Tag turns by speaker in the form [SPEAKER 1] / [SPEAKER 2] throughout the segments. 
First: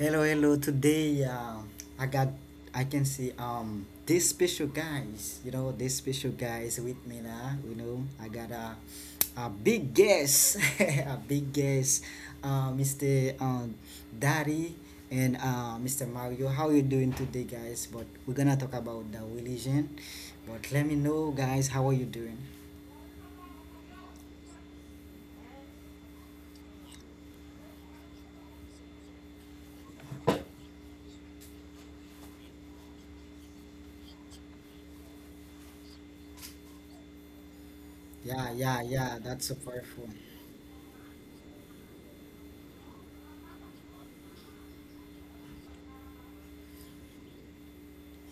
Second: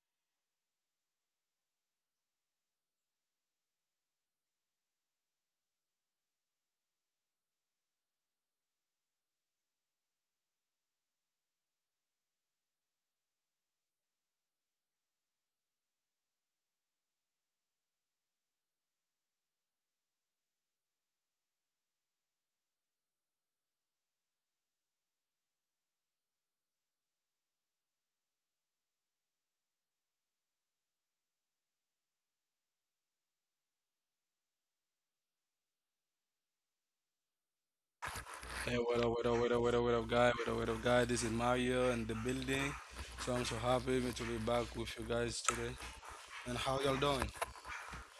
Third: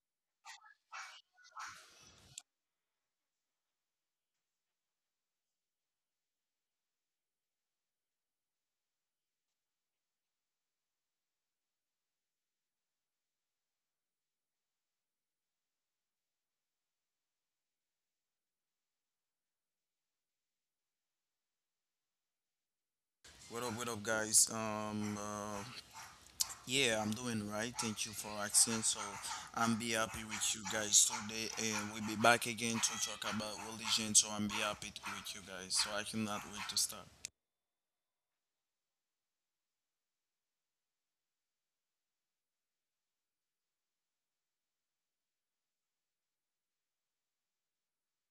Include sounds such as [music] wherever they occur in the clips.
[SPEAKER 1] Hello, hello. Today, I got, I can see this special guys. You know, this special guys with me now. You know, I got a big guest, [laughs] a big guest, Mr. Daddy and Mr. Mario. How you doing today, guys? But we're gonna talk about the religion. But let me know, guys, how are you doing?
[SPEAKER 2] What up, guys? Yeah, I'm doing right. Thank you for asking. So I'm be happy with you guys today, and we'll be back again to talk about religion. So I'm be happy with you guys. So I cannot wait to start.
[SPEAKER 1] Yeah,
[SPEAKER 3] Hey,
[SPEAKER 1] yeah,
[SPEAKER 3] what up,
[SPEAKER 1] yeah.
[SPEAKER 3] what up,
[SPEAKER 1] That's
[SPEAKER 3] what
[SPEAKER 1] so
[SPEAKER 3] up, what up, what up,
[SPEAKER 1] powerful.
[SPEAKER 3] guy, what up, guy. This is Mario and the building. So I'm so happy me to be back with you guys today. And how y'all doing?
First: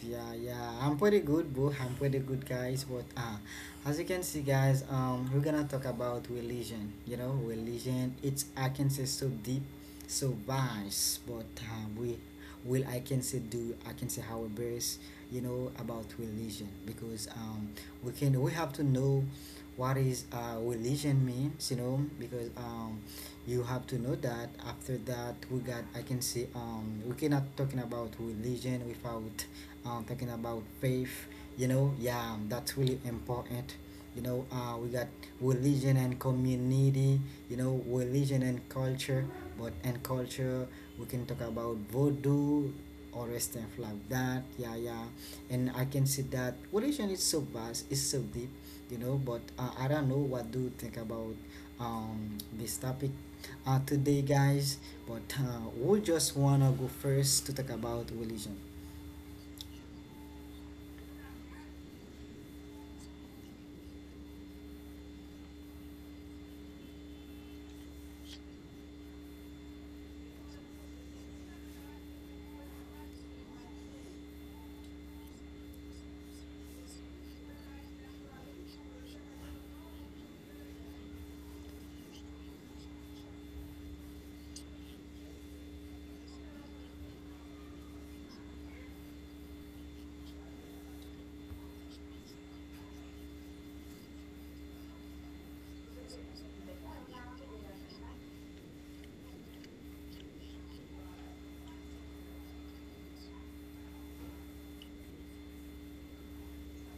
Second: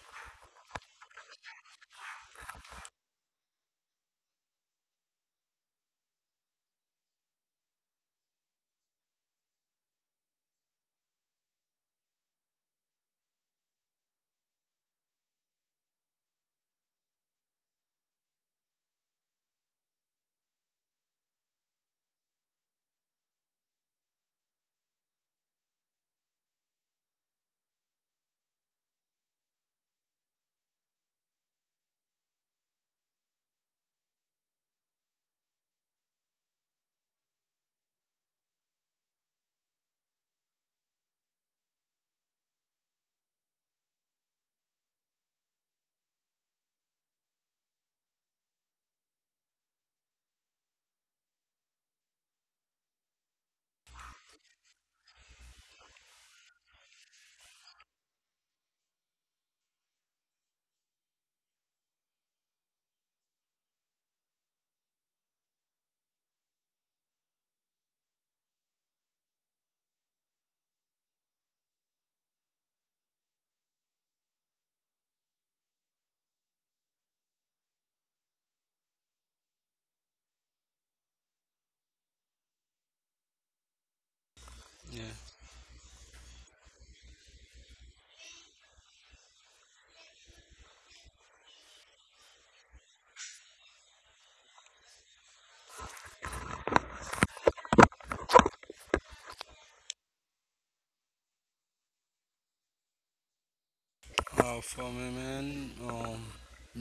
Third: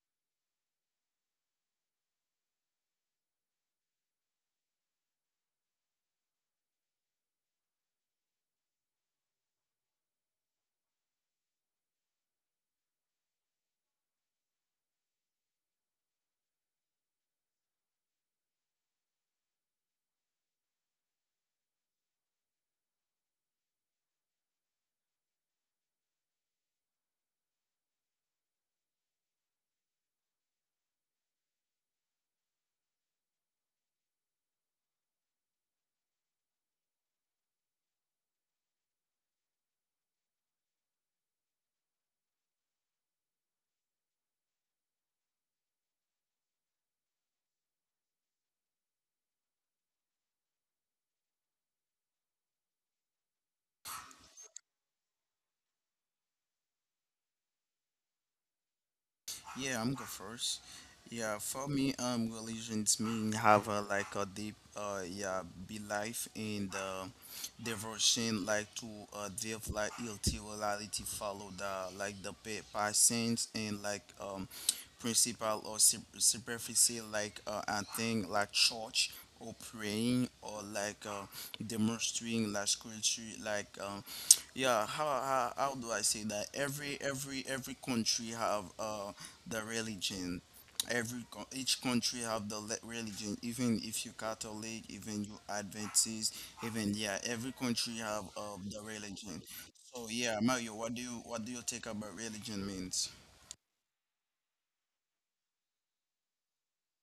[SPEAKER 1] Yeah, yeah, I'm pretty good, bro. I'm pretty good, guys. But as you can see, guys, we're gonna talk about religion. You know, religion. It's I can say so deep, so vast. But we will I can say do I can say how best you know about religion because we have to know what is religion means, you know, because you have to know that. After that, we got, I can say, we cannot talking about religion without talking about faith, you know. Yeah, that's really important, you know. We got religion and community, you know, religion and culture. But and culture, we can talk about voodoo or stuff like that. Yeah, yeah. And I can see that religion is so vast, it's so deep, you know. But I don't know, what do you think about this topic today, guys? But we just wanna go first to talk about religion.
[SPEAKER 2] Yeah, I'm go first. Yeah, for me, religions mean have a, like a deep, yeah, belief in the devotion, like to deep, like reality, follow the like the passions and like principle or superficie, like a thing like church or praying or like demonstrating like culture, like. Yeah, how do I say
[SPEAKER 3] Yeah.
[SPEAKER 2] that? Every country have the religion. Each country have the religion. Even if you Catholic, even you Adventist, even yeah, every country have the religion. So yeah, Mario, what do you think about religion means?
[SPEAKER 3] For me, man,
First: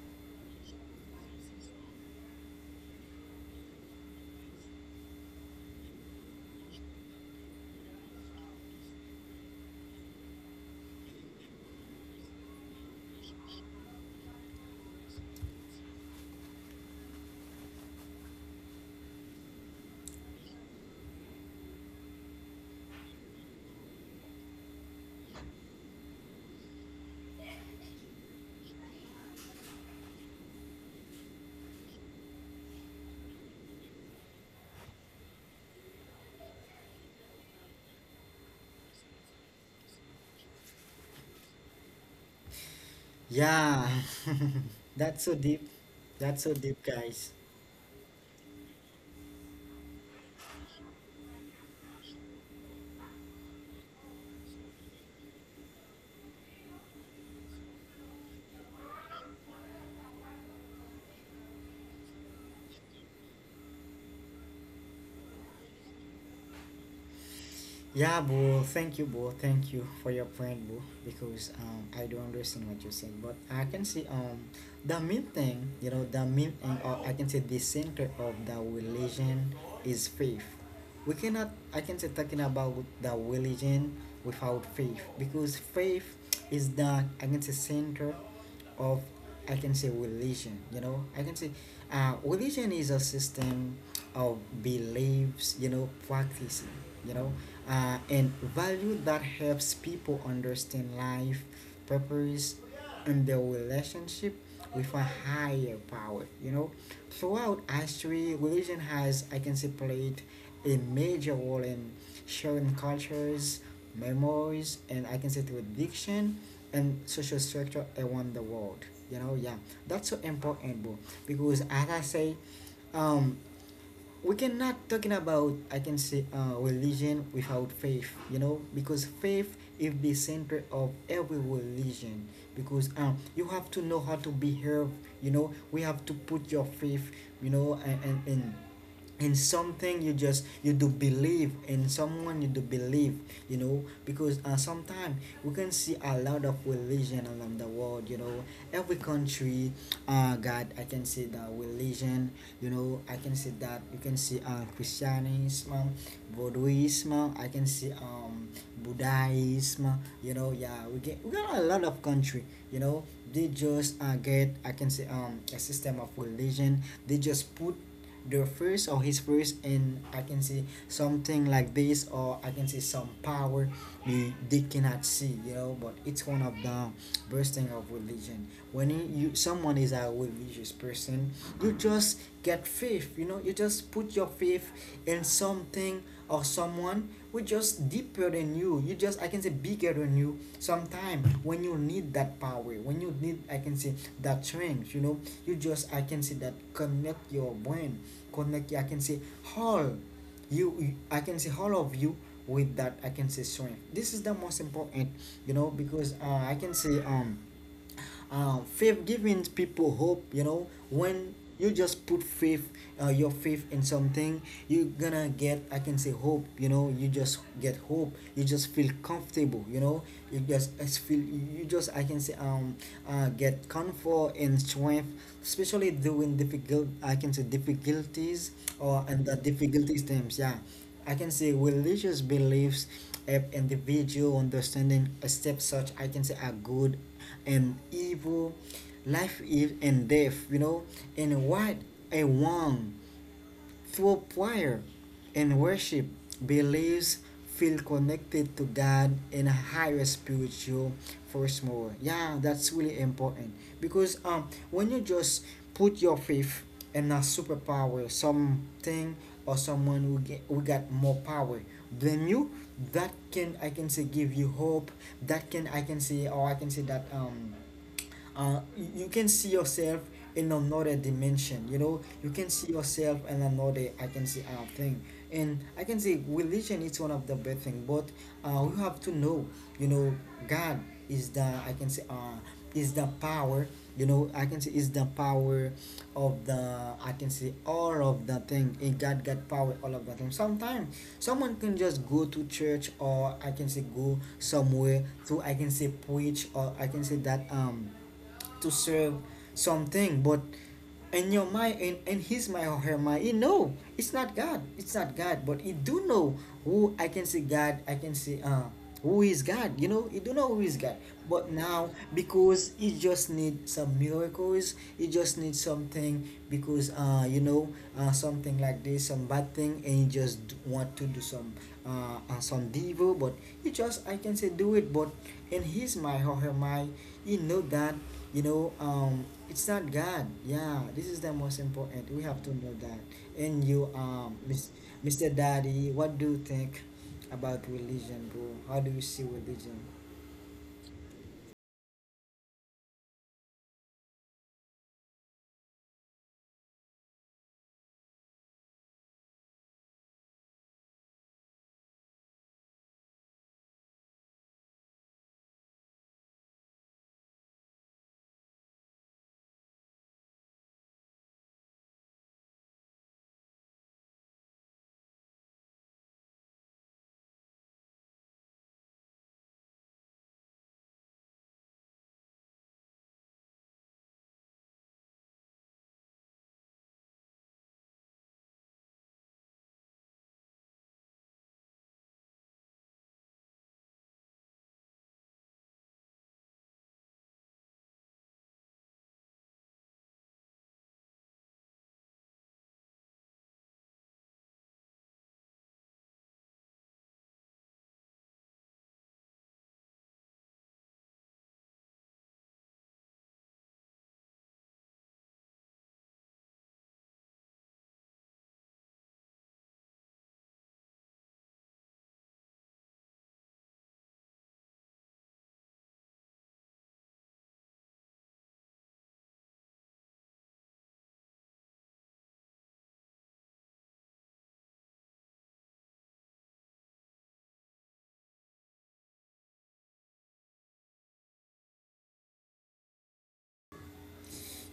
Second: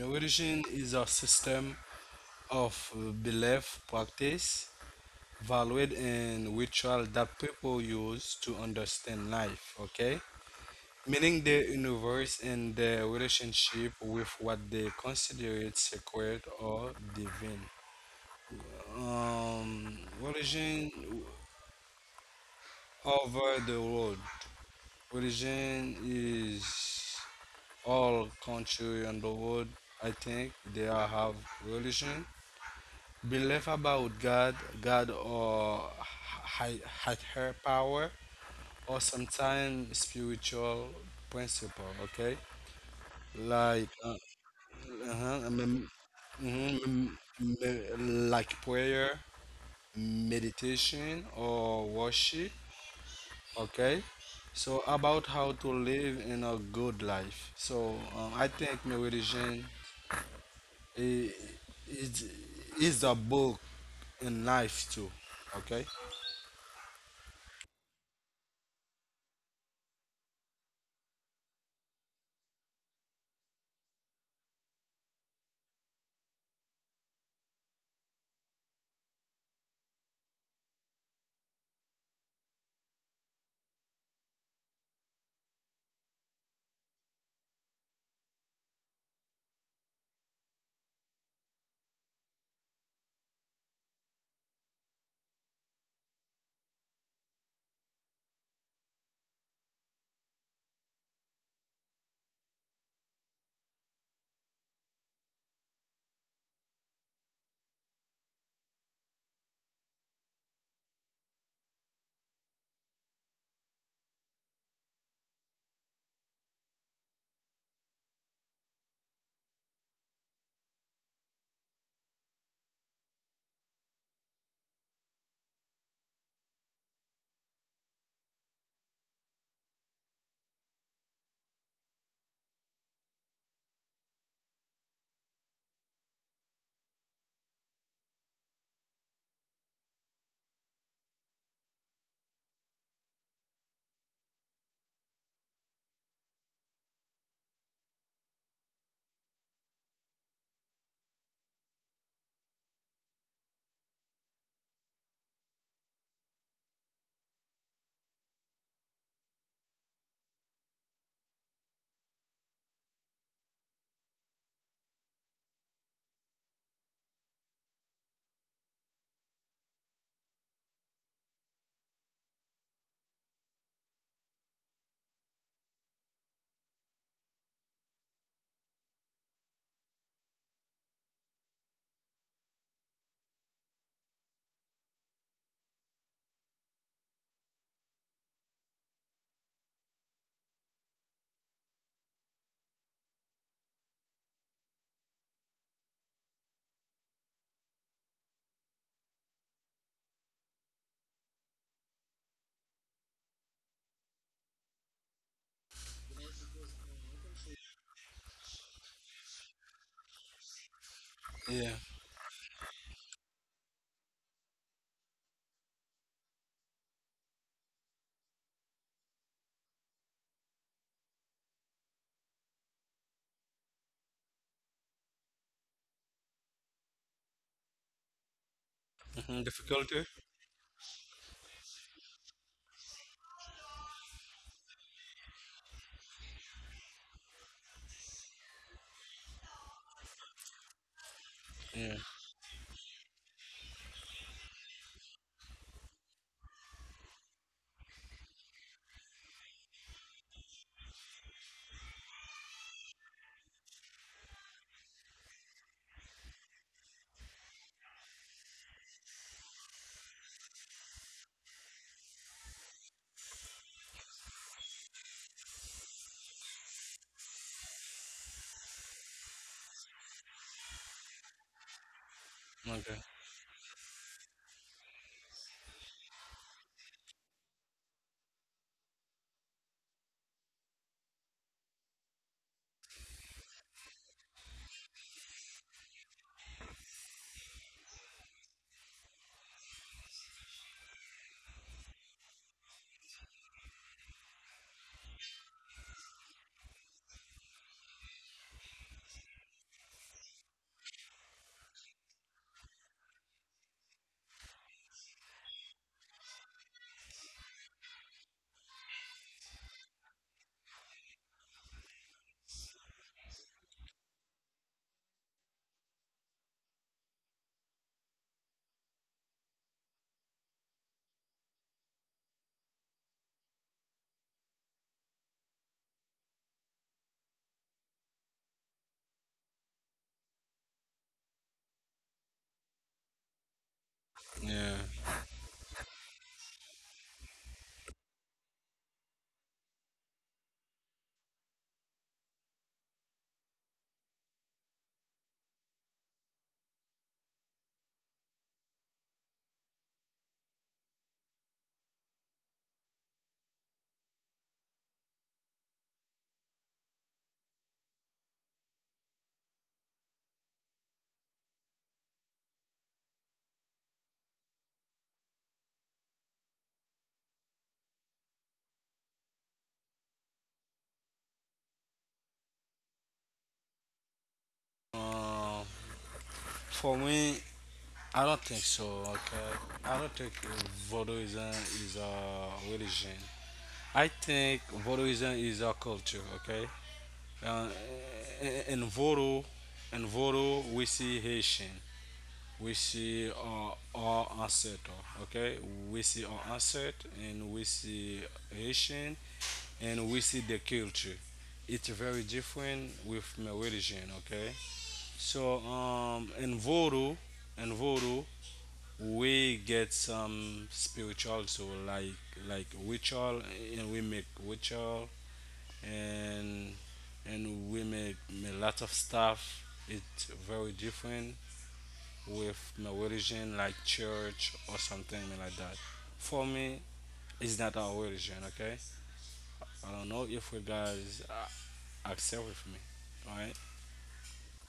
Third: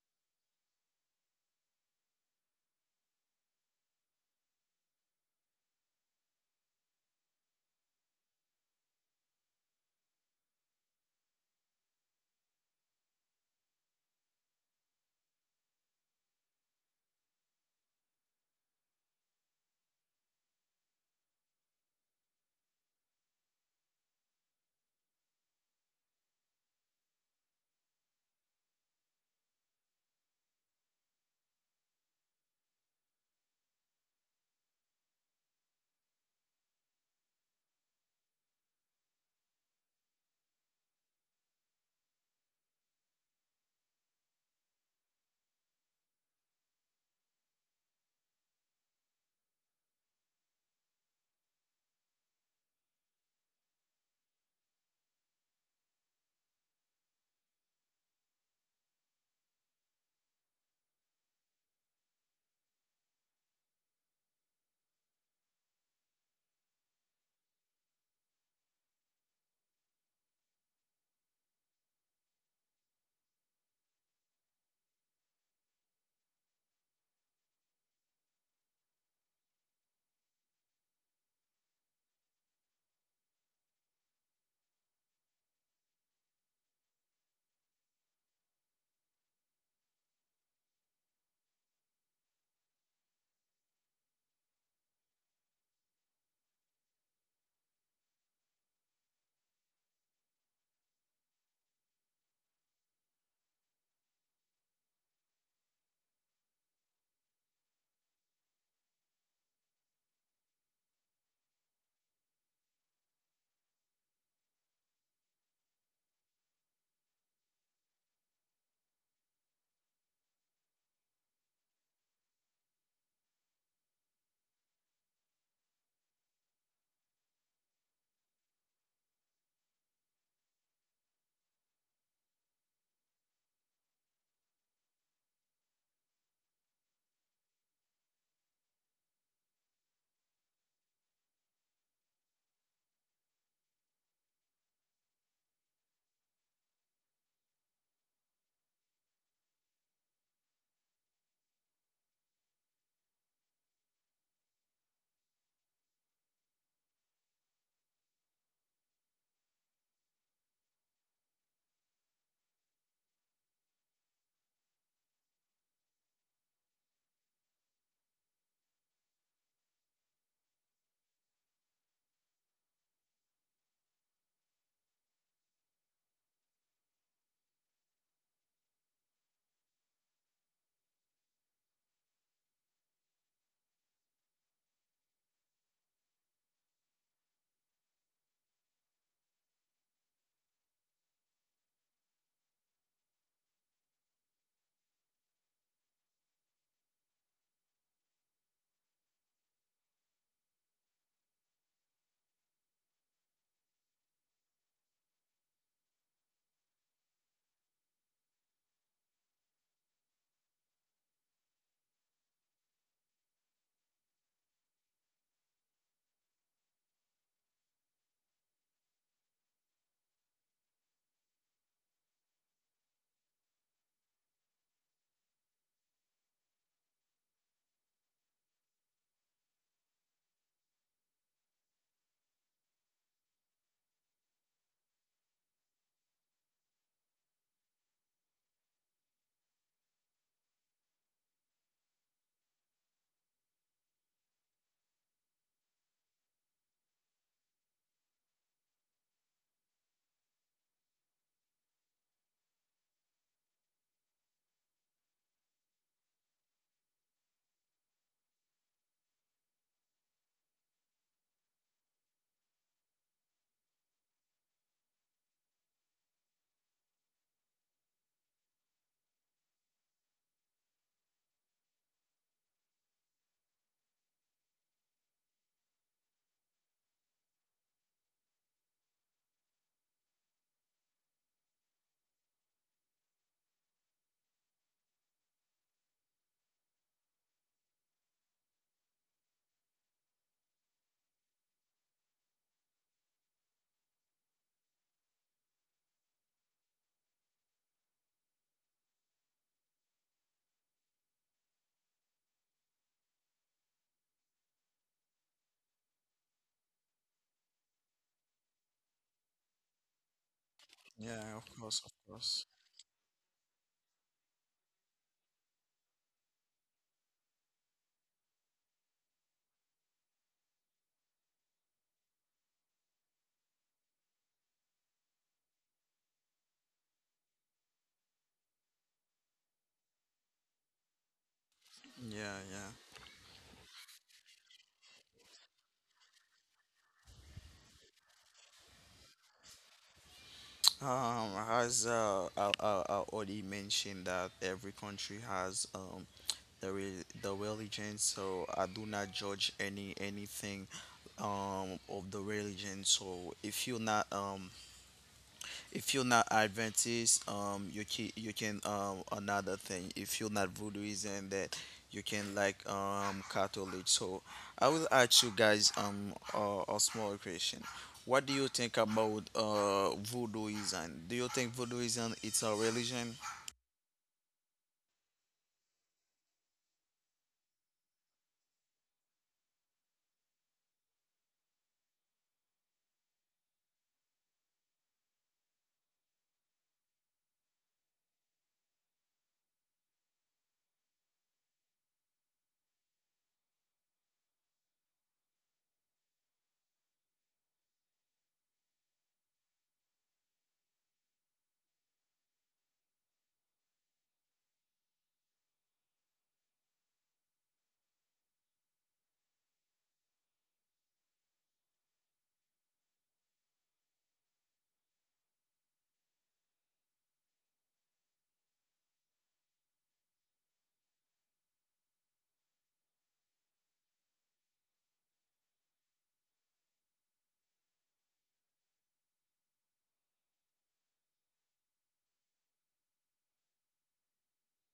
[SPEAKER 3] meditation is a system of belief, practice, value, and ritual that people use to understand life. Okay, meaning the universe and their relationship with what they consider it sacred or divine. Religion over the world. Religion is all country on the world. I think they are have religion. Belief about God, God or higher power, or sometimes spiritual principle. Okay, like
[SPEAKER 1] Yeah, [laughs]
[SPEAKER 3] uh-huh, I
[SPEAKER 1] that's so
[SPEAKER 3] mean,
[SPEAKER 1] deep. That's so deep,
[SPEAKER 3] mhm,
[SPEAKER 1] guys.
[SPEAKER 3] me- like prayer, meditation, or worship. Okay, so about how to live in a good life. So I think meditation i- is is a book in life too. Okay.
[SPEAKER 1] Yeah, bro. Thank you, bro. Thank you for your point, bro. Because I do understand what you said, but I can see the main thing, you know, the main thing, or I can say the center of the religion is faith. We cannot, I can say, talking about the religion without faith, because faith is the, I can say, center of, I can say, religion. You know, I can say religion is a system of beliefs. You know, practicing. You know, and value that helps people understand life, purpose, and their relationship with a higher power. You know, throughout history, religion has, I can say, played a major role in sharing cultures, memories, and, I can say, tradition and social structure around the world. You know, yeah, that's so important, bro. Because as I say, um, we cannot talking about, I can say, religion without faith, you know, because faith is the center of every religion. Because you have to know how to behave, you know. We have to put your faith, you know, and in something you just, you do believe in someone you do believe, you know. Because sometimes we can see a lot of religion around the world, you know, every country, God, I can see the religion. You know, I can see that you can see christianism, buddhism, I can see buddhism. You know, yeah, we got a lot of country, you know. They just get, I can say, a system of religion. They just put the first or his first, and I can see something like this, or I can see some power they cannot see, you know. But it's one of the bursting of religion when you, someone is a religious person, you just get faith, you know. You just put your faith in something or someone who just deeper than you, you just, I can say, bigger than you. Sometimes when you need that power, when you need, I can say, that strength, you know, you just, I can say, that connect your brain, connect, I can say, all I can say all of you with that, I can say, strength. This is the most important, you know. Because I can say faith giving people hope, you know. When
[SPEAKER 3] Yeah.
[SPEAKER 1] you just put faith your faith in something, you're gonna get, I can say, hope, you know. You just get hope, you just feel comfortable, you know. You just it's feel, you just, I can say, get comfort and strength, especially during difficult, I can say, difficulties or
[SPEAKER 3] Hmm.
[SPEAKER 1] and the
[SPEAKER 3] Difficulty.
[SPEAKER 1] difficulties times. Yeah, I can say religious beliefs help individual understanding a step such, I can say, are good and evil, life is and death, you know, and
[SPEAKER 3] Yeah.
[SPEAKER 1] what I want through prayer and worship believes feel connected to God in a higher spiritual force more. Yeah, that's really important because when you just put your faith in a superpower, something or someone who get who got more power than you, that can, I can say, give you hope. That can, I can say, or I can say that you can see yourself in another dimension, you know. You can see
[SPEAKER 3] Okay.
[SPEAKER 1] yourself in another, I can see, thing. And I can say religion is one of the best thing. But we have to know, you know, God is the, I can say, is the power, you know. I can say is the power of the, I can say, all of the thing. In God got power, all of the thing. Sometimes someone can just go to church, or I can say go somewhere to, I can say, preach, or I can say that to serve something. But in your mind, in his mind or her mind, he know it's not God, it's not God. But he do know who, I can say, God, I can say who is God, you know. He do know who is God.
[SPEAKER 2] Yeah, of
[SPEAKER 1] But
[SPEAKER 2] course,
[SPEAKER 1] now
[SPEAKER 2] of course.
[SPEAKER 1] because he just need some miracles, he just need something. Because you know, something like this, some bad thing, and he just want to do some evil. But he just, I can say, do it. But in his mind or her mind, he know that, you know, it's not God. Yeah, this is the most important. We
[SPEAKER 2] Yeah,
[SPEAKER 1] have to
[SPEAKER 2] yeah.
[SPEAKER 1] know that. And you,
[SPEAKER 3] Yeah.
[SPEAKER 1] Miss, Mr. Daddy, what do you think about religion, bro? How do you see religion?
[SPEAKER 2] As I already mentioned that every country has the the religion, so I do not judge any anything of the religion. So if you're not Adventist, you can another thing. If you're not Voodooist and that, you can like Catholic. So I will ask you guys a small question. What do you think about Voodooism? Do you think Voodooism it's a religion?
[SPEAKER 3] Uh, for me, I don't think so. Okay. I don't think voodooism is a religion. I think voodooism is a culture. Okay. uh, Envoro, envoro wesiheshing, we see Haitian, we see our ancestor, okay, we see our ancestor and we see Haitian, and we see the culture. It's very different with my religion. Okay, so in voodoo, in voodoo we get some spiritual, so like ritual, and we make ritual, and and we make a lot of stuff. It's very different with my religion, like church or something like that. For me, it's not our religion. Okay, I don't know if you guys accept with me. All right?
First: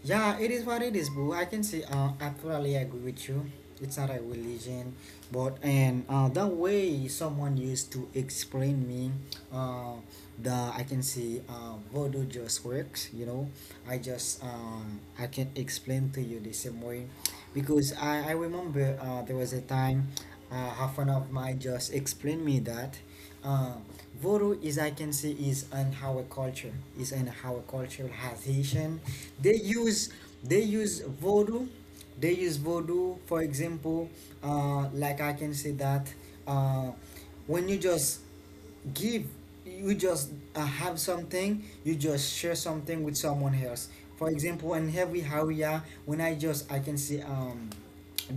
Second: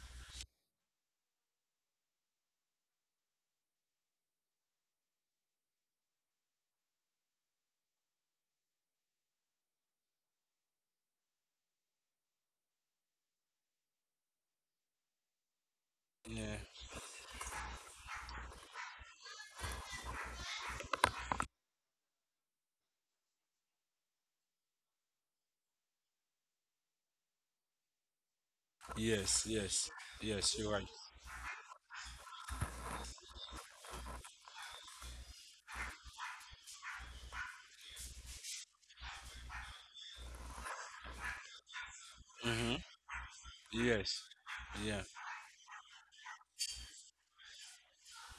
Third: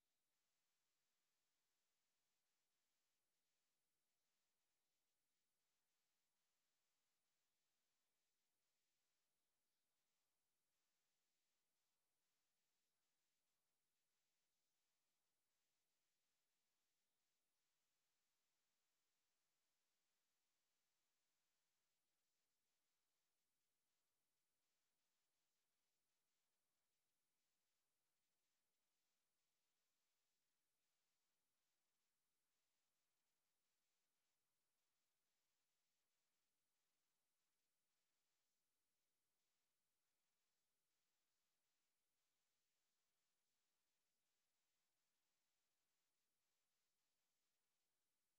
[SPEAKER 1] Yeah, it is what it is, boo. I can see. I totally agree with you. It's not a religion, but and the way someone used to explain me, uh, the, I can see, voodoo just works. You know, I just I can explain to you the
[SPEAKER 3] Yeah.
[SPEAKER 1] same way, because I remember there was a time, half one of my just explained me that. Um, Voodoo is, I can say, is an our culture, is an our culture has Haitian.
[SPEAKER 3] Yes.
[SPEAKER 1] They
[SPEAKER 3] Yes.
[SPEAKER 1] use
[SPEAKER 3] Yes.
[SPEAKER 1] they
[SPEAKER 3] You're right.
[SPEAKER 1] use Voodoo. They use Voodoo for example. Like I can say that uh, when you just give you just have something, you just share something with someone else.
[SPEAKER 3] Yes.
[SPEAKER 1] For example, in
[SPEAKER 3] Yeah.
[SPEAKER 1] every area when I just, I can say,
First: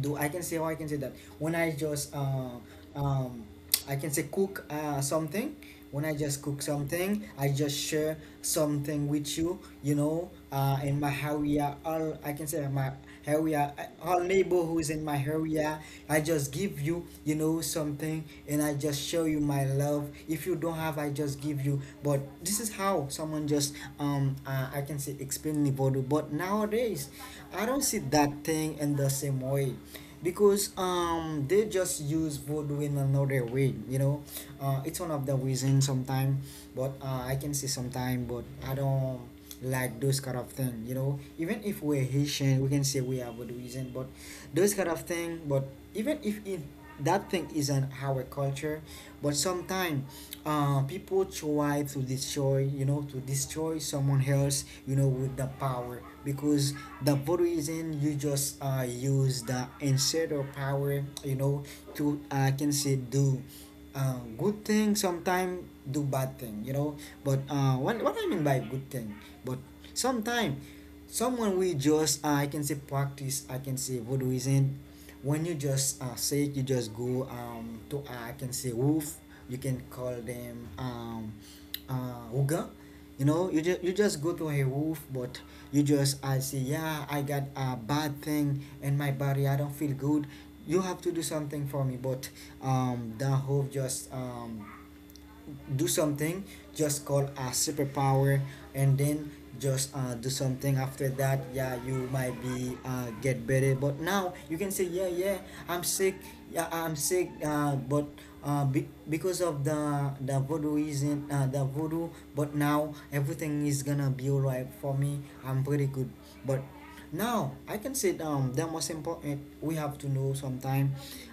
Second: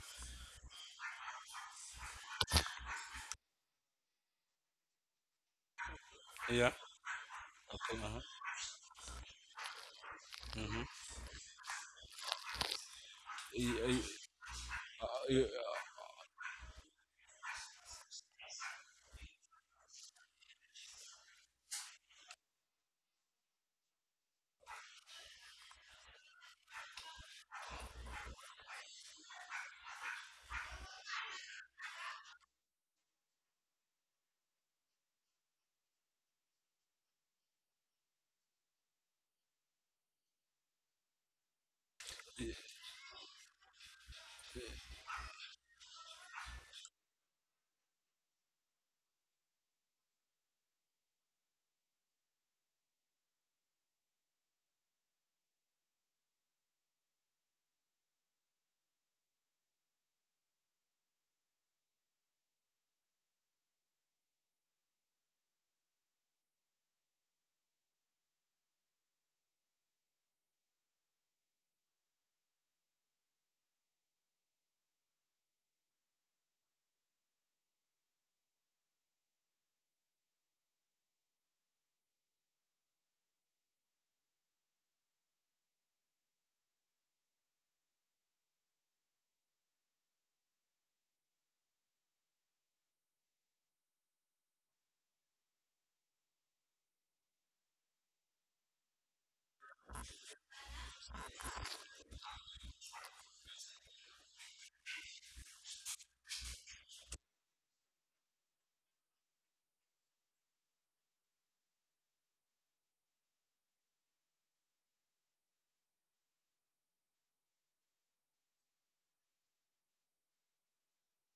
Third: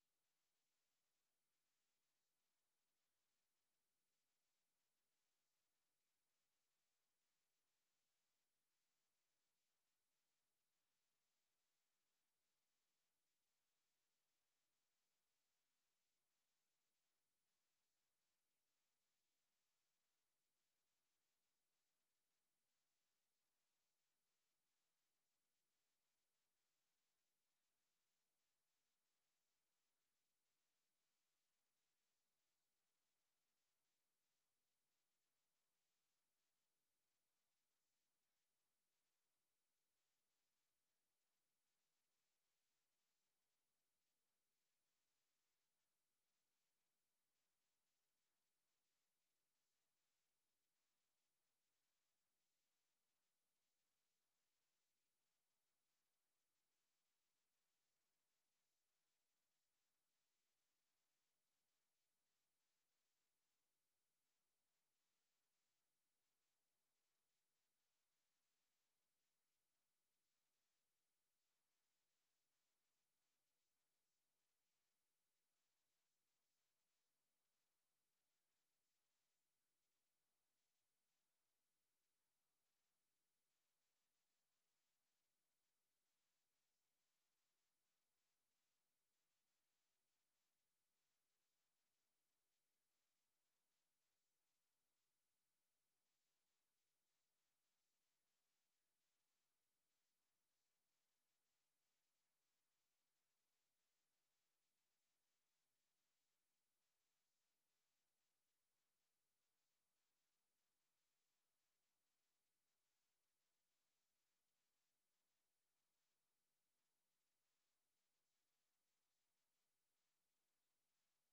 [SPEAKER 1] do, I can say, how I can say that, when I just um I can say cook something. When I just cook
[SPEAKER 3] Yeah.
[SPEAKER 1] something, I just
[SPEAKER 3] Okay.
[SPEAKER 1] share
[SPEAKER 3] Uh-huh.
[SPEAKER 1] something with you, you know. In
[SPEAKER 3] Mm-hmm.
[SPEAKER 1] my area, all, I can say, my area,
[SPEAKER 3] Yeah,
[SPEAKER 1] all neighbor who is in my
[SPEAKER 3] yeah,
[SPEAKER 1] area. I just give you, you know, something, and I just show you my love. If you don't have, I just give you. But this is how someone just I can say explain Nivodu. But nowadays, I don't see that thing in the same way because they just use voodoo in another way, you know. It's one of the reasons sometimes. But I can say sometimes, but I don't like those kind of thing, you know. Even if we're Haitian, we can say we are Baudouisian, but those kind of thing. But even if it, that thing isn't our culture, but sometimes people try to destroy, you know, to destroy someone else, you know, with the power. Because the Baudouisian you just use the instead of power, you know, to, I can say, do good thing, sometimes do bad thing, you know. But what I mean by good thing. But sometimes someone we just I can say practice, I can say voodooism. When you just say it, you just go to I can say wolf, you can call them Uga. You know, you just go to a wolf, but you just I say, yeah, I got a bad thing in my body. I don't feel good. You have to do something for me, but the wolf just do something, just call a superpower, and then just do something. After that, yeah, you might be get better, but now you can say, yeah, yeah, I'm sick, yeah, I'm sick, but because of the voodoo isn't, the voodoo, but now everything is gonna be all right for me, I'm pretty good. But now, I can say, the most important, we have to know sometime,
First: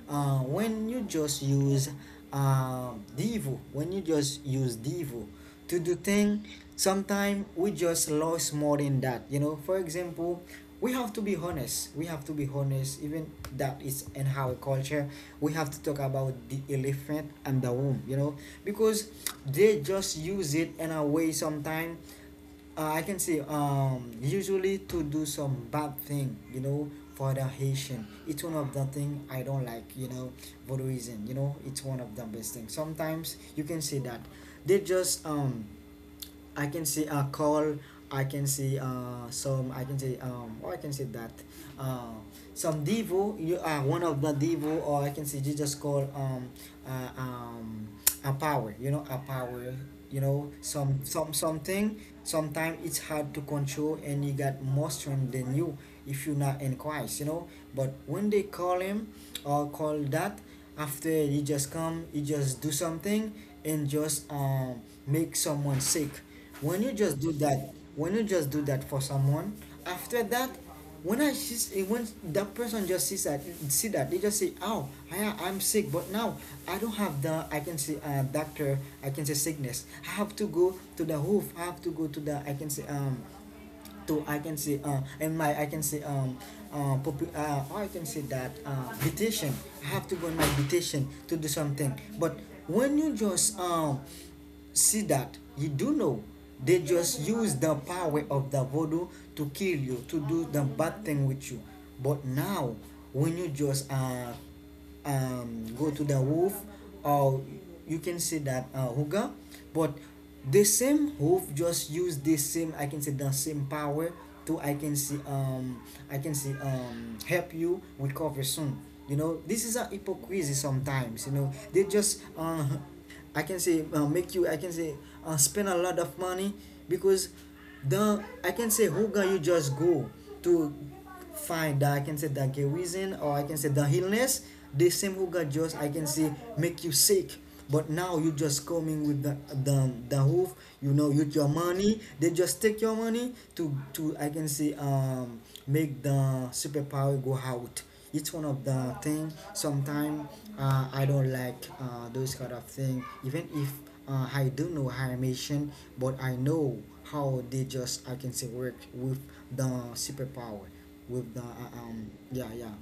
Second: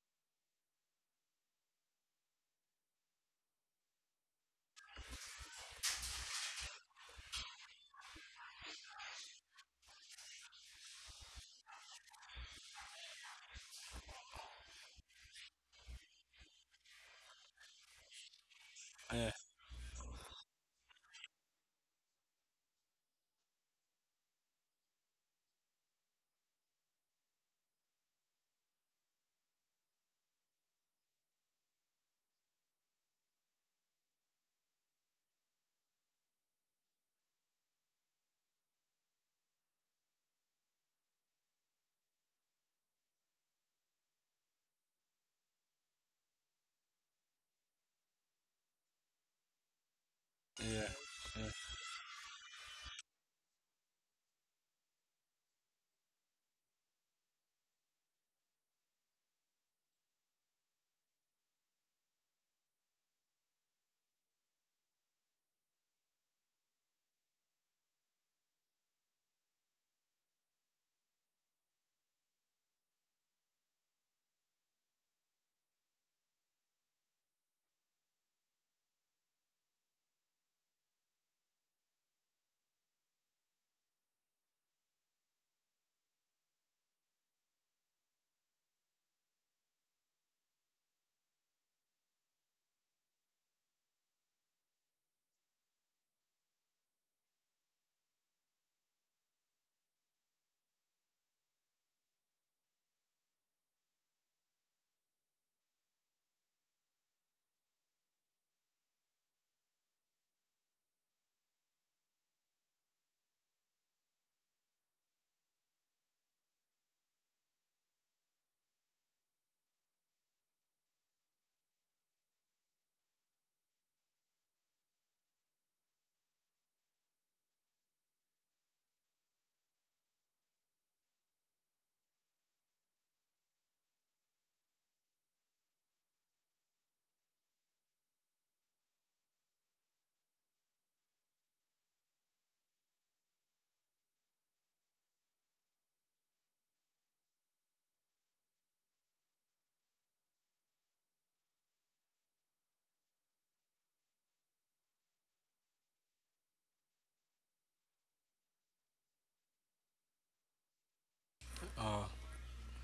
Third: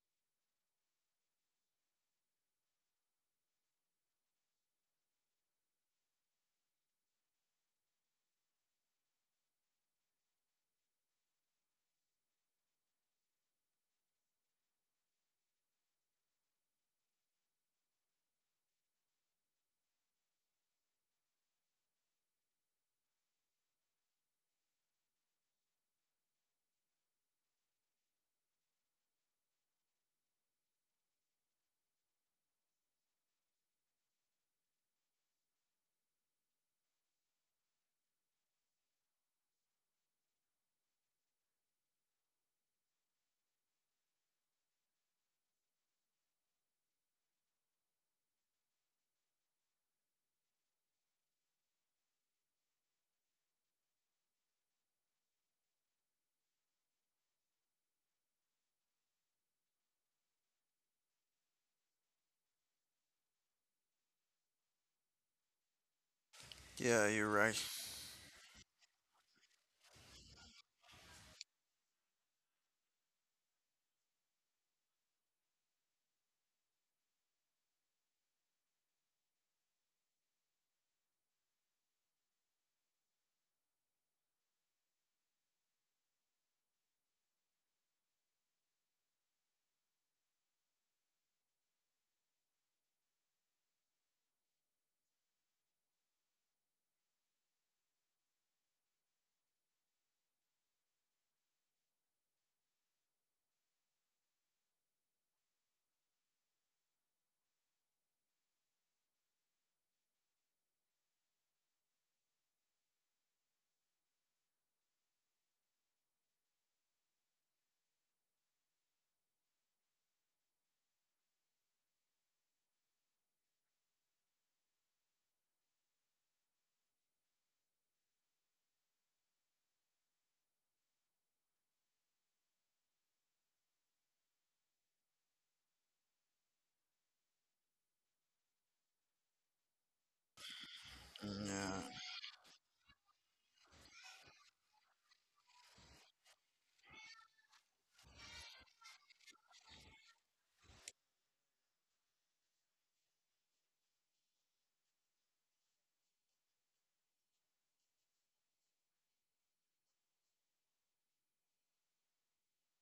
[SPEAKER 1] when you just use, Divo, when you just use Divo to do thing, sometime we just lost more than that. You know, for example, we have to be honest. We have to be honest, even that is in our culture. We have to talk about the elephant and the womb, you know, because
[SPEAKER 3] yeah,
[SPEAKER 1] they just use it in a way sometime, I can say, usually to do some bad thing, you know, for the Haitian. It's one of the thing I don't like, you know, for reason, you know, it's one of the best things. Sometimes you can say that they just I can see a call. I can see some. I can see Or I can see that uh, some divo. You are one of the divo, or I can see you just call uh, um, a power. You know, a power. You know,
[SPEAKER 3] yeah,
[SPEAKER 1] some
[SPEAKER 3] yeah.
[SPEAKER 1] something. Sometimes it's hard to control, and you got more strength than you, if you're not in Christ. You know, but when they call him or call that, after he just come, he just do something and just make someone sick. When you
[SPEAKER 2] Yeah,
[SPEAKER 1] just
[SPEAKER 2] you're
[SPEAKER 1] do
[SPEAKER 2] right.
[SPEAKER 1] that, when you just do that for someone, after that, when that person just sees that, see that, they just say, oh, I'm sick, but now I don't have the, I can say, doctor, I can say sickness. I have to go to the hoof, I have to go to the, I can say, to, I can say, and my, I can say, or I can say that, petition. I have to go in my petition to do something. But when you just see that, you do know they just use the power of the voodoo to kill you, to do the bad thing with you. But now, when you just go to the wolf, or you can say that, hooker, but the same hoof just use the same, I can say, the same power to, I can see, I can see, help you recover soon. You know, this is a hypocrisy sometimes, you know, they just I can say, make you, I can say, spend a lot of money, because the, I can say, who can you just go to, find the, I can say, the reason, or I can say the illness. The same who got, just I can say, make you sick, but now you just coming with the hoof, you know, with your
[SPEAKER 2] Yeah,
[SPEAKER 1] money. They just take your money to I can say, make the superpower go out. It's one of the thing. Sometimes, I don't like, those kind of thing, even if, I do know animation, but I know how they just, I can say, work with the superpower, with the,
[SPEAKER 3] Oh,
[SPEAKER 1] yeah, yeah.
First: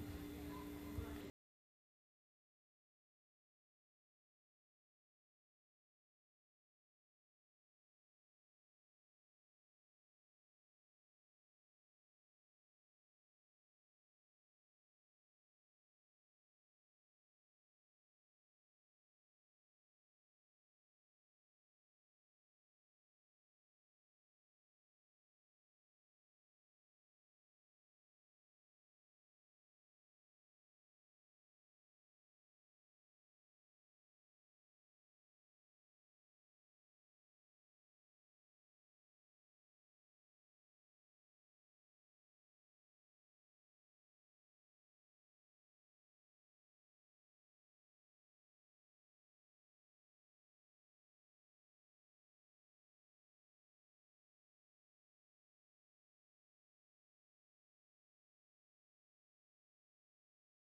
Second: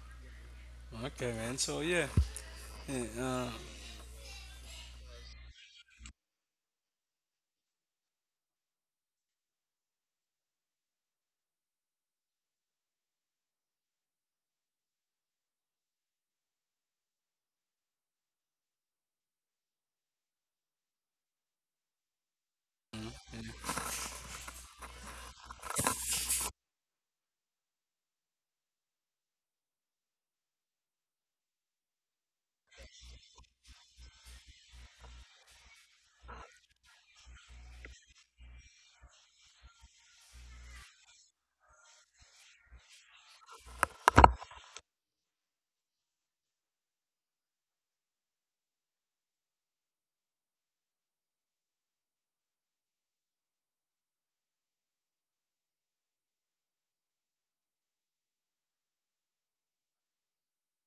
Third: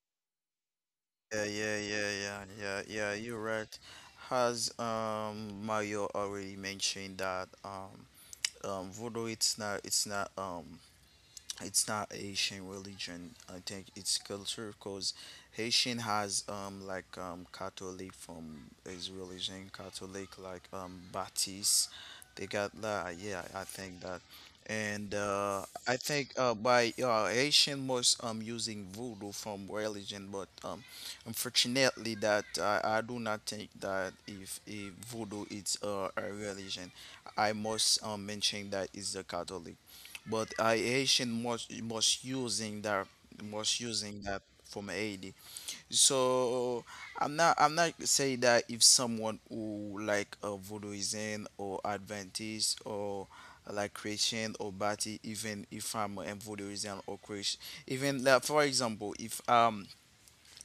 [SPEAKER 3] okay,
[SPEAKER 2] yeah,
[SPEAKER 3] man.
[SPEAKER 2] yeah,
[SPEAKER 3] So yeah,
[SPEAKER 2] yeah, yeah, yeah,
[SPEAKER 3] yeah,
[SPEAKER 2] yeah, you're right. Has Mario already mentioned that voodoo it's not it's not Haitian religion. I think it's culture because Haitian has like Catholic from his religion, Catholic like Baptist. They got that. Yeah, I think that. And I think by Haitian was using voodoo from religion, but unfortunately that I do not think that if voodoo is a religion, I must mention that is the Catholic but I Haitian was using that was using that from Haiti. So I'm not saying that if someone who like a Voodooism or Adventist or like Christian or Baptist, even if I'm a Voodooism or Christian, even like, for example, if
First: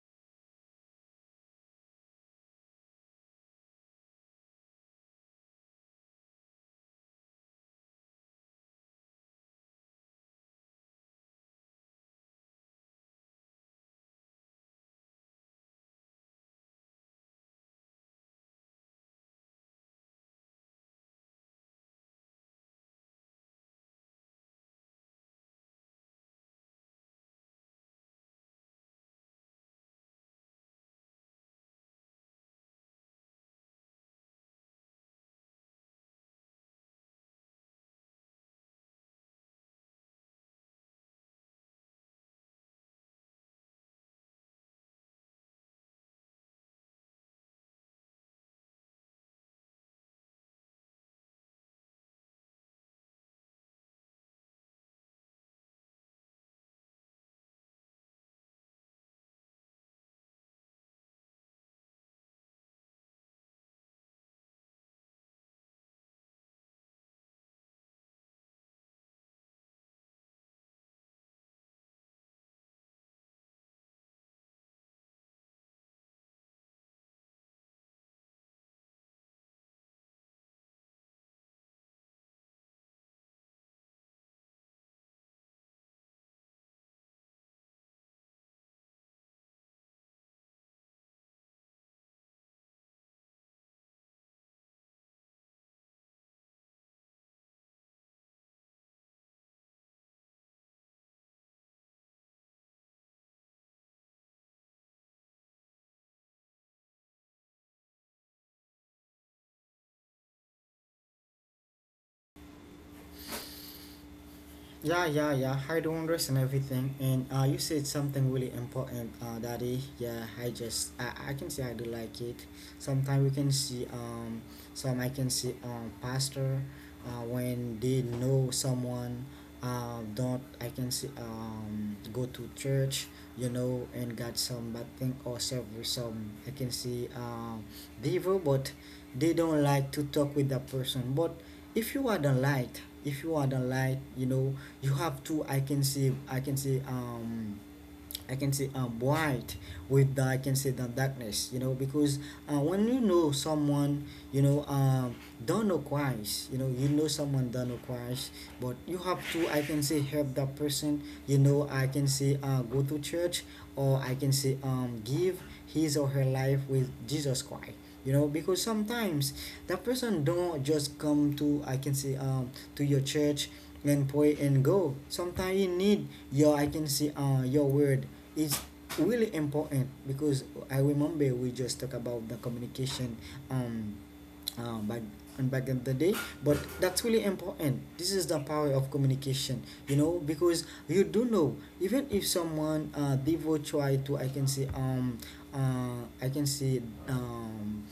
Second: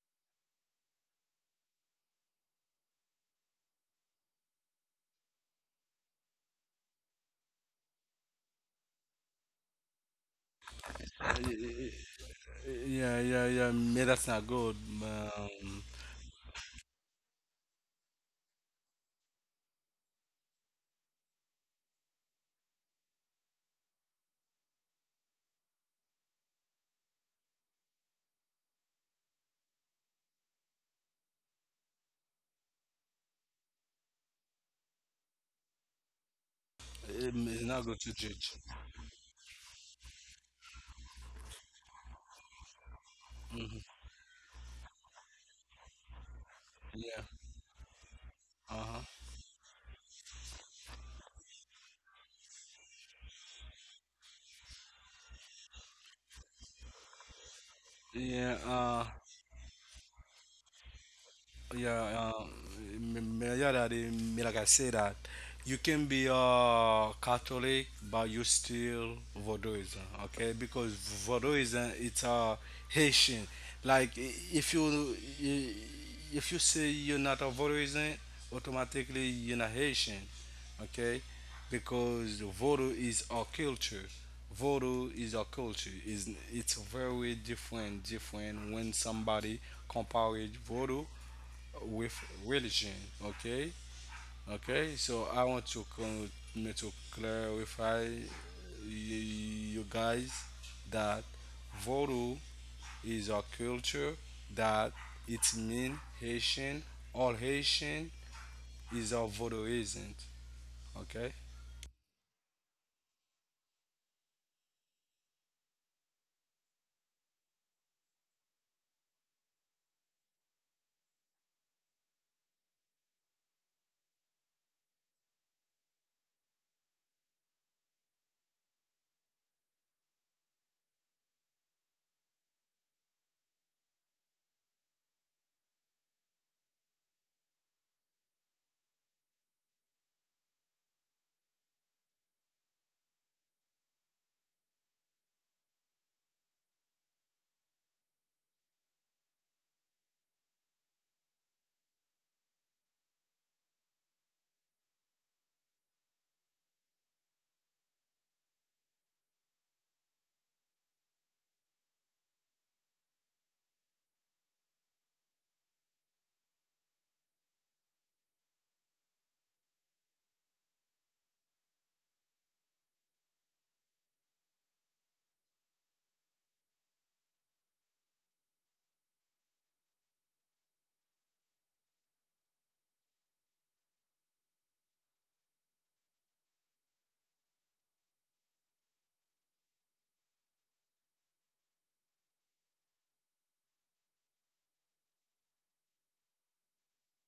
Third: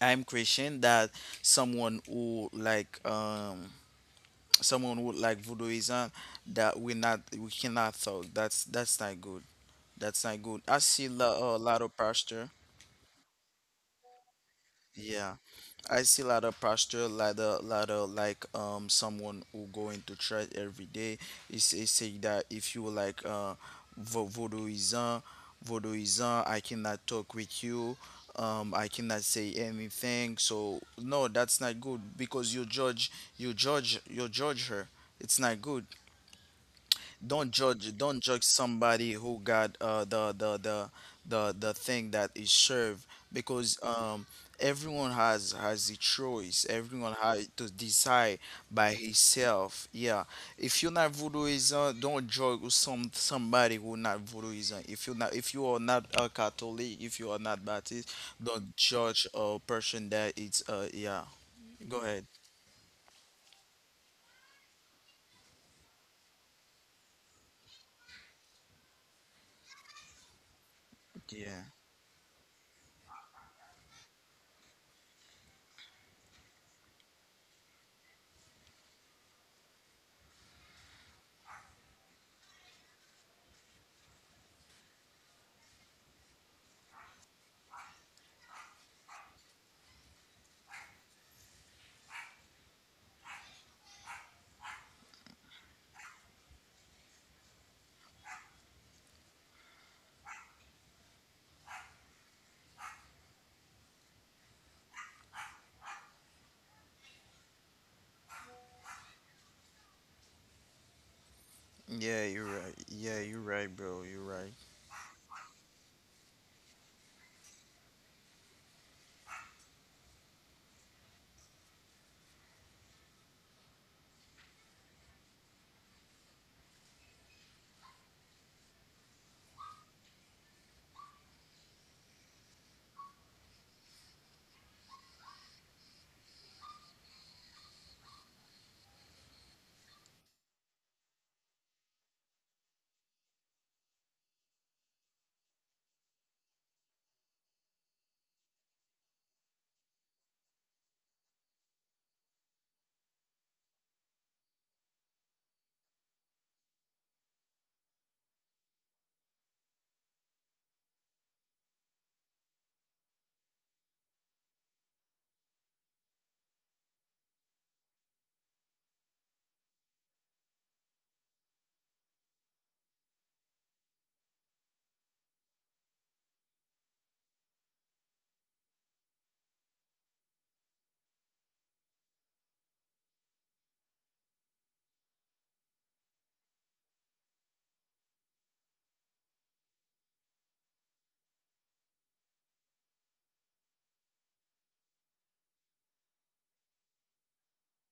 [SPEAKER 2] I'm Christian, that someone who like someone would like voodooism that we not we cannot talk. That's not good. That's not good. I see a lot of pastor.
[SPEAKER 3] yeah, yeah, yeah. Me, that's not good.
[SPEAKER 2] Yeah,
[SPEAKER 3] Um,
[SPEAKER 2] I see a lot of pastor, lot of like someone who go into church every day. Is say that if you like voodooism, voodooism, I cannot talk with you. I cannot say anything. So no, that's not good because you judge, you judge, you judge her. It's not good.
[SPEAKER 3] it-
[SPEAKER 2] Don't
[SPEAKER 3] it's not
[SPEAKER 2] judge,
[SPEAKER 3] good to
[SPEAKER 2] don't judge
[SPEAKER 3] judge.
[SPEAKER 2] somebody who got the thing that is served because
[SPEAKER 3] Hmm.
[SPEAKER 2] everyone has a choice, everyone
[SPEAKER 3] Yeah.
[SPEAKER 2] has to decide by
[SPEAKER 3] Uh-huh.
[SPEAKER 2] himself. Yeah, if you're not voodooism, don't judge somebody who not voodooism. If you're not, if you are not a Catholic, if you are not Baptist,
[SPEAKER 3] Yeah.
[SPEAKER 2] don't judge a person that it's yeah. Go ahead.
[SPEAKER 3] Yeah, yeah, that, like I say that, you can be Catholic, but you still Voodooism, okay? Because
[SPEAKER 2] Yeah,
[SPEAKER 3] Voodooism, it's a Haitian. Like, if you i- if you say you're not a Voodooism, automatically you're not Haitian, okay? Because Voodoo is our culture. Voodoo is our culture. Is it's very different, different when somebody compare it Voodoo with religion. Okay, okay. So I want to come me to clarify you guys that voodoo is a culture that it mean Haitian. All Haitian is a voodoo isn't. Okay.
[SPEAKER 2] yeah, you're right. Yeah, you're right, bro. You're right.
[SPEAKER 1] Yeah, yeah, yeah. I do understand everything, and you said something really important, Daddy. Yeah, I can say I do like it. Sometimes we can see some, I can see, pastor, when they know someone, don't, I can see, go to church, you know, and got some bad thing, or serve with some, I can see, devil, but they don't like to talk with that person. But if you are the light, if you are the light, you know, you have to, I can say, I can say, white with the, I can say, the darkness, you know, because when you know someone, you know, don't know Christ, you know someone don't know Christ, but you have to, I can say, help that person, you know, I can say, go to church, or I can say, give his or her life with Jesus Christ. You know, because sometimes that person don't just come to, I can say, to your church, and pray and go. Sometimes you need your, I can say, your word is really important, because I remember we just talk about the communication, um back, and back in the day. But that's really important. This is the power of communication. You know, because you do know, even if someone, devo, try to, I can say, uh i can say um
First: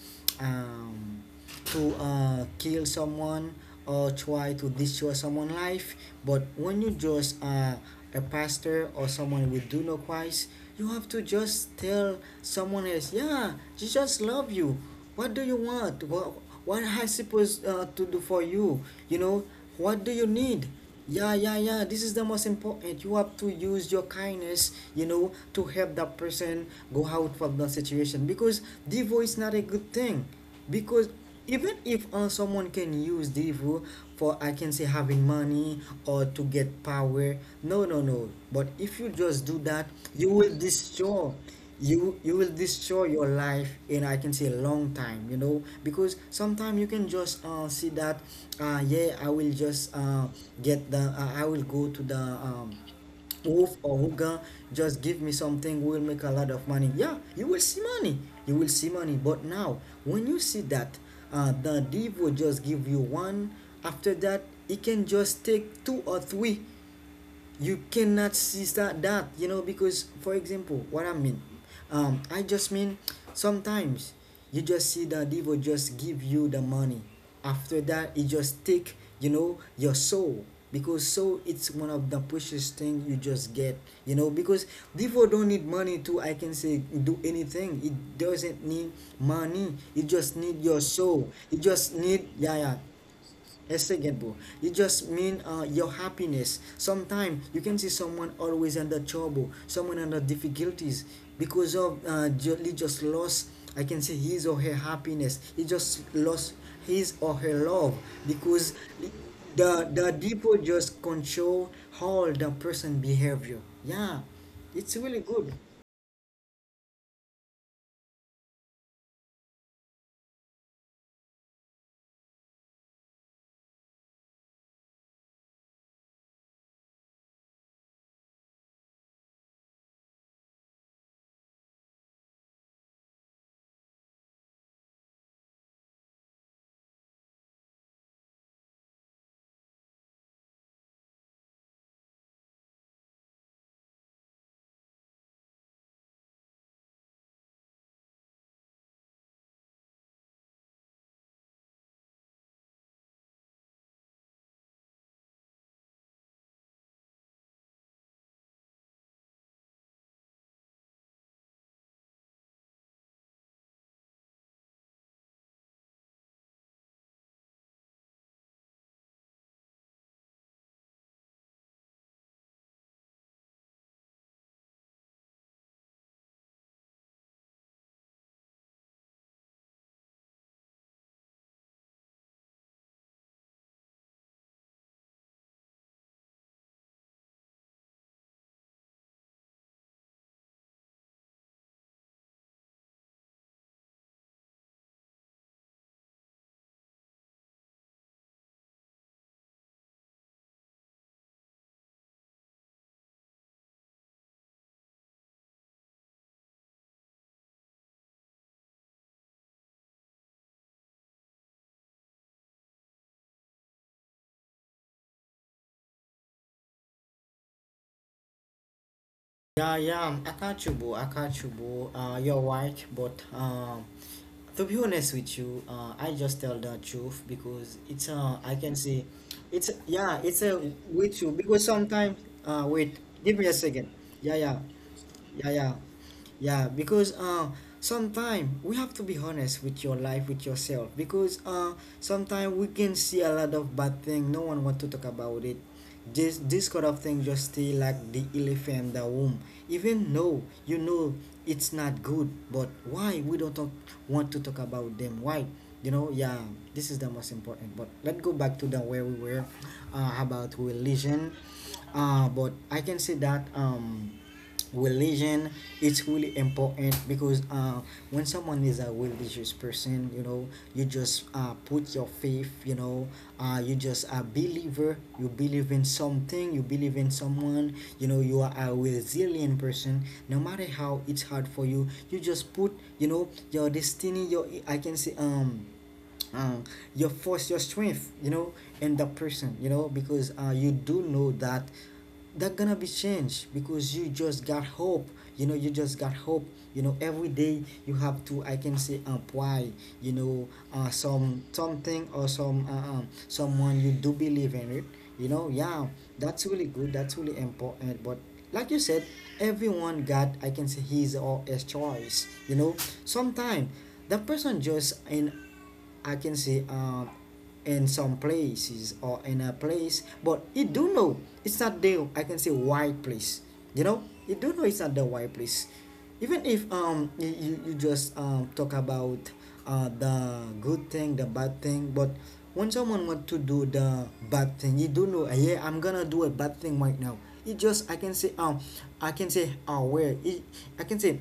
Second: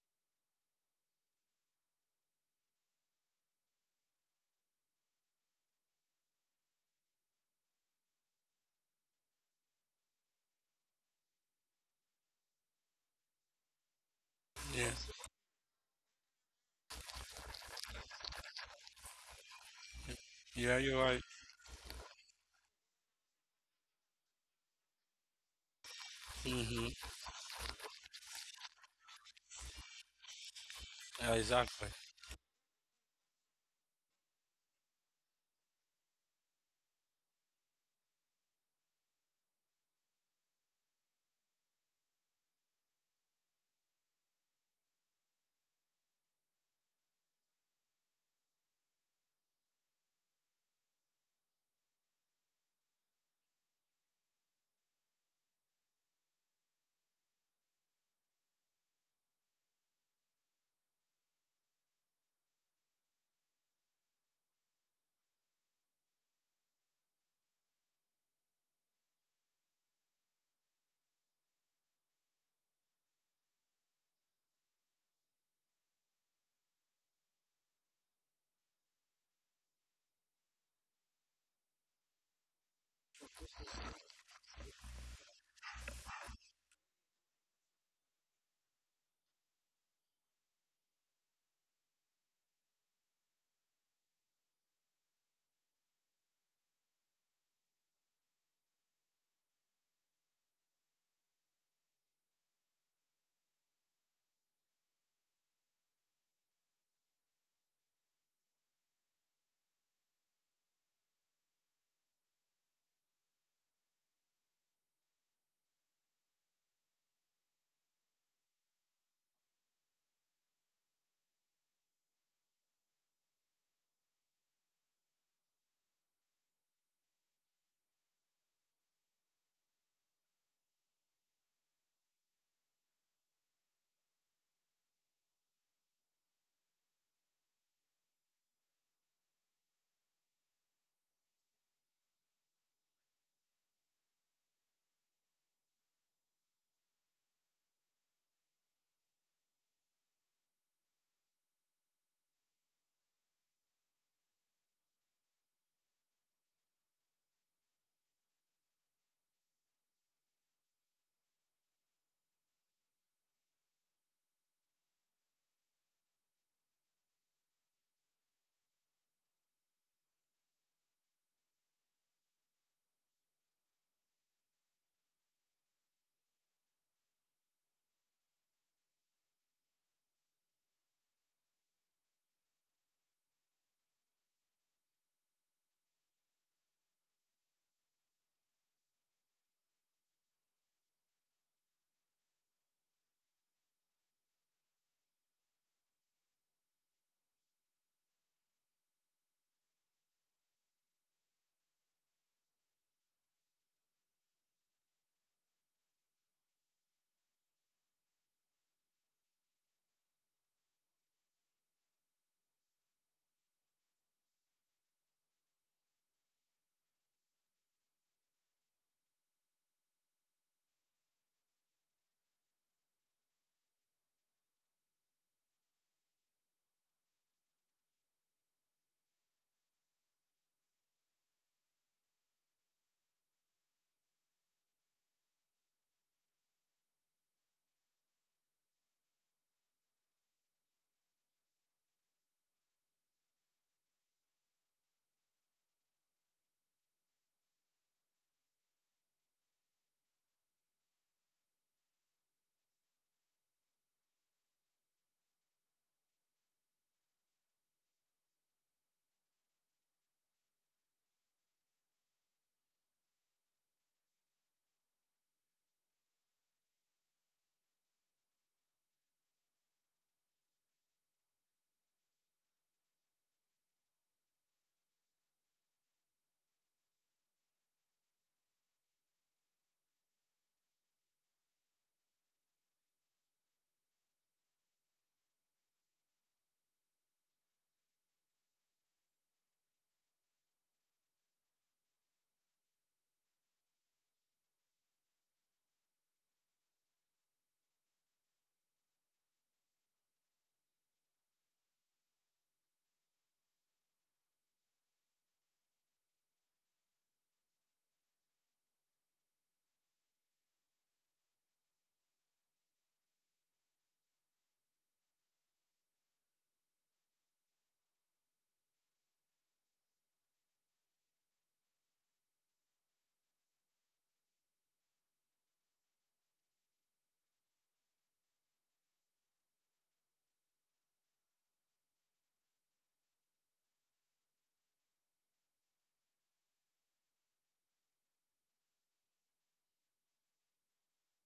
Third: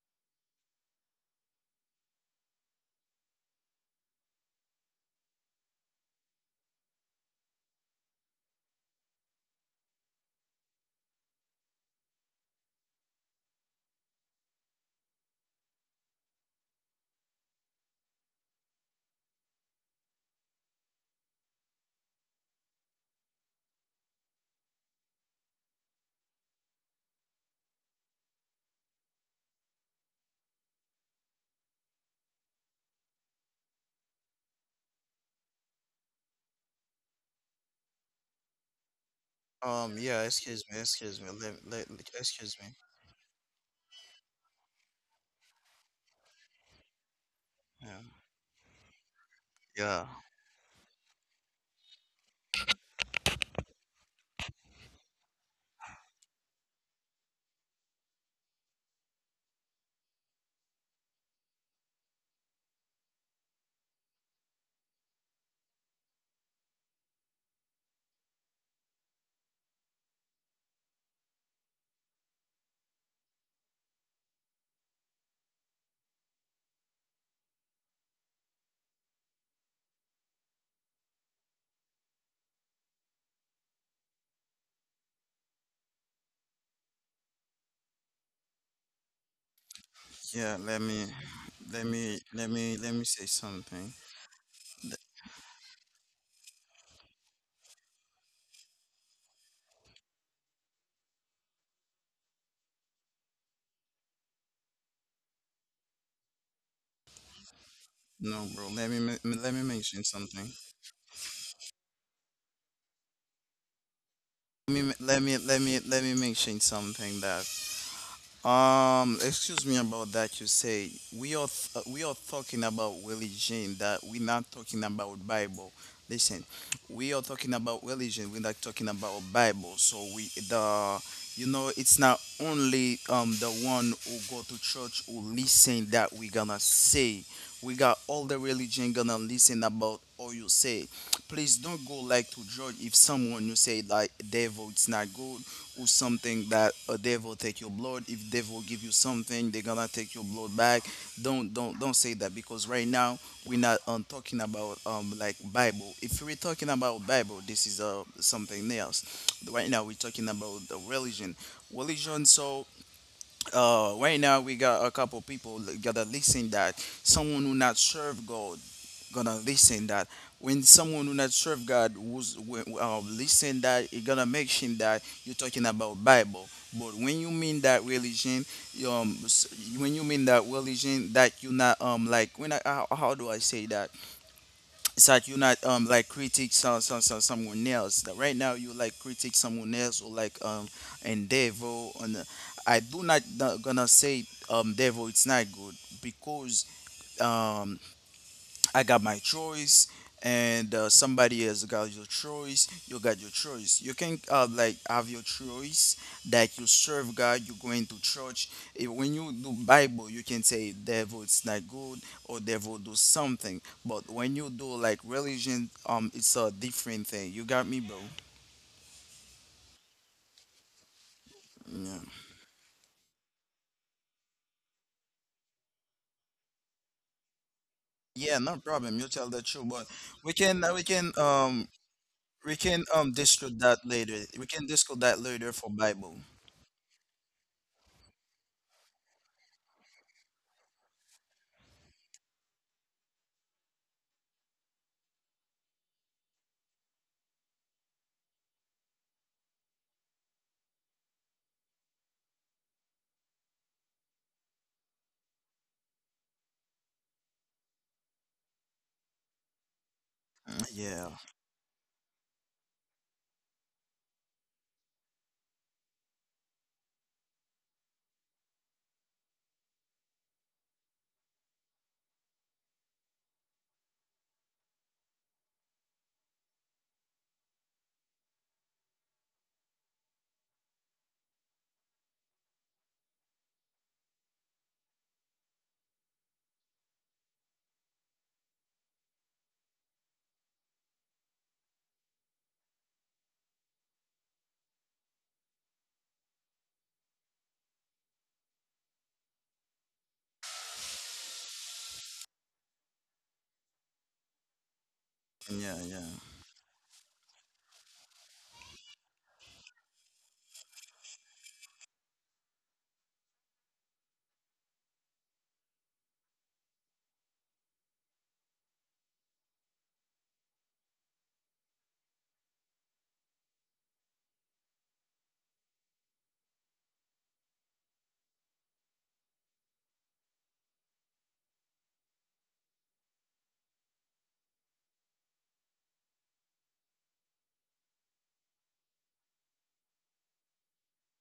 [SPEAKER 1] um to, kill someone, or try to destroy someone's life. But when you just, a pastor or someone who do know Christ, you have to just tell someone else, yeah, Jesus love you.
[SPEAKER 3] Yeah.
[SPEAKER 1] What do you want? What has he supposed, to do for you? You know, what do you need?
[SPEAKER 3] Yeah, you're right.
[SPEAKER 1] Yeah, yeah, yeah. This is the most important. You have to use your kindness, you know, to help that person
[SPEAKER 3] Mm-hmm.
[SPEAKER 1] go out from the situation, because divorce is not a good thing, because
[SPEAKER 3] Yeah,
[SPEAKER 1] even
[SPEAKER 3] exactly.
[SPEAKER 1] if, someone can use devil for, I can say, having money, or to get power, no, no, no, but if you just do that,
[SPEAKER 2] Yeah,
[SPEAKER 1] you will
[SPEAKER 2] excuse me, excuse me,
[SPEAKER 1] destroy, you will
[SPEAKER 2] excuse me.
[SPEAKER 1] destroy your life in, I can say, a long time. You know, because sometimes you can just, see
[SPEAKER 2] Yeah,
[SPEAKER 1] that, yeah, I will just,
[SPEAKER 2] yeah,
[SPEAKER 1] get the, I will go to the, stove or hookah, just give me something, we'll make a lot of money. Yeah, you will see money, you will see money. But now, when you see that, the div will just give you one, after that he can just take two or three. You cannot see that, that, you know, because for example, what I mean, I just mean, sometimes you just see that devil just give you the money, after that it just take, you know, your soul. Because soul, it's one of the precious thing you just get, you know, because devil don't need money to, I can say, do anything. It doesn't need money, it just
[SPEAKER 2] yeah.
[SPEAKER 1] need your soul, it just need, yeah, yeah.
[SPEAKER 2] Let me say
[SPEAKER 1] Yes,
[SPEAKER 2] something.
[SPEAKER 1] second, boo. You just mean, your happiness. Sometimes you can see someone always under trouble, someone under difficulties because of, he just lost, I can say, his or her happiness. He just lost his or her love,
[SPEAKER 2] No, bro.
[SPEAKER 1] because
[SPEAKER 2] Let me
[SPEAKER 1] the
[SPEAKER 2] mention something.
[SPEAKER 1] people just control how the person behavior. Yeah, it's really good.
[SPEAKER 2] Let me mention something that excuse me about that. You say we are we are talking about religion. That we're not talking about Bible. Listen, we are talking about religion. We're not talking about Bible. So we the you know it's not only the one who go to church who listen that we gonna say. We got all the religion gonna listen about all you say. Please don't go like to judge if someone you say like devil it's not good or something that a devil take your blood if devil give you something they gonna take your blood back, don't don't say that because right now we're not talking about like Bible. If we're talking about Bible, this is something else. Right now we're talking about the religion, religion. So right now we got a couple people gotta listen that someone who not serve God gonna listen that. When someone who not serve God listen that, it gonna make him that you're talking about Bible. But when you mean that religion, um, s- when you mean that religion, that you not like when I how do I say that, it's like you're not like critique someone else. That right now you like critique someone else or like endeavor on. I do not not gonna say devil it's not good because um. I got my choice, and somebody else got your choice. You got your choice. You can like have your choice that you serve God. You going to church. If, when you do Bible, you can say devil it's not good or devil do something. But when you do like religion, it's a different thing. You got me, bro?
[SPEAKER 1] Yeah, yeah, I got you, boo. I got you, boo.
[SPEAKER 2] Yeah.
[SPEAKER 1] You're right, but to be honest with you, I just tell the truth, because it's,
[SPEAKER 2] Yeah,
[SPEAKER 1] I
[SPEAKER 2] no
[SPEAKER 1] can
[SPEAKER 2] problem.
[SPEAKER 1] say,
[SPEAKER 2] You tell the truth,
[SPEAKER 1] it's
[SPEAKER 2] but
[SPEAKER 1] yeah,
[SPEAKER 2] we
[SPEAKER 1] it's
[SPEAKER 2] can uh, we can
[SPEAKER 1] with you, because
[SPEAKER 2] um
[SPEAKER 1] sometimes,
[SPEAKER 2] we can
[SPEAKER 1] wait, give me
[SPEAKER 2] discuss
[SPEAKER 1] a
[SPEAKER 2] that
[SPEAKER 1] second.
[SPEAKER 2] later.
[SPEAKER 1] Yeah,
[SPEAKER 2] We
[SPEAKER 1] yeah.
[SPEAKER 2] can discuss that
[SPEAKER 1] Yeah,
[SPEAKER 2] later for
[SPEAKER 1] yeah,
[SPEAKER 2] Bible.
[SPEAKER 1] yeah. Because, sometimes we have to be honest with your life, with yourself. Because, sometimes we can see a lot of bad thing. No one want to talk about it. This kind of thing just stay like the elephant in the room. Even though you know it's not good, but why we don't talk, want to talk about them? Why? You know, yeah. This is the most important. But let's go back to the where we were, about
[SPEAKER 2] Yeah,
[SPEAKER 1] religion. But I can say that, religion, it's really important, because when someone is a religious person, you know, you just, put your faith, you know, you just a believer, you believe in something, you believe in someone, you know, you are a resilient person, no matter how it's hard for you, you just put, you know, your destiny, your, I can say, uh, your force, your strength, you know, in the person, you know, because, you do know that that gonna be changed, because you just got hope, you know, you just got hope, you know, every day you have to, I can say, employ, you know, some something, or some, someone you do believe in it, you know,
[SPEAKER 2] yeah,
[SPEAKER 1] yeah.
[SPEAKER 2] yeah.
[SPEAKER 1] That's really good, that's really important. But like you said, everyone got, I can say, his or his choice, you know. Sometimes the person just in, I can say, in some places, or in a place, but you do know it's not the, I can say, white place. You know, you do know it's not the white place. Even if, you, you just, talk about, the good thing, the bad thing, but when someone want to do the bad thing, you do know, yeah, I'm gonna do a bad thing right now. It just, I can say, I can say, aware. It, I can say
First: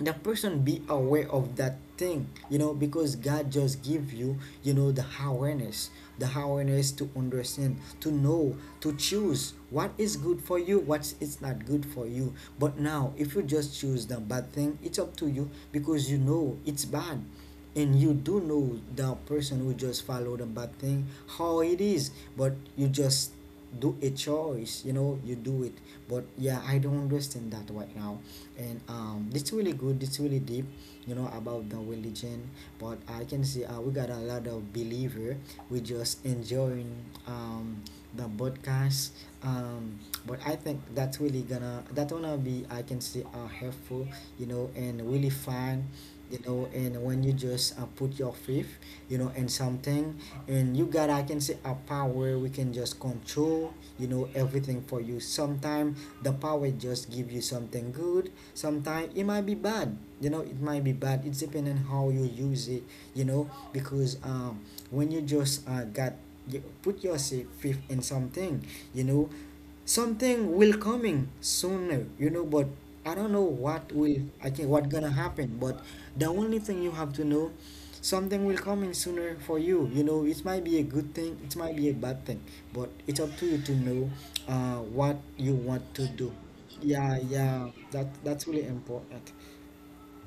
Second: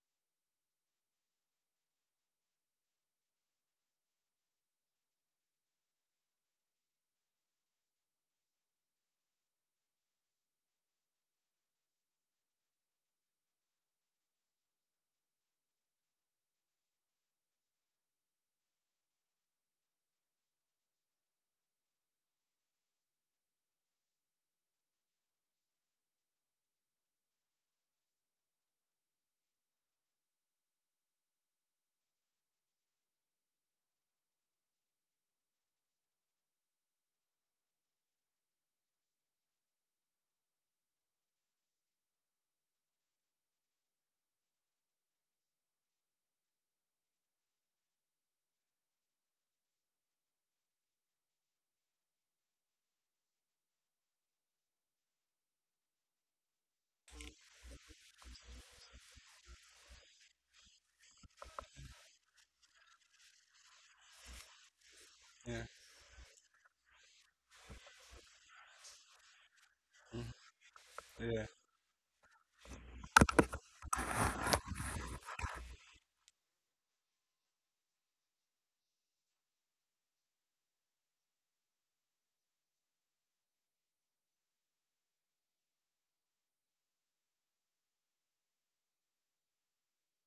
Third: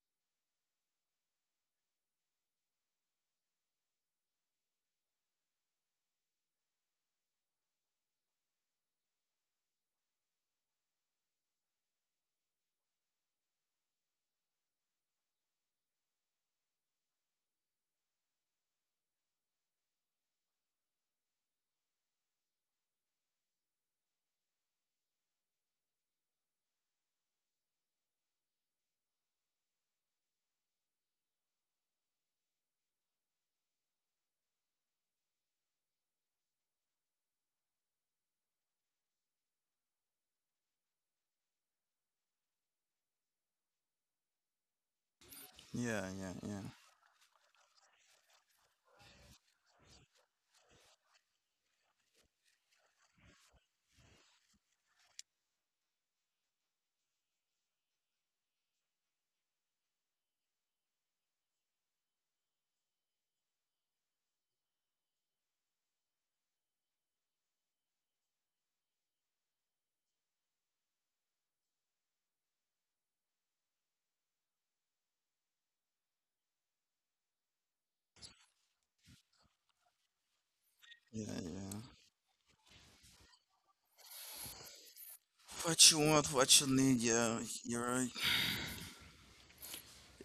[SPEAKER 1] the person be aware of that thing you know because god just give you you know the awareness, the awareness to understand, to know, to choose what is good for you, what is not good for you. But now if you just choose the bad thing, it's up to you because you know it's bad. And you do know the person who just follow the bad thing, how it is. But you just do a choice, you know, you do it. But yeah, I don't understand that right now. And it's really good, it's really deep, about the religion. But I can see we got a lot of believer. We just enjoying um the podcast. um but I think that's really gonna, that gonna be, I can say helpful, and really fun.
[SPEAKER 2] Yeah, yeah, yeah.
[SPEAKER 1] And when you just put your faith, in something. And you got, I can say, a power we can just control, you know, everything for you sometime. The power just give you something good, sometimes it might be bad, you know, it might be bad. It's depending on how you use it, you know, because when you
[SPEAKER 3] Yeah.
[SPEAKER 1] just got, you put yourself fifth in something, you know, something will coming
[SPEAKER 3] Yeah.
[SPEAKER 1] sooner, you know. But I don't know what will, I think what gonna happen. But the only thing you have to know, something will coming sooner for you, you know, it might be a good
[SPEAKER 2] Yeah,
[SPEAKER 1] thing, it
[SPEAKER 2] yeah.
[SPEAKER 1] might be a bad thing. But it's up to you to know what you want
[SPEAKER 2] What you
[SPEAKER 1] to do.
[SPEAKER 2] want, what you need,
[SPEAKER 1] Yeah,
[SPEAKER 2] yeah,
[SPEAKER 1] yeah,
[SPEAKER 2] you're
[SPEAKER 1] that
[SPEAKER 2] right.
[SPEAKER 1] that's really important.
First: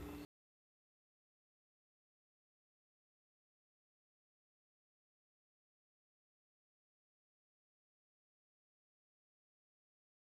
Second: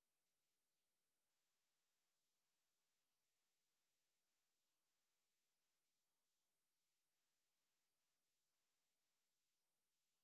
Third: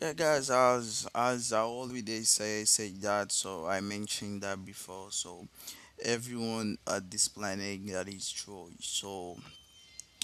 [SPEAKER 2] Yeah, guys, as I always say, say that, so I mentioned that before, so everyone at this planet that is true. So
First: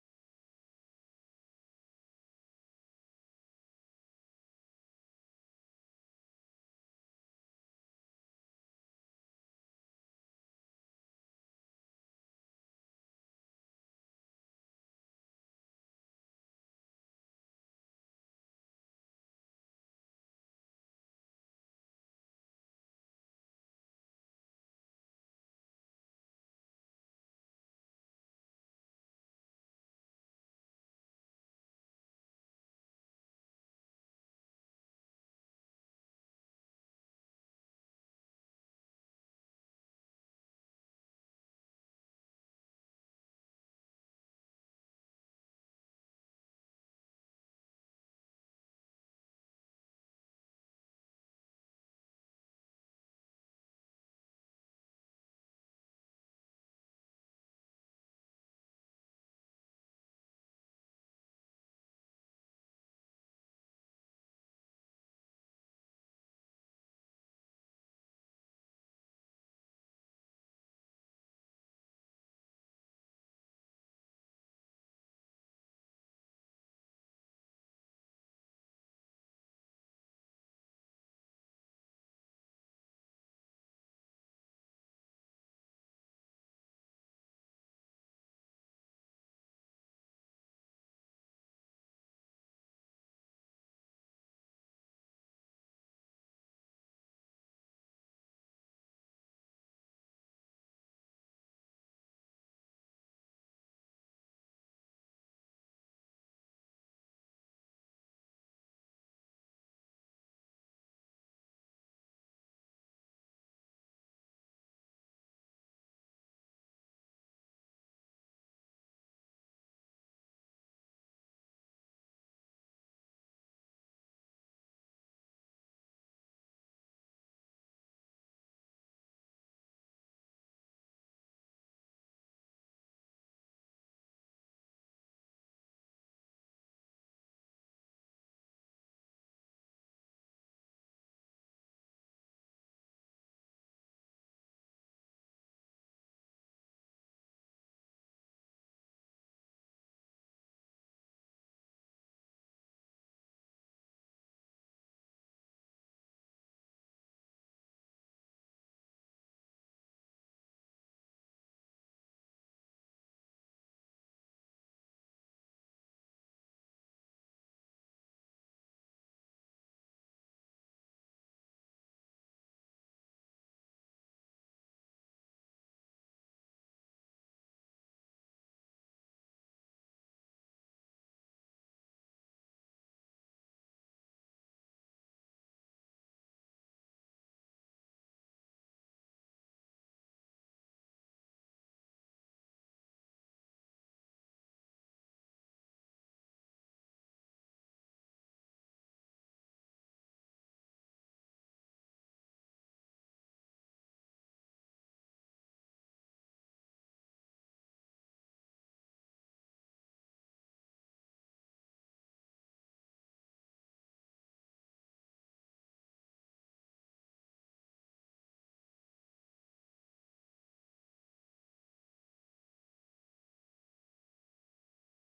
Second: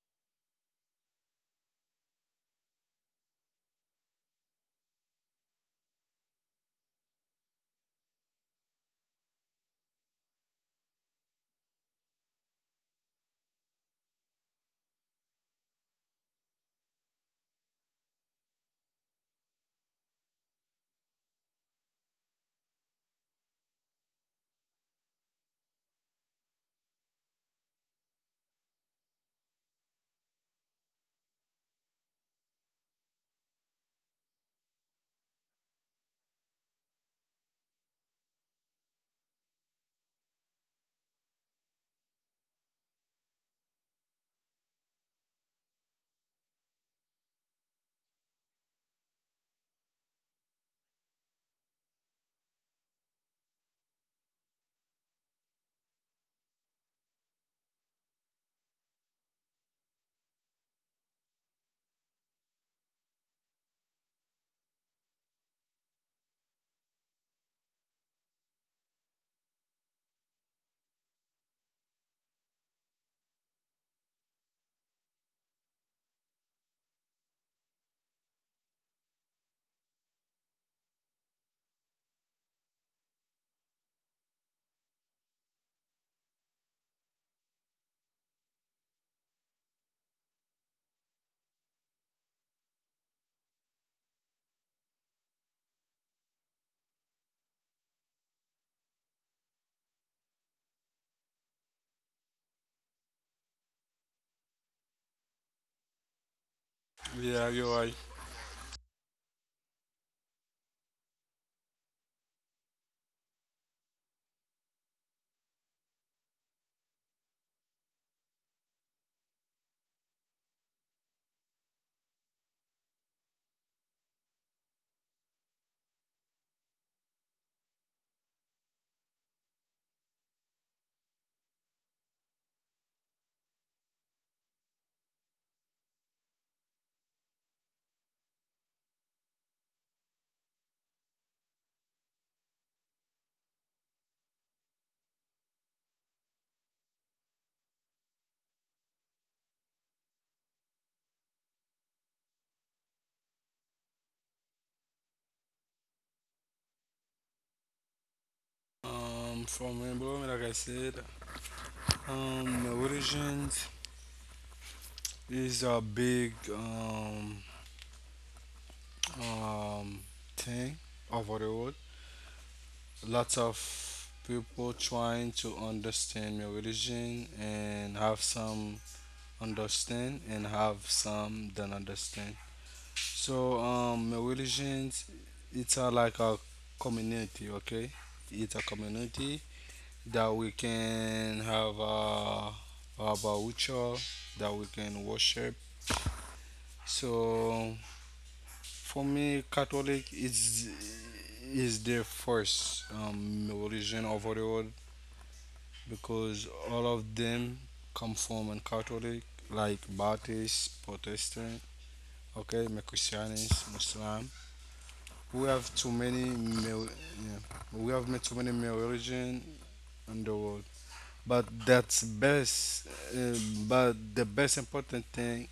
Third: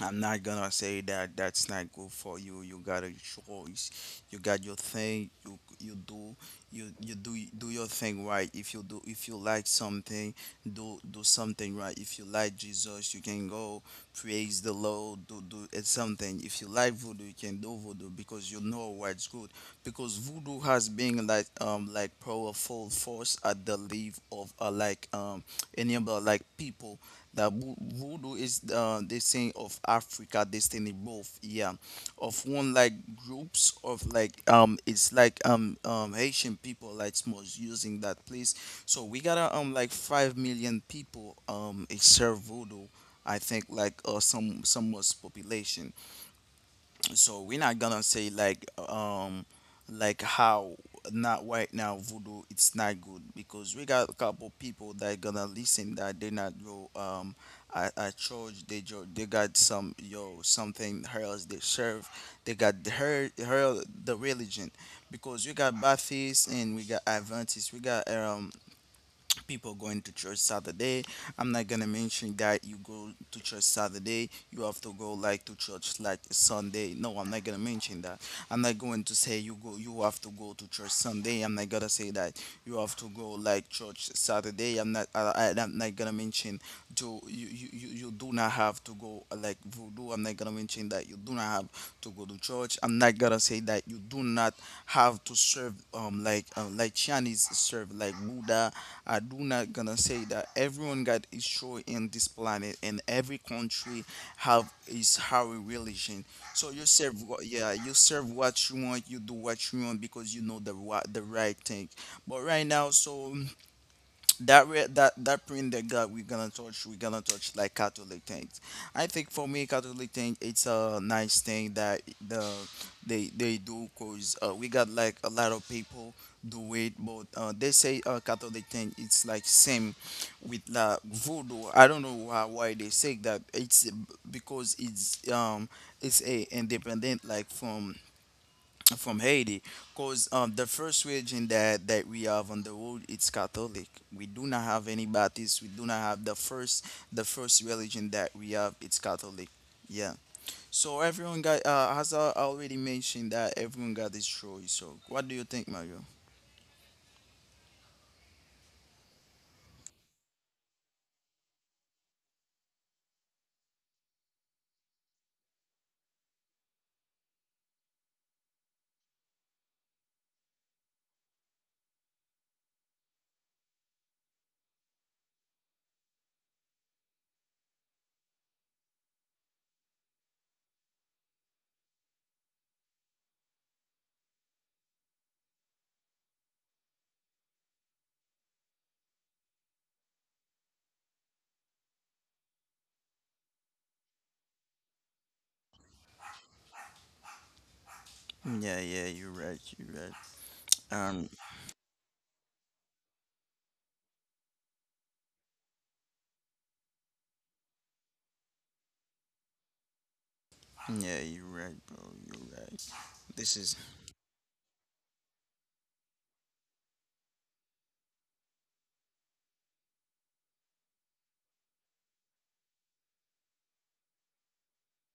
[SPEAKER 2] I'm not gonna say that that's not good for you. You got a choice. You got your thing. You do your thing right. If you do if you like something, do do something right. If you like Jesus, you can go praise the Lord. Do do it's something. If you like voodoo, you can do voodoo because you know what's good. Because voodoo has been like powerful force at the leave of like enable like people that voodoo is the saying of Africa destiny both yeah of one like groups of like it's like Haitian people like most using that place, so we got like 5 million people it's serve voodoo. I think like some most population. So we're not gonna say um like how not right now voodoo it's not good because we got a couple people that gonna listen that they not go at church, they they got some yo something else they serve. They got her the religion because we got Baptists and we got Adventists, we got people going to church Saturday. I'm not gonna mention that you go to church Saturday, you have to go like to church like Sunday. No, I'm not gonna mention that. I'm not going to say you go you have to go to church Sunday. I'm not gonna say that you have to go like church Saturday. I'm not gonna mention to you, you do not have to go like voodoo. I'm not gonna mention that you do not have to go to church. I'm not gonna say that you do not have to serve like Chinese serve like Buddha. I do not gonna say that everyone got his show in this planet, and every country have is how a religion. So you serve,
[SPEAKER 3] Yeah. You're
[SPEAKER 2] yeah,
[SPEAKER 3] right.
[SPEAKER 2] you serve what you want, you do what you want because you know the what the right thing. But right now, so that that that print that God we're gonna touch, we're gonna touch like Catholic things. I think for me Catholic thing it's a nice thing that the they do cause we got like a lot of people do it but they say Catholic thing it's like same with la voodoo. I don't know why they say that it's because it's a independent like from Haiti, because the first religion that, that we have on the world it's Catholic. We do not have any Baptist. We do not have the first religion that we have it's Catholic. Yeah. So everyone got as I already mentioned that everyone got his choice. So what do you think, Mario?
[SPEAKER 3] For my brother, like I said, religions, it's a big um, thing over the world. Lots of people trying to understand my religion and have some understand and have some don't understand. So my religion, it's a, like a community, okay? It's a community that we can have a ritual that we can worship. So
[SPEAKER 2] Yeah,
[SPEAKER 3] for
[SPEAKER 2] yeah,
[SPEAKER 3] me,
[SPEAKER 2] you're right. You're
[SPEAKER 3] Catholic
[SPEAKER 2] right. Um,
[SPEAKER 3] is the first religion of the world, because all of them come from a Catholic, like Baptist,
[SPEAKER 2] yeah, you're
[SPEAKER 3] Protestant,
[SPEAKER 2] right, bro. You're
[SPEAKER 3] okay, my
[SPEAKER 2] right. This
[SPEAKER 3] Christianis,
[SPEAKER 2] is
[SPEAKER 3] Muslim. We have too many, mil- yeah, we have too many religion in the world. But that's best. Uh, but the best important thing,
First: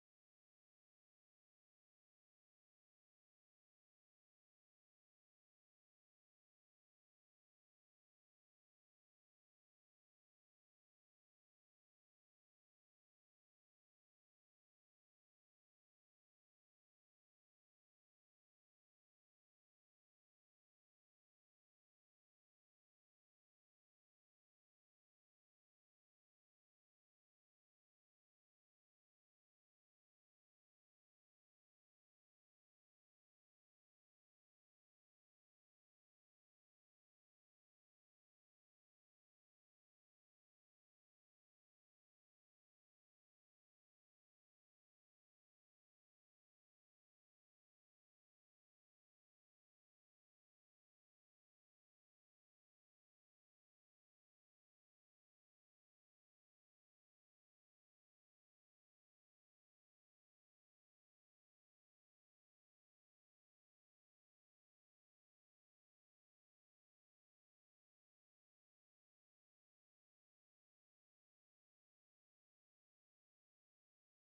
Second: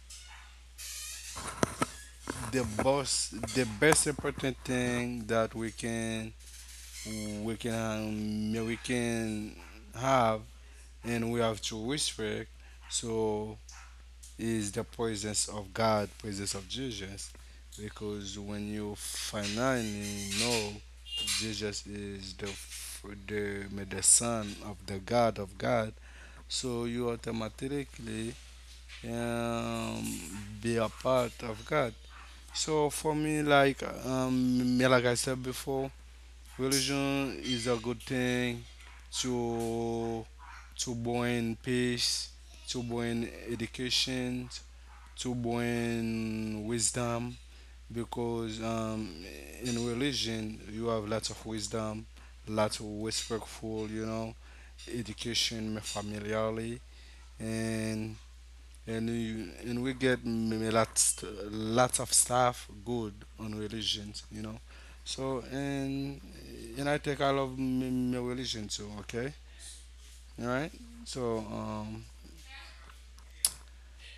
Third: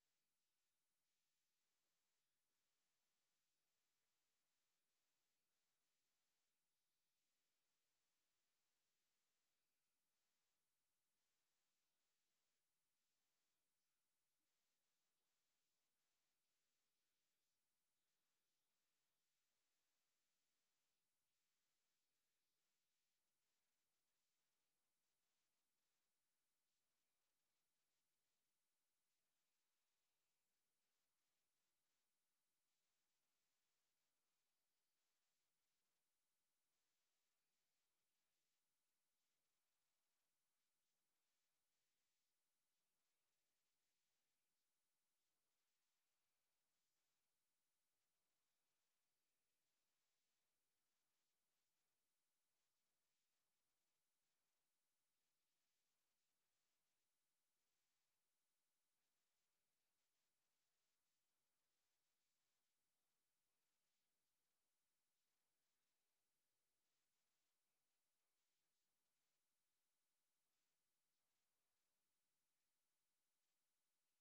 [SPEAKER 3] the boss, the best important thing that we can we can we can have and we have to respect, so is the presence of God, presence of Jesus, because when you finally know Jesus is the the son of the God of God, so you automatically um, be a part of God. So for me, like me, like I said before, religion is a good thing to to bring peace, to bring education, to bring wisdom. Because in religion you have lots of wisdom, lots of respectful, you know, education familiarly, and and you, and we get lots, lots of stuff good on religions, you know. So and I think I love my religion too. Okay, all right. So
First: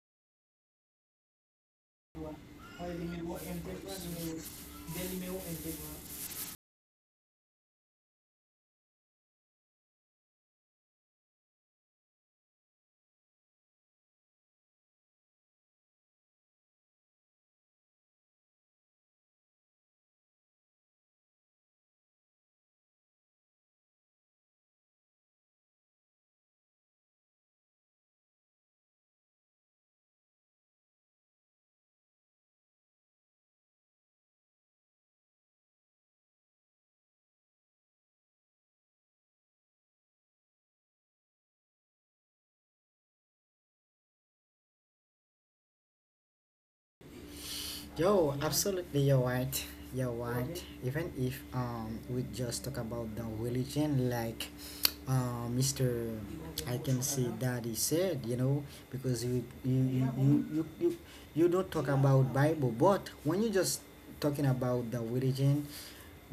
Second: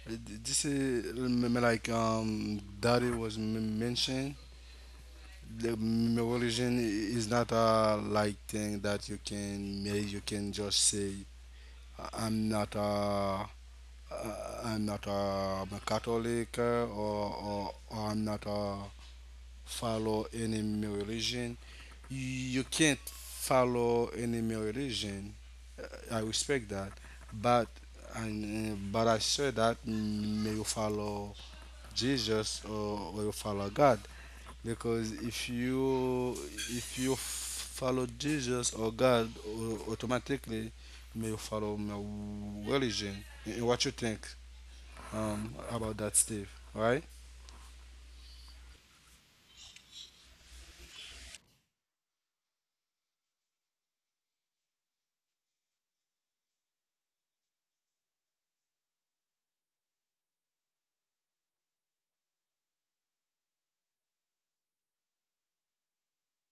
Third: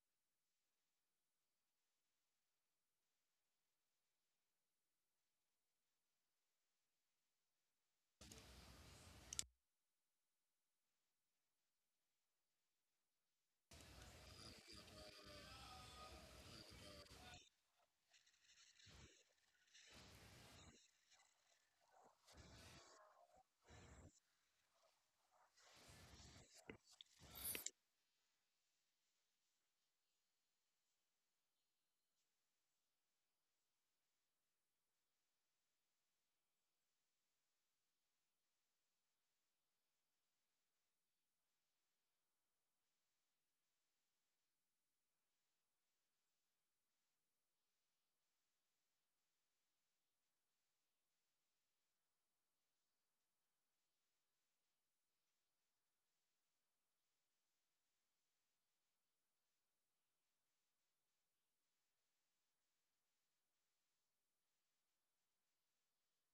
[SPEAKER 3] this is like Daddy was mentioned. The religion is not a like thing that you can just say I'm not a I'm a Catholic or I'm not a follow any male religion. You can't follow any male religion. I respect that, but and but I say that may you follow Jesus or you follow God, because if you follow Jesus or God, automatically may you follow male religion. What you think about that, Steve? Right?
[SPEAKER 1] Yo, absolutely, you're right. You're right. Even if we just talk about the religion, like Mister, I can say Daddy said, you know, because you don't talk about Bible, but when you just talking about the religion,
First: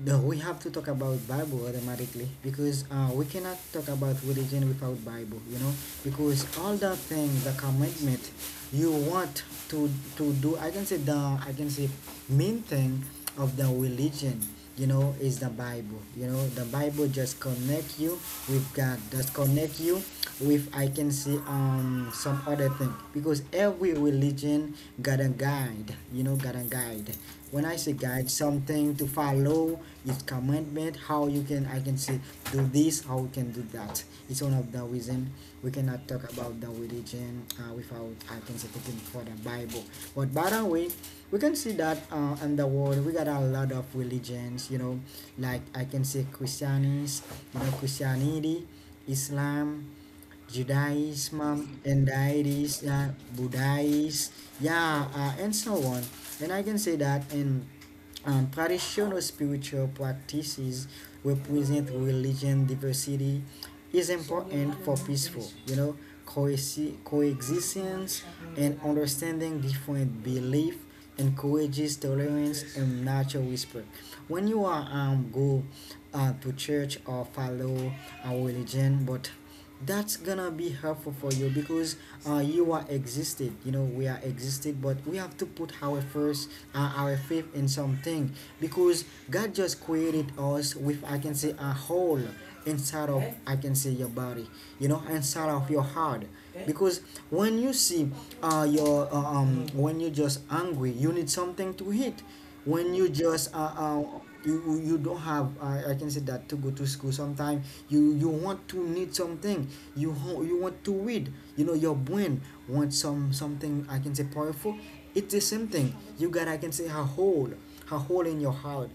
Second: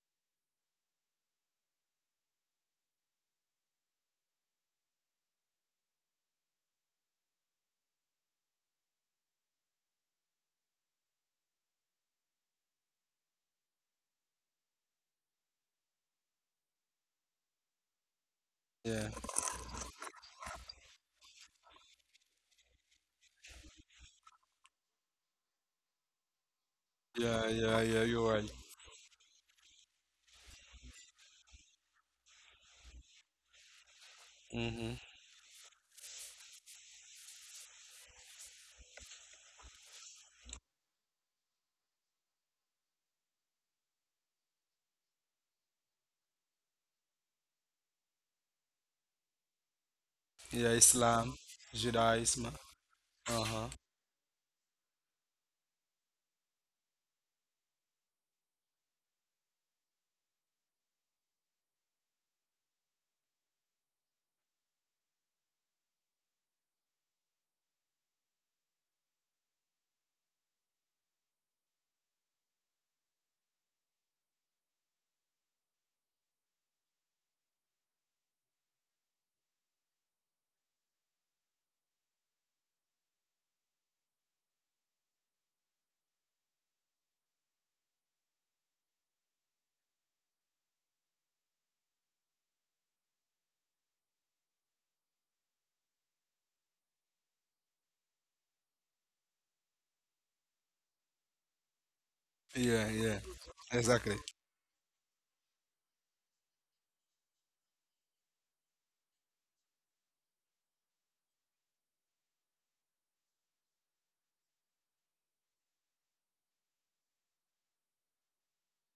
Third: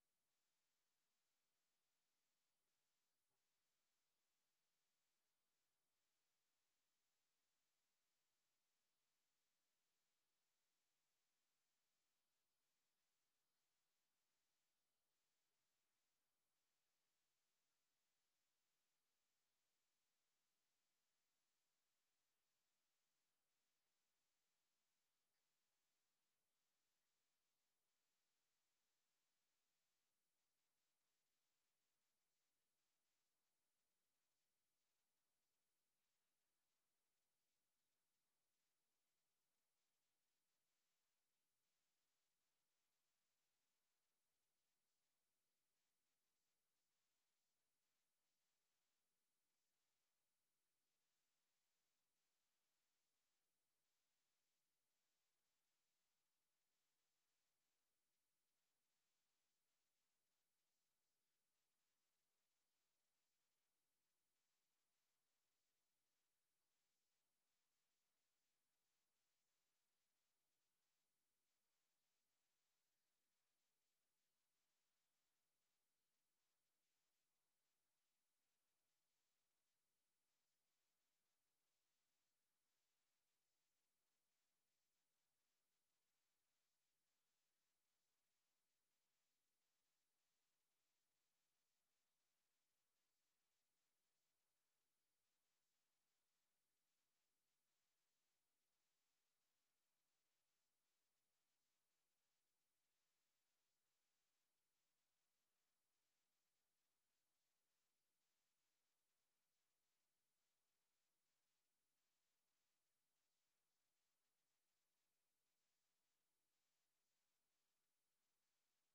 [SPEAKER 1] no, we have to talk about Bible automatically because we cannot talk about religion without Bible, you know, because all the things, the commitment you want to do, I can say the I can say main thing of the religion, you know, is the Bible. You know, the Bible just connect you with God,
[SPEAKER 3] Yeah.
[SPEAKER 1] just connect you with, I can say, some other thing, because every religion got a guide, you know, got a guide.
[SPEAKER 3] Yeah.
[SPEAKER 1] When I
[SPEAKER 3] Yeah.
[SPEAKER 1] say
[SPEAKER 3] Yeah.
[SPEAKER 1] guide,
[SPEAKER 3] You're
[SPEAKER 1] something to follow, its commandment, how you can, I can say, do this, how we can do that. It's one of the
[SPEAKER 3] right.
[SPEAKER 1] reason we cannot talk about the religion without, I can say, taking for the Bible. But by the way, we can see that in the world we got a lot of religions, you know, like, I can say, Christianity, you know, Christianity, Islam,
[SPEAKER 3] Yeah, Islam,
[SPEAKER 1] Judaism, and
[SPEAKER 3] Judaism.
[SPEAKER 1] Irish,
[SPEAKER 3] Uh-huh.
[SPEAKER 1] Buddhist, yeah, and so on. And I can say that in traditional spiritual practices represent religion diversity is important for peaceful, you know, coexistence, and understanding different belief encourages tolerance and natural whisper. When you are go to church or follow a religion, but that's gonna be helpful for you because you are existed, you know, we are existed, but we have to put our first our faith in something. Because god just created us with, I can say, a whole inside of, I can say, your body, you know, inside of your heart. Because when you see your when you just angry, you need something to eat.
[SPEAKER 3] Yeah,
[SPEAKER 1] When you
[SPEAKER 3] yeah.
[SPEAKER 1] just
[SPEAKER 3] Exactly.
[SPEAKER 1] you you don't have I can say that to go to school. Sometimes you you want to need something. You you want to read. You know your brain wants something, I can say, powerful. It's the same thing. You got, I can say, a hole in your heart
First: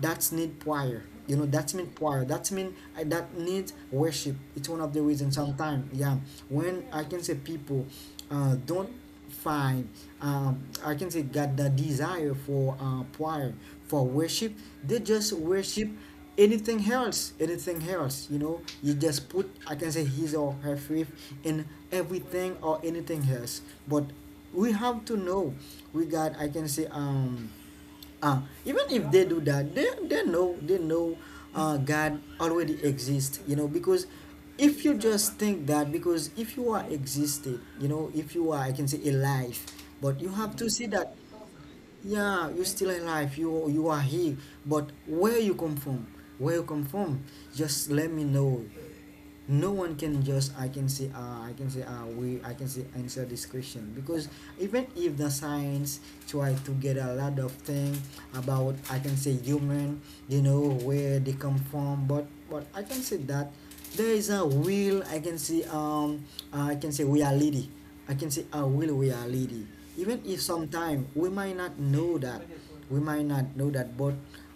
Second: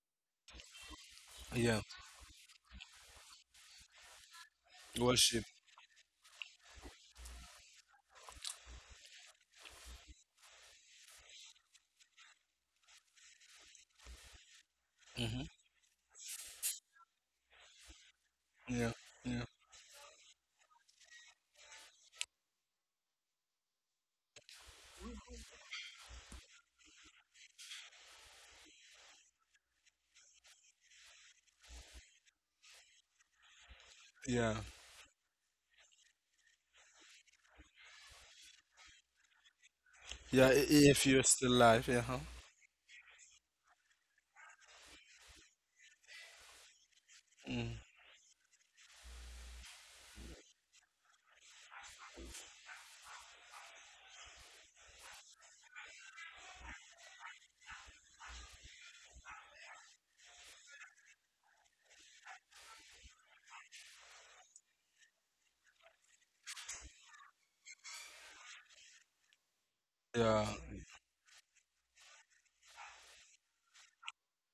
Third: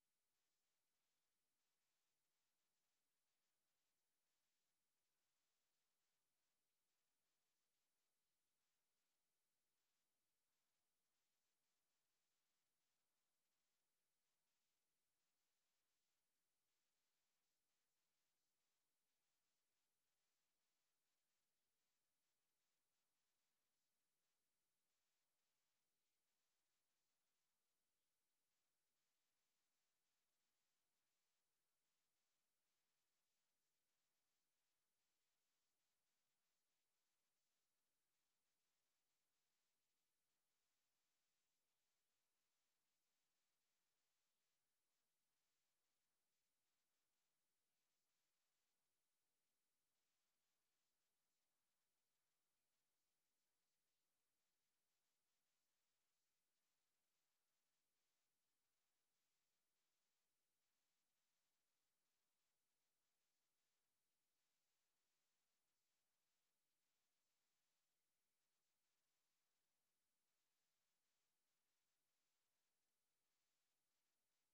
[SPEAKER 1] that's need prayer, you know, that's
[SPEAKER 3] Yeah.
[SPEAKER 1] mean prayer, that's mean that needs worship. It's one of the reasons.
[SPEAKER 3] Worship.
[SPEAKER 1] Sometimes, yeah, when, I can say, people don't find I can say got the desire for prayer, for worship, they just
[SPEAKER 3] Mm-hmm.
[SPEAKER 1] worship anything else, anything else. You know,
[SPEAKER 3] Yeah.
[SPEAKER 1] you just
[SPEAKER 3] Yeah.
[SPEAKER 1] put, I can say, his or her faith in everything or anything else. But we have to know. We got, I can say, even if they do that, they know, they know God already exists, you know, because
[SPEAKER 3] Yeah.
[SPEAKER 1] if you just think that, because if you are existed, you know, if you are, I can say, alive, but you
[SPEAKER 3] Yeah,
[SPEAKER 1] have to see
[SPEAKER 3] if
[SPEAKER 1] that,
[SPEAKER 3] you're still alive, yeah. Huh?
[SPEAKER 1] yeah, you're still alive, you are here, but where you come from, where you come from,
[SPEAKER 3] Mm.
[SPEAKER 1] just let me know. No one can just, I can say I can say we I can say answer this question. Because even if the science try to get a lot of thing about, I can say, human, you know, where they come from, but I can say that there is a real, I can say, I can say reality, I can say a real reality, even if
[SPEAKER 3] Yeah.
[SPEAKER 1] sometime we might not know that, we might not know that, but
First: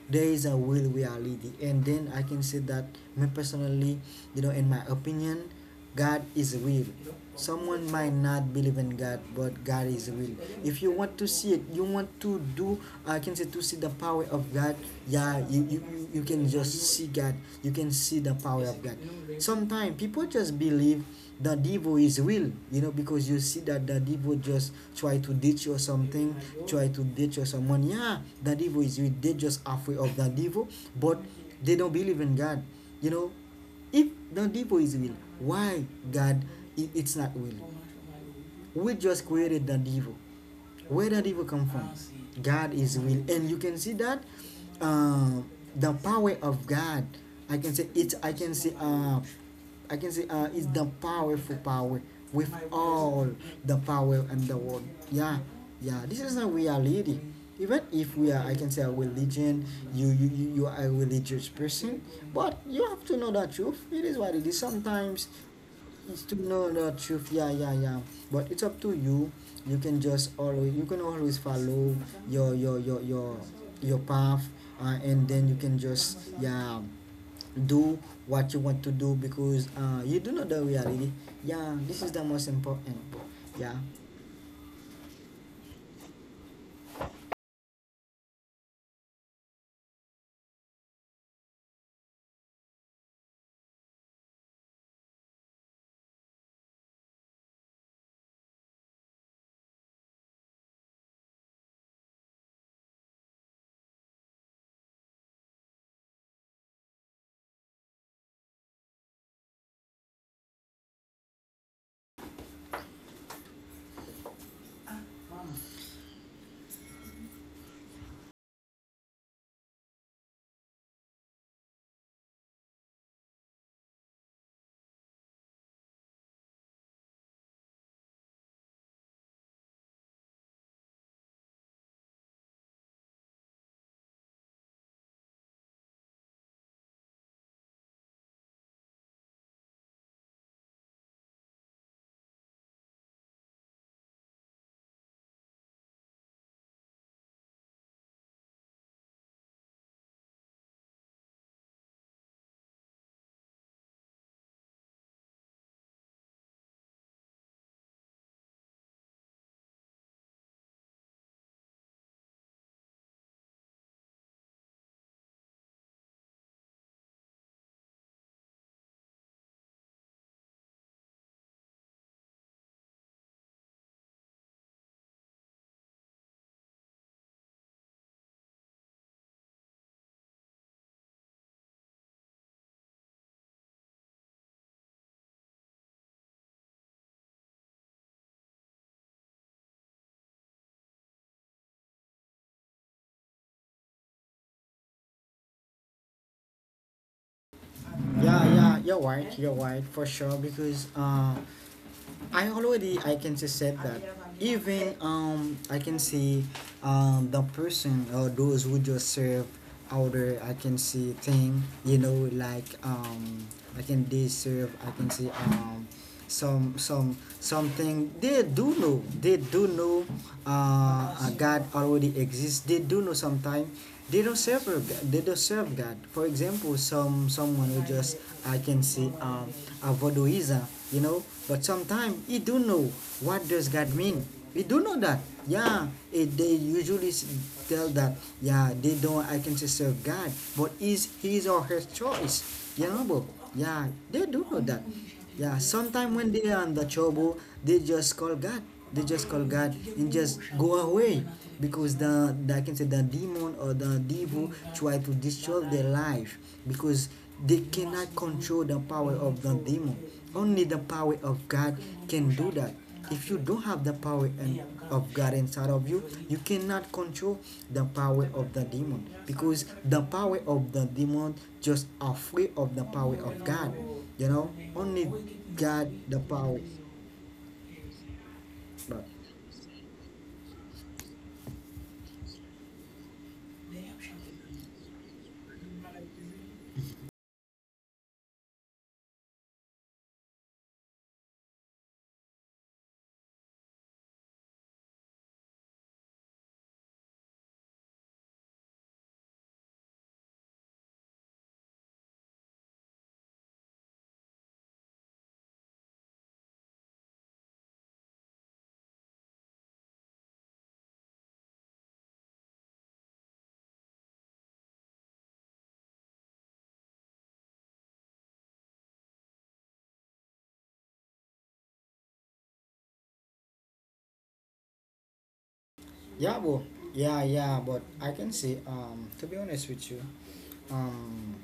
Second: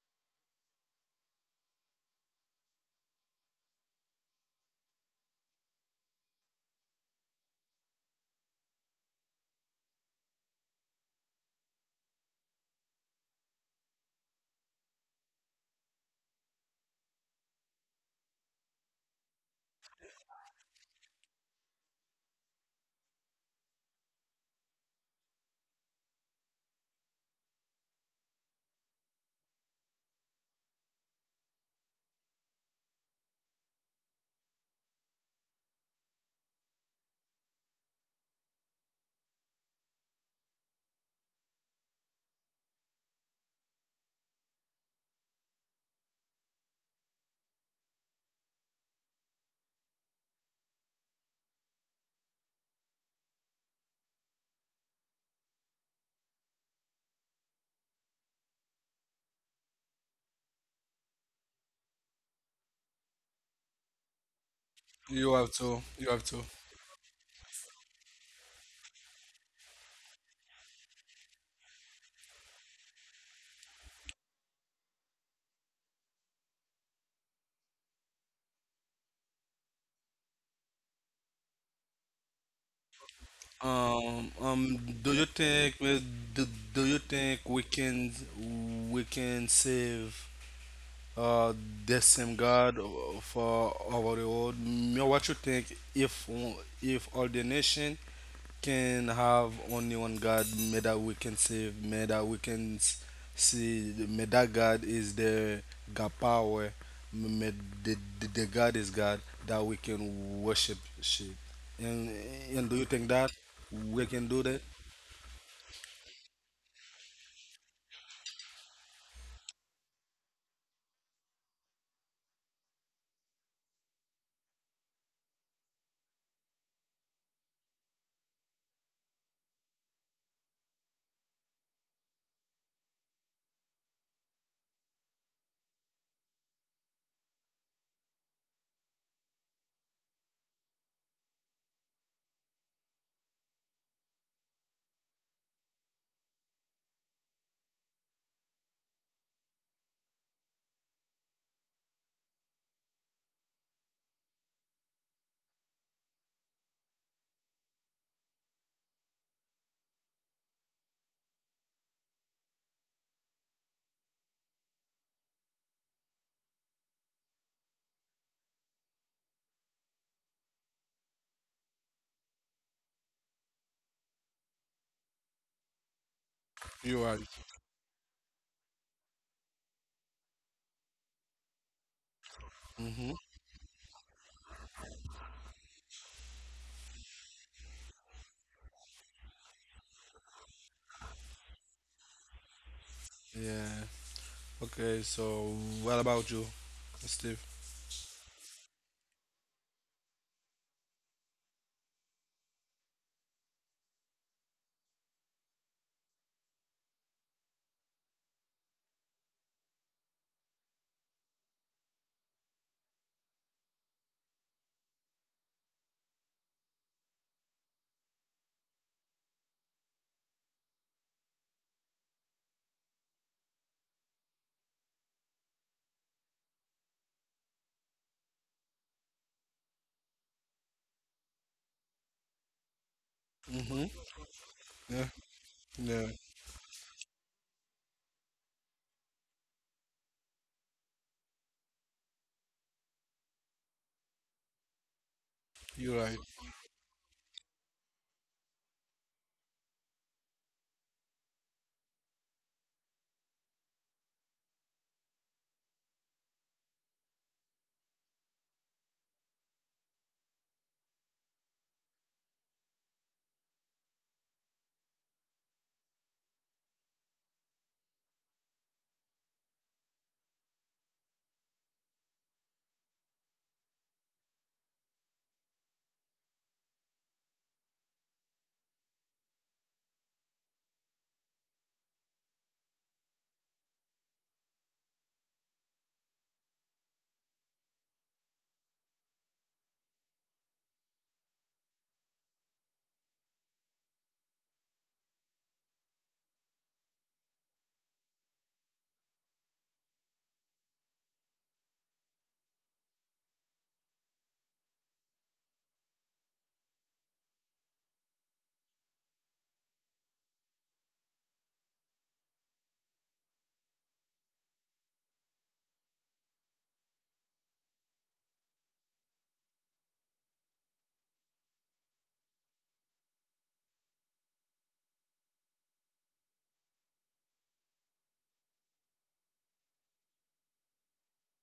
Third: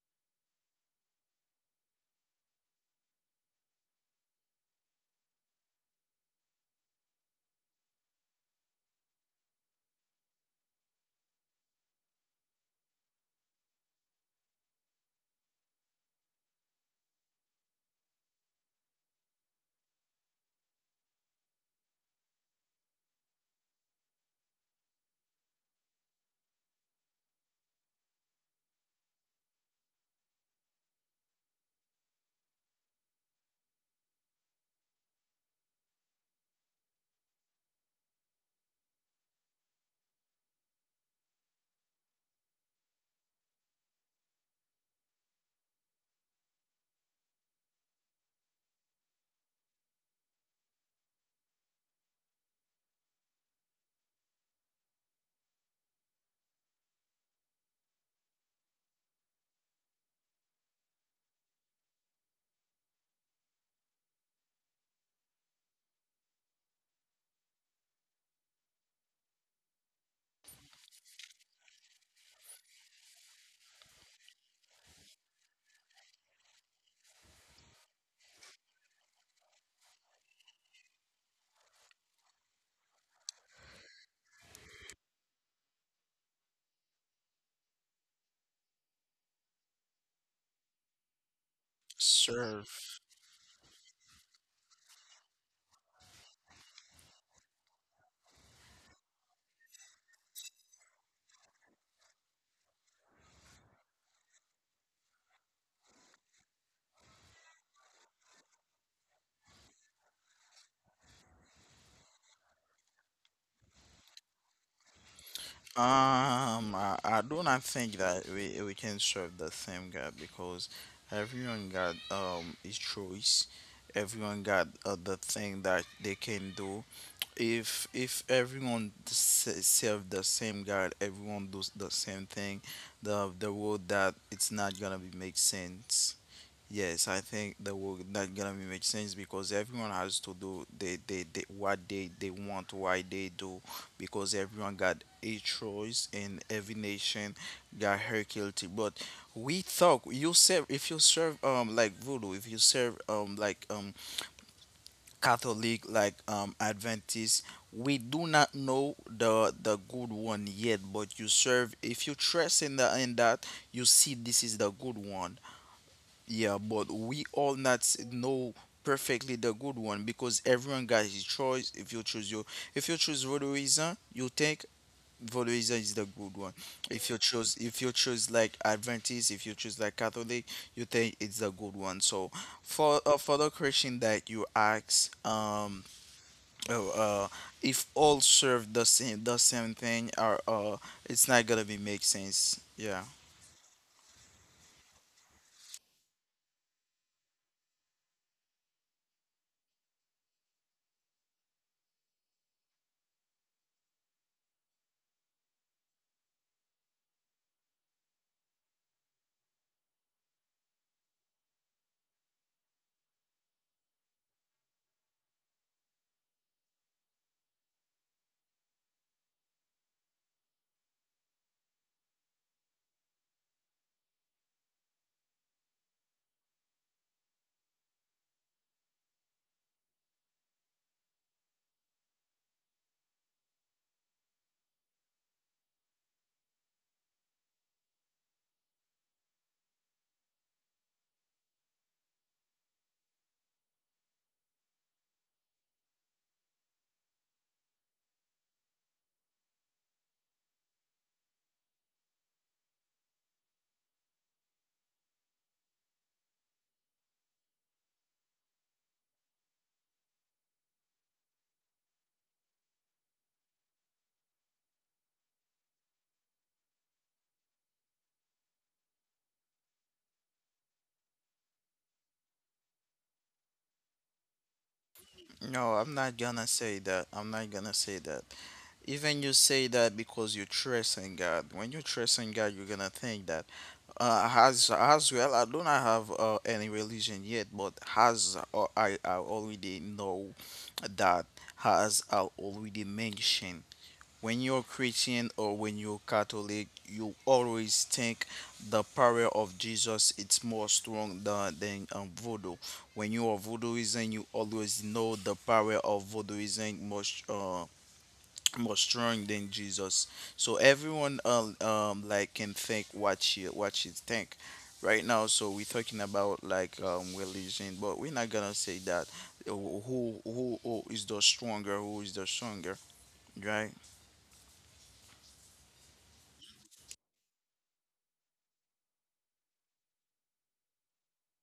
[SPEAKER 1] there is a real reality. And then I can say that me personally, you know, in my opinion, god is real. Someone might not believe in god, but god is real. If you want to see it, you want to do, I can say, to see the power of god, yeah, you can just see god, you can see the power of god. Sometimes people just believe Dadibo is real, you know, because you see that Dadibo just try to ditch or something, try to ditch or someone. Yeah, Dadibo is real. They just afraid of Dadibo, but they don't believe in God. You know, if Dadibo is real, why God it's not real? We just created Dadibo. Where that evil come from? God is will. And you can see that uh, the power of god, I can say it's I can say it's the powerful power with all the power in the world. Yeah, yeah, this is how we are leading. Even if we are, I can say, a religion, you you are a religious person, but you have to know the truth. It is what it is. Sometimes
[SPEAKER 3] You have to. You
[SPEAKER 1] it's
[SPEAKER 3] have
[SPEAKER 1] to
[SPEAKER 3] to.
[SPEAKER 1] know the truth. Yeah, yeah, yeah. But it's up to you. You can just always, you can always follow your your your your your path, and then you can just, yeah, do what you want to do, because you do know the reality. Yeah, this is the most important. Yeah,
[SPEAKER 3] Do you think we? Do, do you think we can save uh the same
[SPEAKER 2] Sure.
[SPEAKER 3] God for over the world. Me, what you think if all the nation can have only one God, may that we can save, may that we can see, may that God is the God power, may the God is God that we can worship. Ship. And and do you think that we can do that?
[SPEAKER 2] I do not think that we can serve the same God because everyone got his choice. Everyone got the thing that they can do. If everyone serve the same God, everyone does the same thing. The world that it's not gonna be make sense. Yes, I think that will that gonna be make sense because everyone has to do they what they want, why they do, because everyone got a choice and every nation got her guilty. But we thought you serve if you serve like voodoo, if you serve like Catholic, like Adventist, we do not know the good one yet, but you serve if you trust in the in that you see this is the good one, yeah, but we all not know perfectly the good one because everyone got his choice. If you choose your, if you choose Valorizon, you think Valorizon is the good one.
[SPEAKER 3] You are.
[SPEAKER 2] If you choose like Adventist, if you choose like Catholic, you think it's the good one. So
[SPEAKER 3] Mm-hmm.
[SPEAKER 2] for the question that you ask, uh, uh, if all serve the same thing, or it's not gonna be make sense. Yeah.
[SPEAKER 3] Yeah. Okay. So what about you, Steve?
[SPEAKER 1] yeah, yeah. You're right. You're right for sure, because I already, I can just said that, even I can see the person or those who just serve outer, I can see thing, you know, like I can, they serve, I can see some something, they do know, they do know God already exists, they do know sometime they don't serve a they don't serve God. For example, someone who just I can see a voodooism, you know. But sometimes he do know what does
[SPEAKER 3] Mm-hmm.
[SPEAKER 1] God mean. We do know that. Yeah,
[SPEAKER 3] Yeah,
[SPEAKER 1] it, they usually tell that. Yeah, they don't, I can say, serve God, but is his or her choice, you know. But yeah, they do know that. Yeah,
[SPEAKER 3] you're
[SPEAKER 1] sometimes
[SPEAKER 3] right.
[SPEAKER 1] when they are in the trouble, they just call God, they just call God and just go away, because the, I can say, the demon or the devil try to destroy their life, because they cannot control the power of the demon. Only the power of God can do that. If you don't have the power and of God inside of you, you cannot control the power of the demon, because the power of the demon just afraid of the power of God. You know, only
[SPEAKER 2] No,
[SPEAKER 1] God
[SPEAKER 2] I'm not
[SPEAKER 1] the
[SPEAKER 2] gonna
[SPEAKER 1] power.
[SPEAKER 2] say that. I'm not gonna say that.
[SPEAKER 1] But
[SPEAKER 2] Even you say that because you trust in God. When you trust in God, you're gonna think that. As well, I do not have any religion yet, but as I already know that as I already mentioned. When you're Christian or when you're Catholic, you always think the power of Jesus it's more strong than voodoo. When you are voodooism, you always know the power of voodooism much more strong than Jesus. So everyone like can think what she think right now. So we're talking about like religion, but we're not gonna say that who is the stronger, who is the stronger, right?
[SPEAKER 1] yeah, bro, yeah, yeah, but I can see. To be honest with you, um,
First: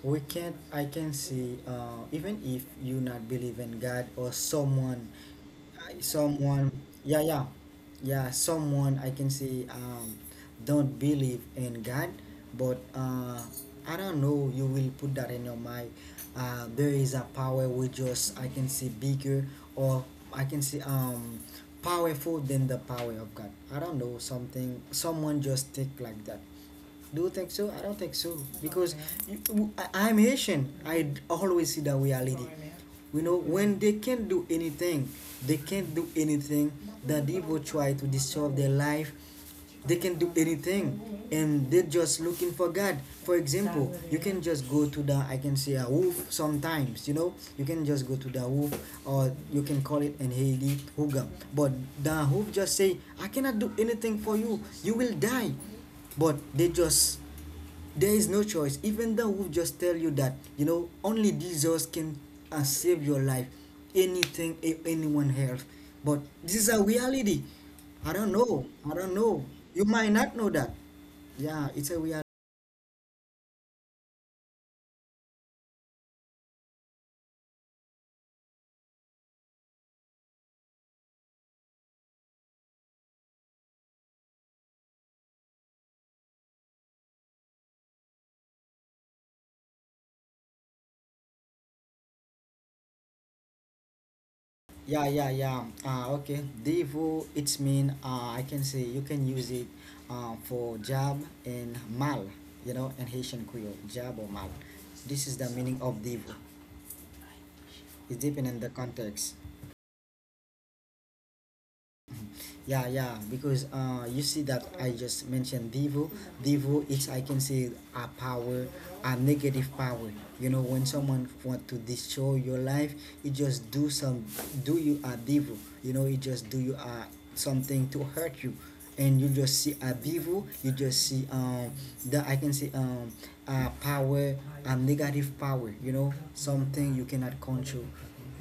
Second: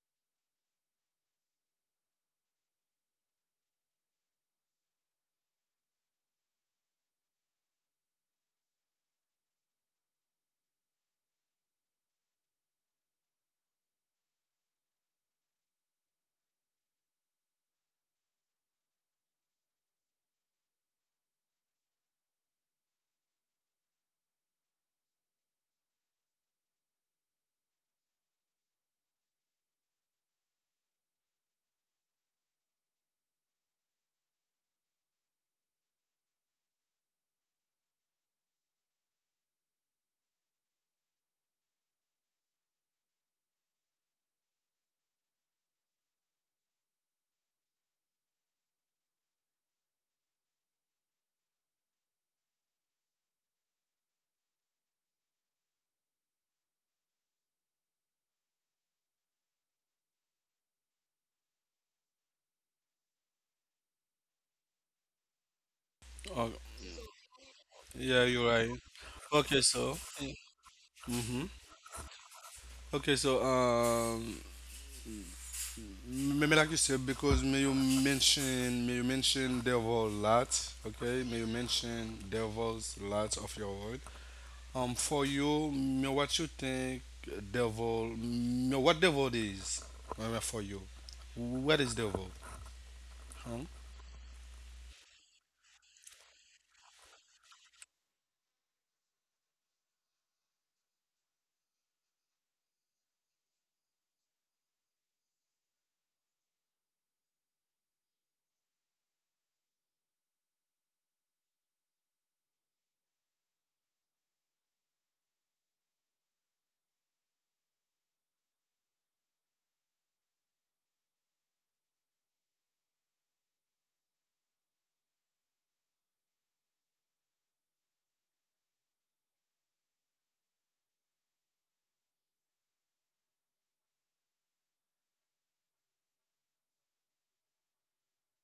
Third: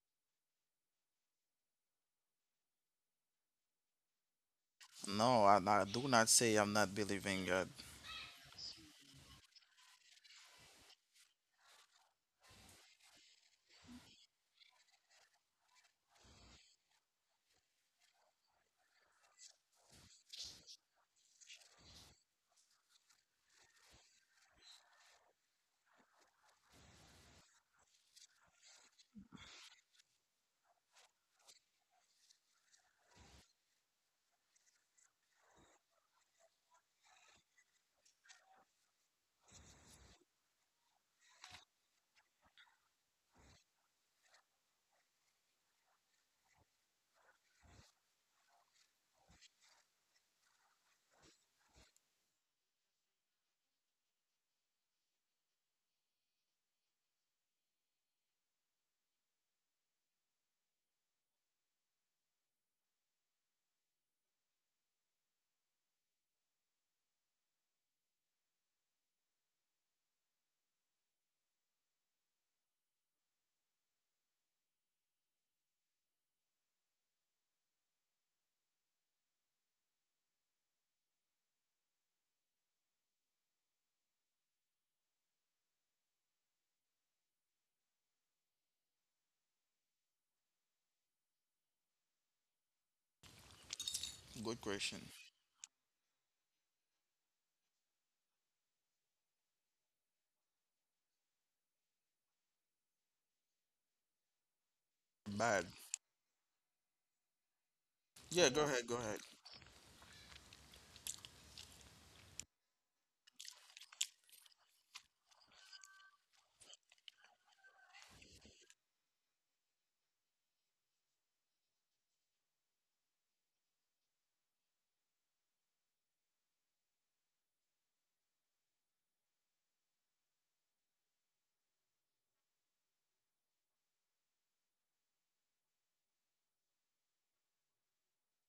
[SPEAKER 1] we can't, I can see. Even if you not believe in God or someone,
[SPEAKER 2] No, I do not say I'm
[SPEAKER 1] someone.
[SPEAKER 2] not
[SPEAKER 1] Yeah,
[SPEAKER 2] believing
[SPEAKER 1] yeah,
[SPEAKER 2] God.
[SPEAKER 1] yeah. Someone, I can see, don't believe in God, but I don't know. You will put that in your mind. There is a power which just I can see bigger or I can see powerful than the power of God. I don't know, something. Someone just think like that. Do you think so? I don't think so, because you, I'm Haitian. I am haitian. I always see the reality. You know, when they can't do anything, they can't do anything. The devil try to disturb their life, they can do anything, and they're just looking for God. For example, you can just go to the, I can say, a wolf sometimes, you know, you can just go to the wolf, or you can call it in Haiti huga. But the wolf just say, "I cannot do anything for you, you will die." But they just, there is no choice. Even though we just tell you that, you know, only Jesus can save your life, anything, anyone else. But
[SPEAKER 3] Oh,
[SPEAKER 1] this is a reality. I
[SPEAKER 3] yeah,
[SPEAKER 1] don't
[SPEAKER 3] you're right.
[SPEAKER 1] know. I don't know.
[SPEAKER 3] Okay,
[SPEAKER 1] You
[SPEAKER 3] so.
[SPEAKER 1] might not know that.
[SPEAKER 3] Mm-hmm.
[SPEAKER 1] Yeah, it's a reality.
[SPEAKER 3] Okay, so me like you said, because me you mention devil lot. Okay, me you mention devils lot of your word. For you, me what you think devil? Me what devil is? For you, what is devil? Huh?
[SPEAKER 2] Good question.
[SPEAKER 1] Yeah, yeah, yeah. Okay. Devo, it's mean, I can say you can use it for jab and mal, you know, in Haitian Creole, jab or mal. This is the
[SPEAKER 2] Bad.
[SPEAKER 1] meaning of Devo. It's
[SPEAKER 2] Yeah,
[SPEAKER 1] depending
[SPEAKER 2] go
[SPEAKER 1] on the
[SPEAKER 2] ahead, go ahead.
[SPEAKER 1] context. Yeah, yeah, because you see that I just mentioned devil. Devil is, I can say, a power, a negative power. You know, when someone want to destroy your life, it just do some, do you a devil. You know, it just do you a something to hurt you, and you just see a devil. You just see that I can say a power, a negative power. You know, something you cannot control,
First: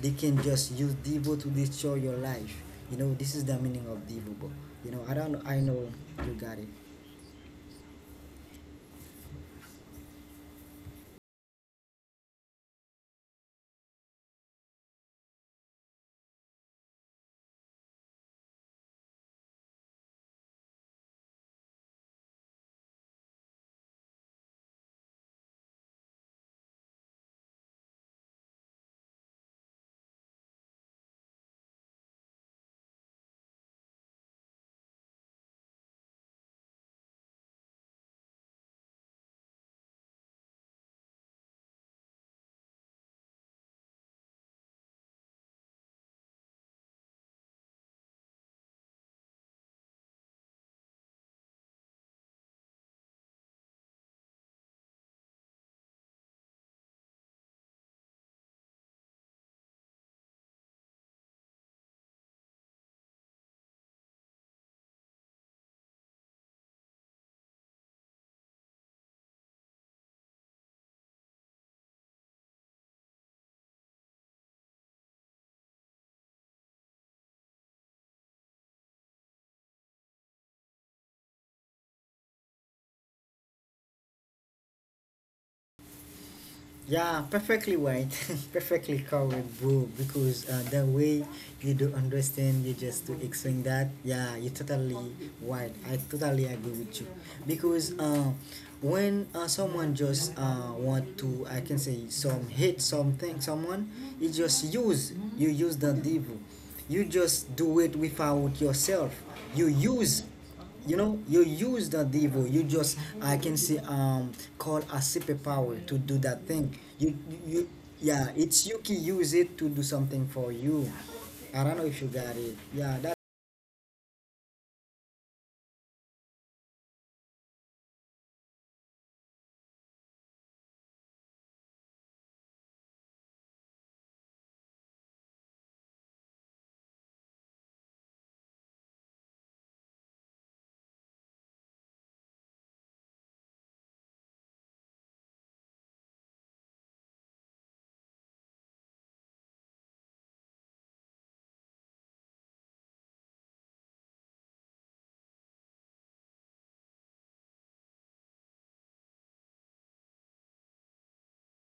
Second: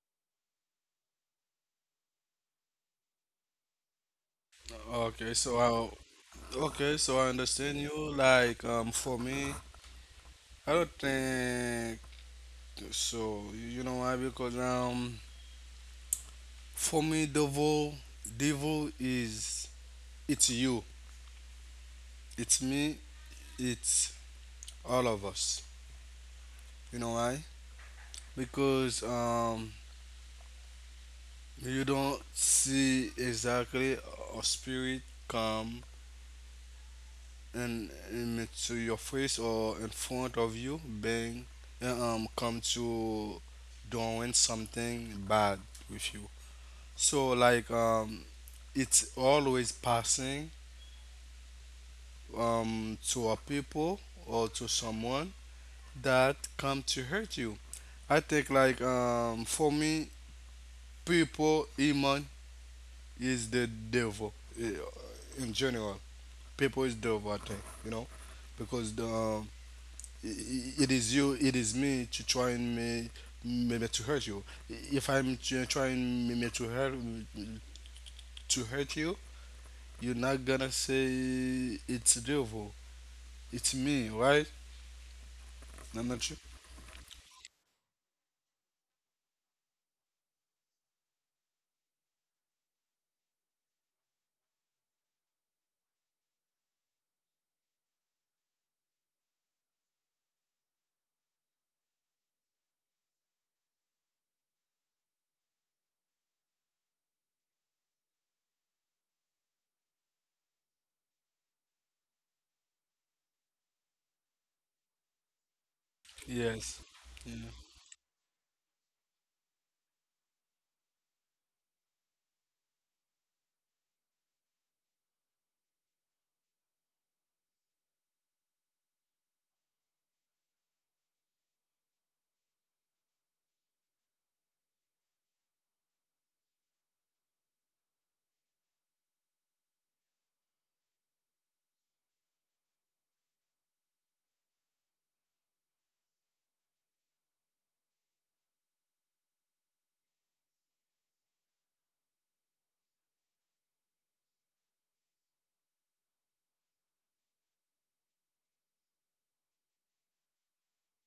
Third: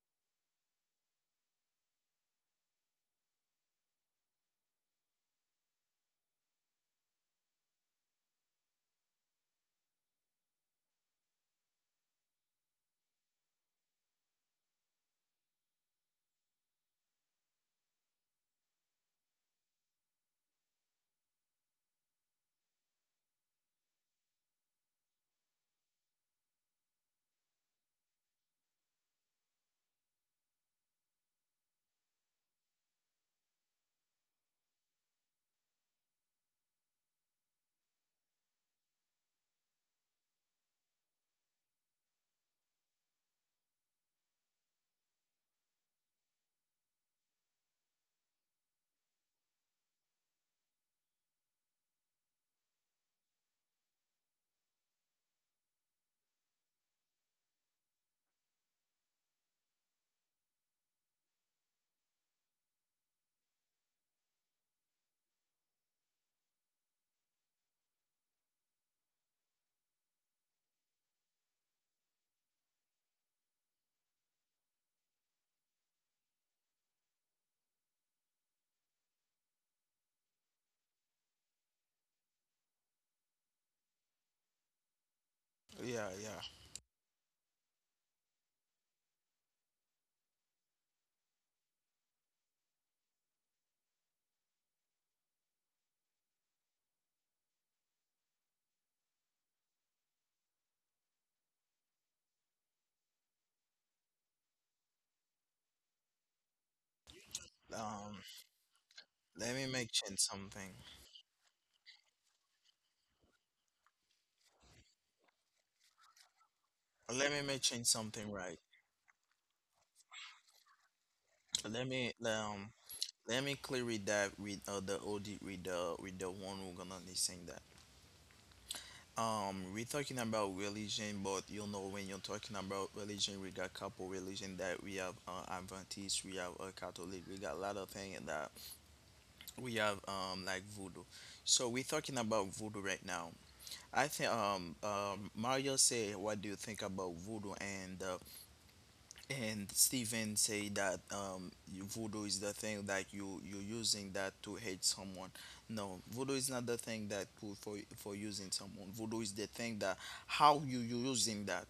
[SPEAKER 1] they can just use Devo to destroy your life. You know, this is the meaning of Devo. You know, I
[SPEAKER 3] Okay,
[SPEAKER 1] don't,
[SPEAKER 3] so
[SPEAKER 1] I know you
[SPEAKER 3] I
[SPEAKER 1] got it.
[SPEAKER 3] okay, so I understand you. Like for me, I don't think. So you know why? Because for me, devil, devil is it's you, it's me, it's all of us. You know why? Because you don't see exactly a spirit come and into your face or in front of you, bang, and come to doing something bad with you. So like it's always passing to a people or to someone that come to hurt you. I think like for me, people, human is the devil, eh, in general. People is devil, I think, you know, because it is you, it is me to try and me maybe to hurt you. If I'm trying maybe to hurt you, you're not gonna say it's devil, it's me, right?
[SPEAKER 2] Yeah, yeah.
[SPEAKER 3] I'm not sure.
[SPEAKER 1] Yeah, perfectly white, [laughs] perfectly covered, bro. Because the way you do understand, you just to explain that. Yeah, you totally white. I totally agree with you. Because when someone just want to, I can say, some hate something, someone, you use the devil. You just do it
[SPEAKER 2] Um,
[SPEAKER 1] without yourself.
[SPEAKER 2] let me
[SPEAKER 1] You
[SPEAKER 2] make change
[SPEAKER 1] use,
[SPEAKER 2] something.
[SPEAKER 1] you know, you use that devil. You just, I can say, call a superpower to do that thing
[SPEAKER 2] Let me
[SPEAKER 3] Yes.
[SPEAKER 2] make change
[SPEAKER 3] Yeah.
[SPEAKER 1] yeah,
[SPEAKER 2] something, right.
[SPEAKER 1] it's, you can use it to do something for you. I don't know
[SPEAKER 2] Let
[SPEAKER 1] if you
[SPEAKER 2] me
[SPEAKER 1] got it.
[SPEAKER 2] um
[SPEAKER 1] Yeah, that,
[SPEAKER 2] let me clear it that with the OD with the one who gonna listen that. We're talking about religion, but you know when you're talking about religion, we got couple religion that we have Adventist, we have Catholic, we got a lot of things that we have like voodoo. So we're talking about voodoo right now. I think Mario say, what do you think about voodoo? And Steven say that voodoo is the thing that you using that to hate someone. No, voodoo is not the thing that put for using someone. Voodoo is the thing that how you using that.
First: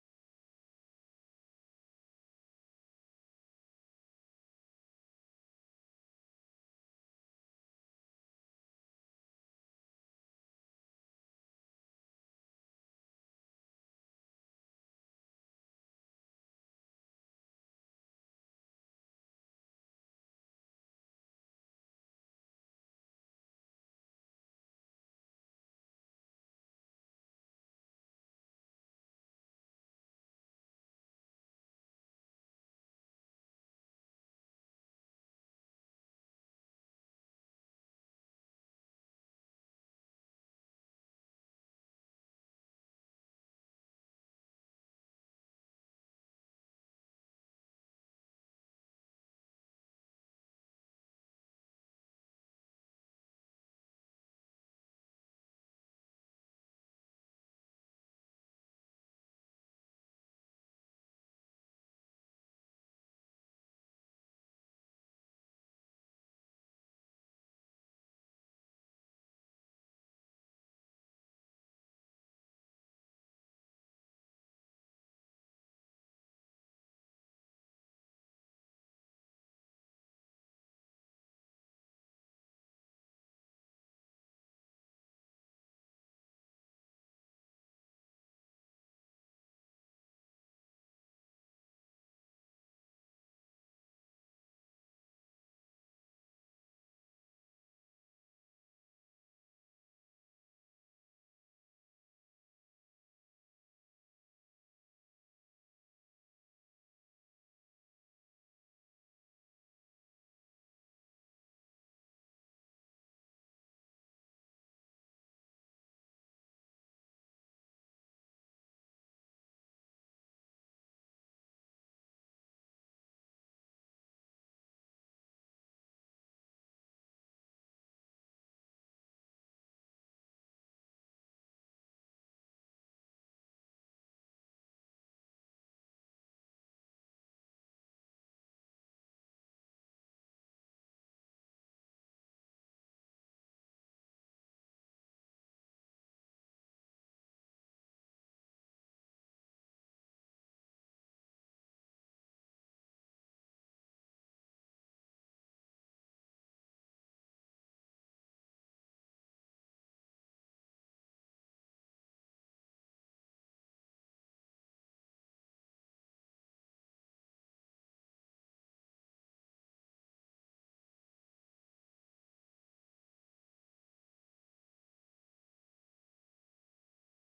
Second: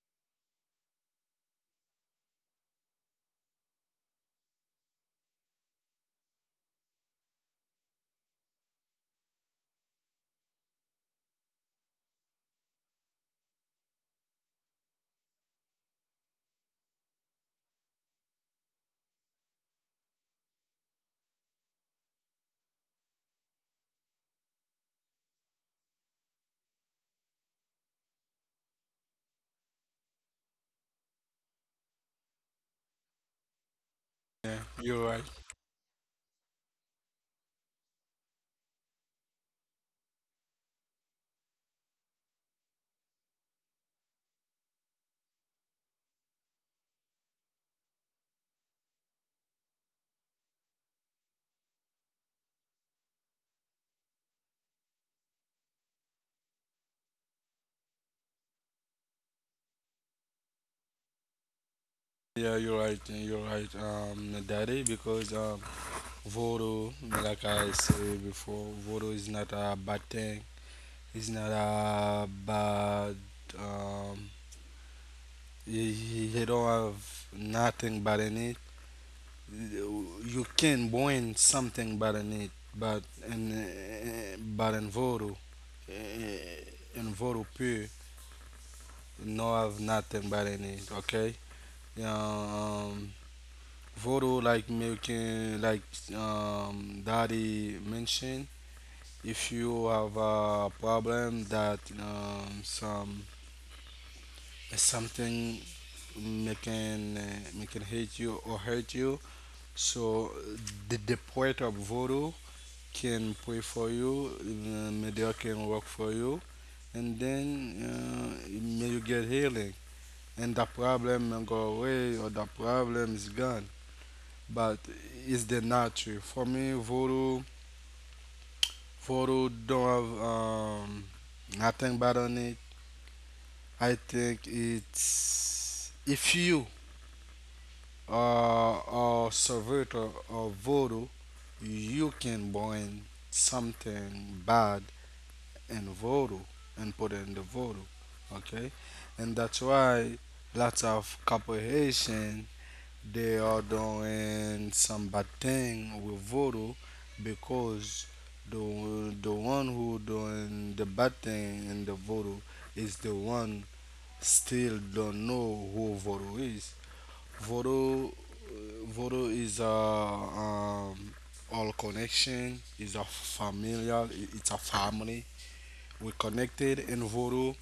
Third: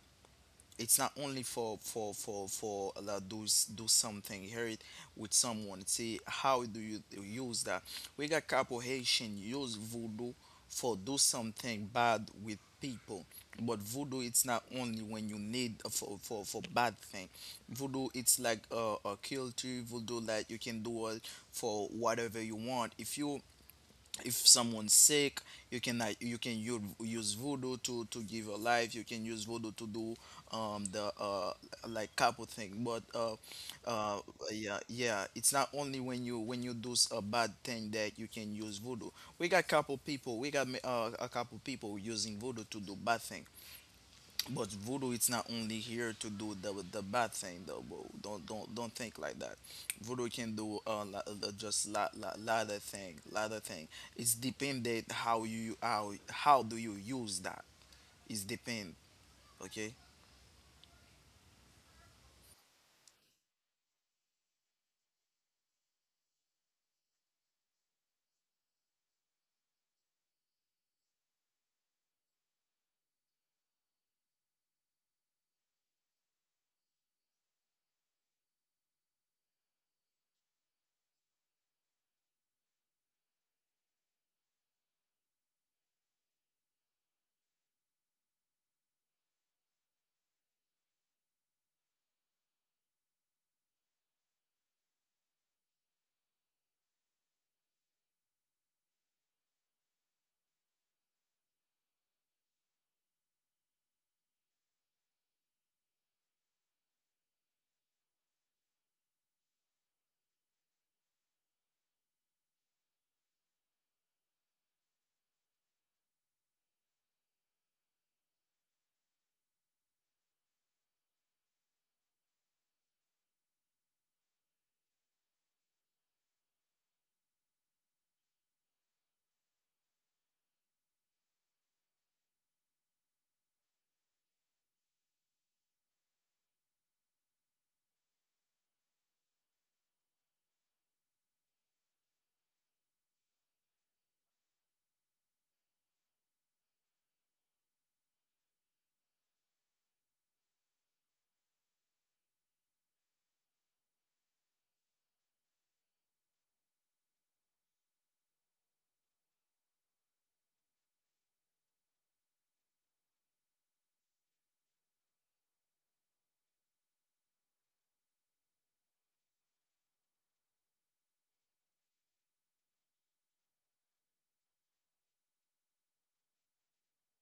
[SPEAKER 2] It's not only for like do something here it with someone. See how do you use that? We got couple Haitian use voodoo for do something bad with people. But voodoo it's not only when you need for bad thing. Voodoo it's like a culture. Voodoo like you can do it for whatever you want. If you, if someone's sick, you can like, you can use voodoo to give a life. You can use voodoo to do the like couple thing, but uh
[SPEAKER 3] Yeah,
[SPEAKER 2] yeah,
[SPEAKER 3] you're right.
[SPEAKER 2] yeah, it's not only when you a bad thing that you can use voodoo. We got couple people, we got a couple people using voodoo to do bad thing. But voodoo, it's not only here to do the bad thing though, bro. Don't think like that. Voodoo can do just lot, lot of thing, lot of thing. It's dependent how you how do you use that. It's depend. Okay.
[SPEAKER 3] Yeah, you're right. Yeah, you're right, Daddy, because voodoo, like I said before, voodoo is not a bad thing. It's not a bad. Um, you, you don't have nothing bad in it. You can bring something bad in it, but uh, in voodoo pure, no have nothing bad in it. Okay. Yeah. Voodoo, like making, like Daddy mentioned, if you have a problem that some something making making hate you or hurt you, so the poet of voodoo can pray for you, may they can work for you, and then may you get healing, and the problem may go away or the problem is gone. But it's the nature. For me, voodoo, voodoo don't have nothing bad on it. I think it's if you are a survivor of voodoo, you can bring something bad in voodoo and put it in the voodoo. Okay, and that's why lots of corporation, they are doing some bad thing with voodoo because the the one who doing the bad thing in the voodoo is the one still don't know who voodoo is. Voodoo, voodoo is a all connection is a familial, it's a family. We connected in voodoo,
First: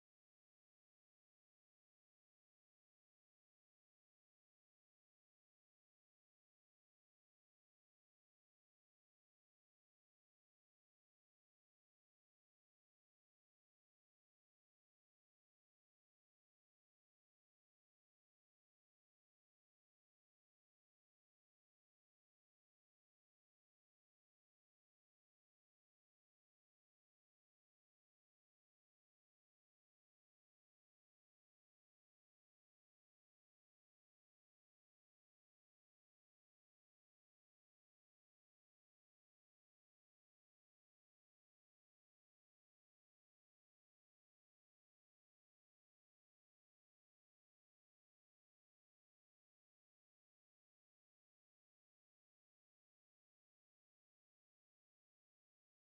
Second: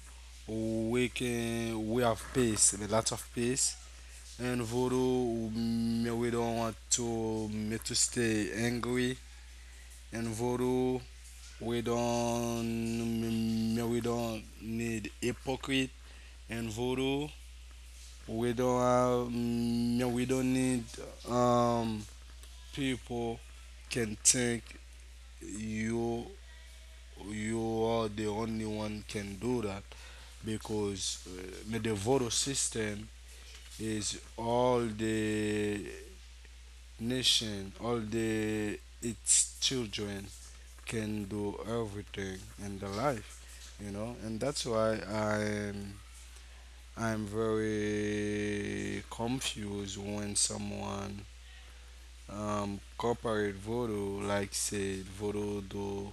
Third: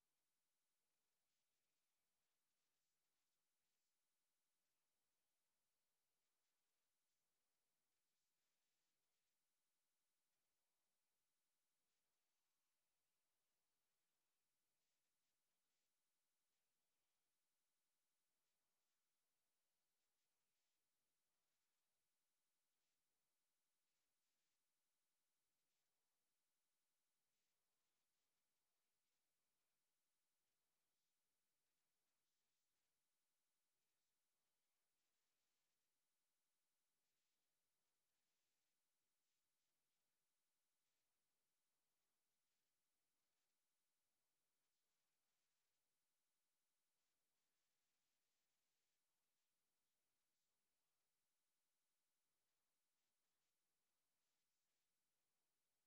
[SPEAKER 3] we can we have peace, lots of peace. And voodoo, mm, we don't want to mm, to stay angry. And voodoo, we don't mm, we don't need hypocrite. And voodoo, we don't have, mm, we don't need um people can think you you are the only one can do that, because the voodoo system is all the nation, all the its children can do everything in the life, you know, and that's why I'm very confused when someone corporate voodoo, like say voodoo do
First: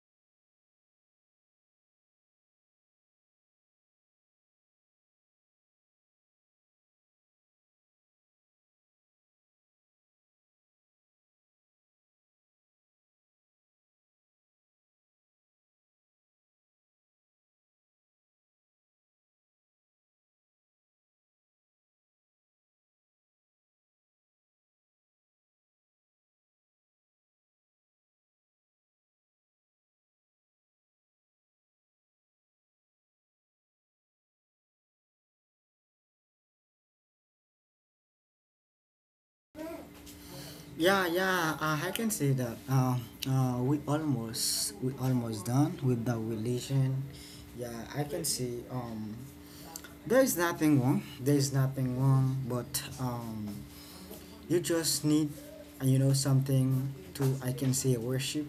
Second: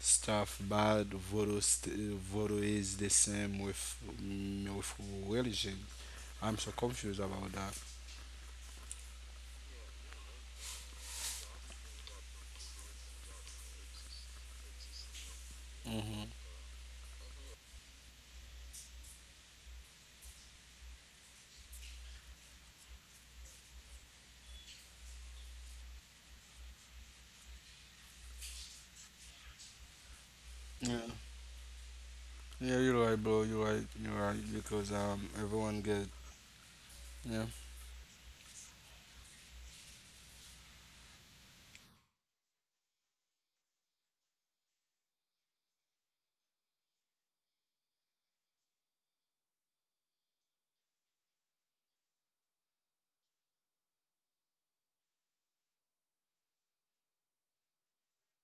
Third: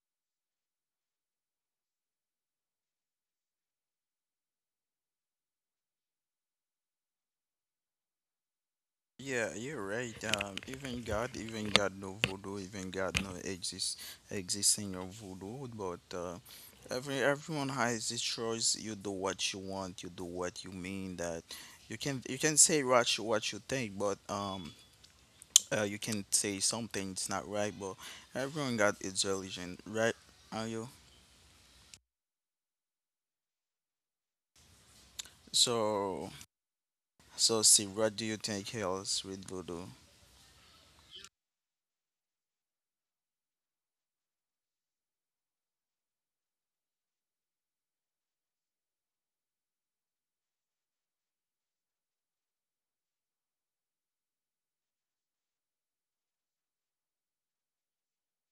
[SPEAKER 3] stuff bad. Voodoo is the same with mm, with religion. I'm so confused about that.
[SPEAKER 2] Yeah, you're right. Even God no voodoo, even God no exist existing of voodoo. But
[SPEAKER 3] Hmm.
[SPEAKER 2] everyone has his choice. You do what you want. You do what you mean. That you can say what you think, but you can say something it's not right. But everyone got its religion, right? Are you?
[SPEAKER 3] Yeah, you're right, bro. You're right. You're right because everyone get.
[SPEAKER 2] So,
[SPEAKER 3] Yeah,
[SPEAKER 2] so see, what do you think else with voodoo?
[SPEAKER 1] yeah, yeah, I can say that, we almost done with the relation. Yeah, I can say, there's nothing wrong, but you just need, you know, something to, I can say, worship.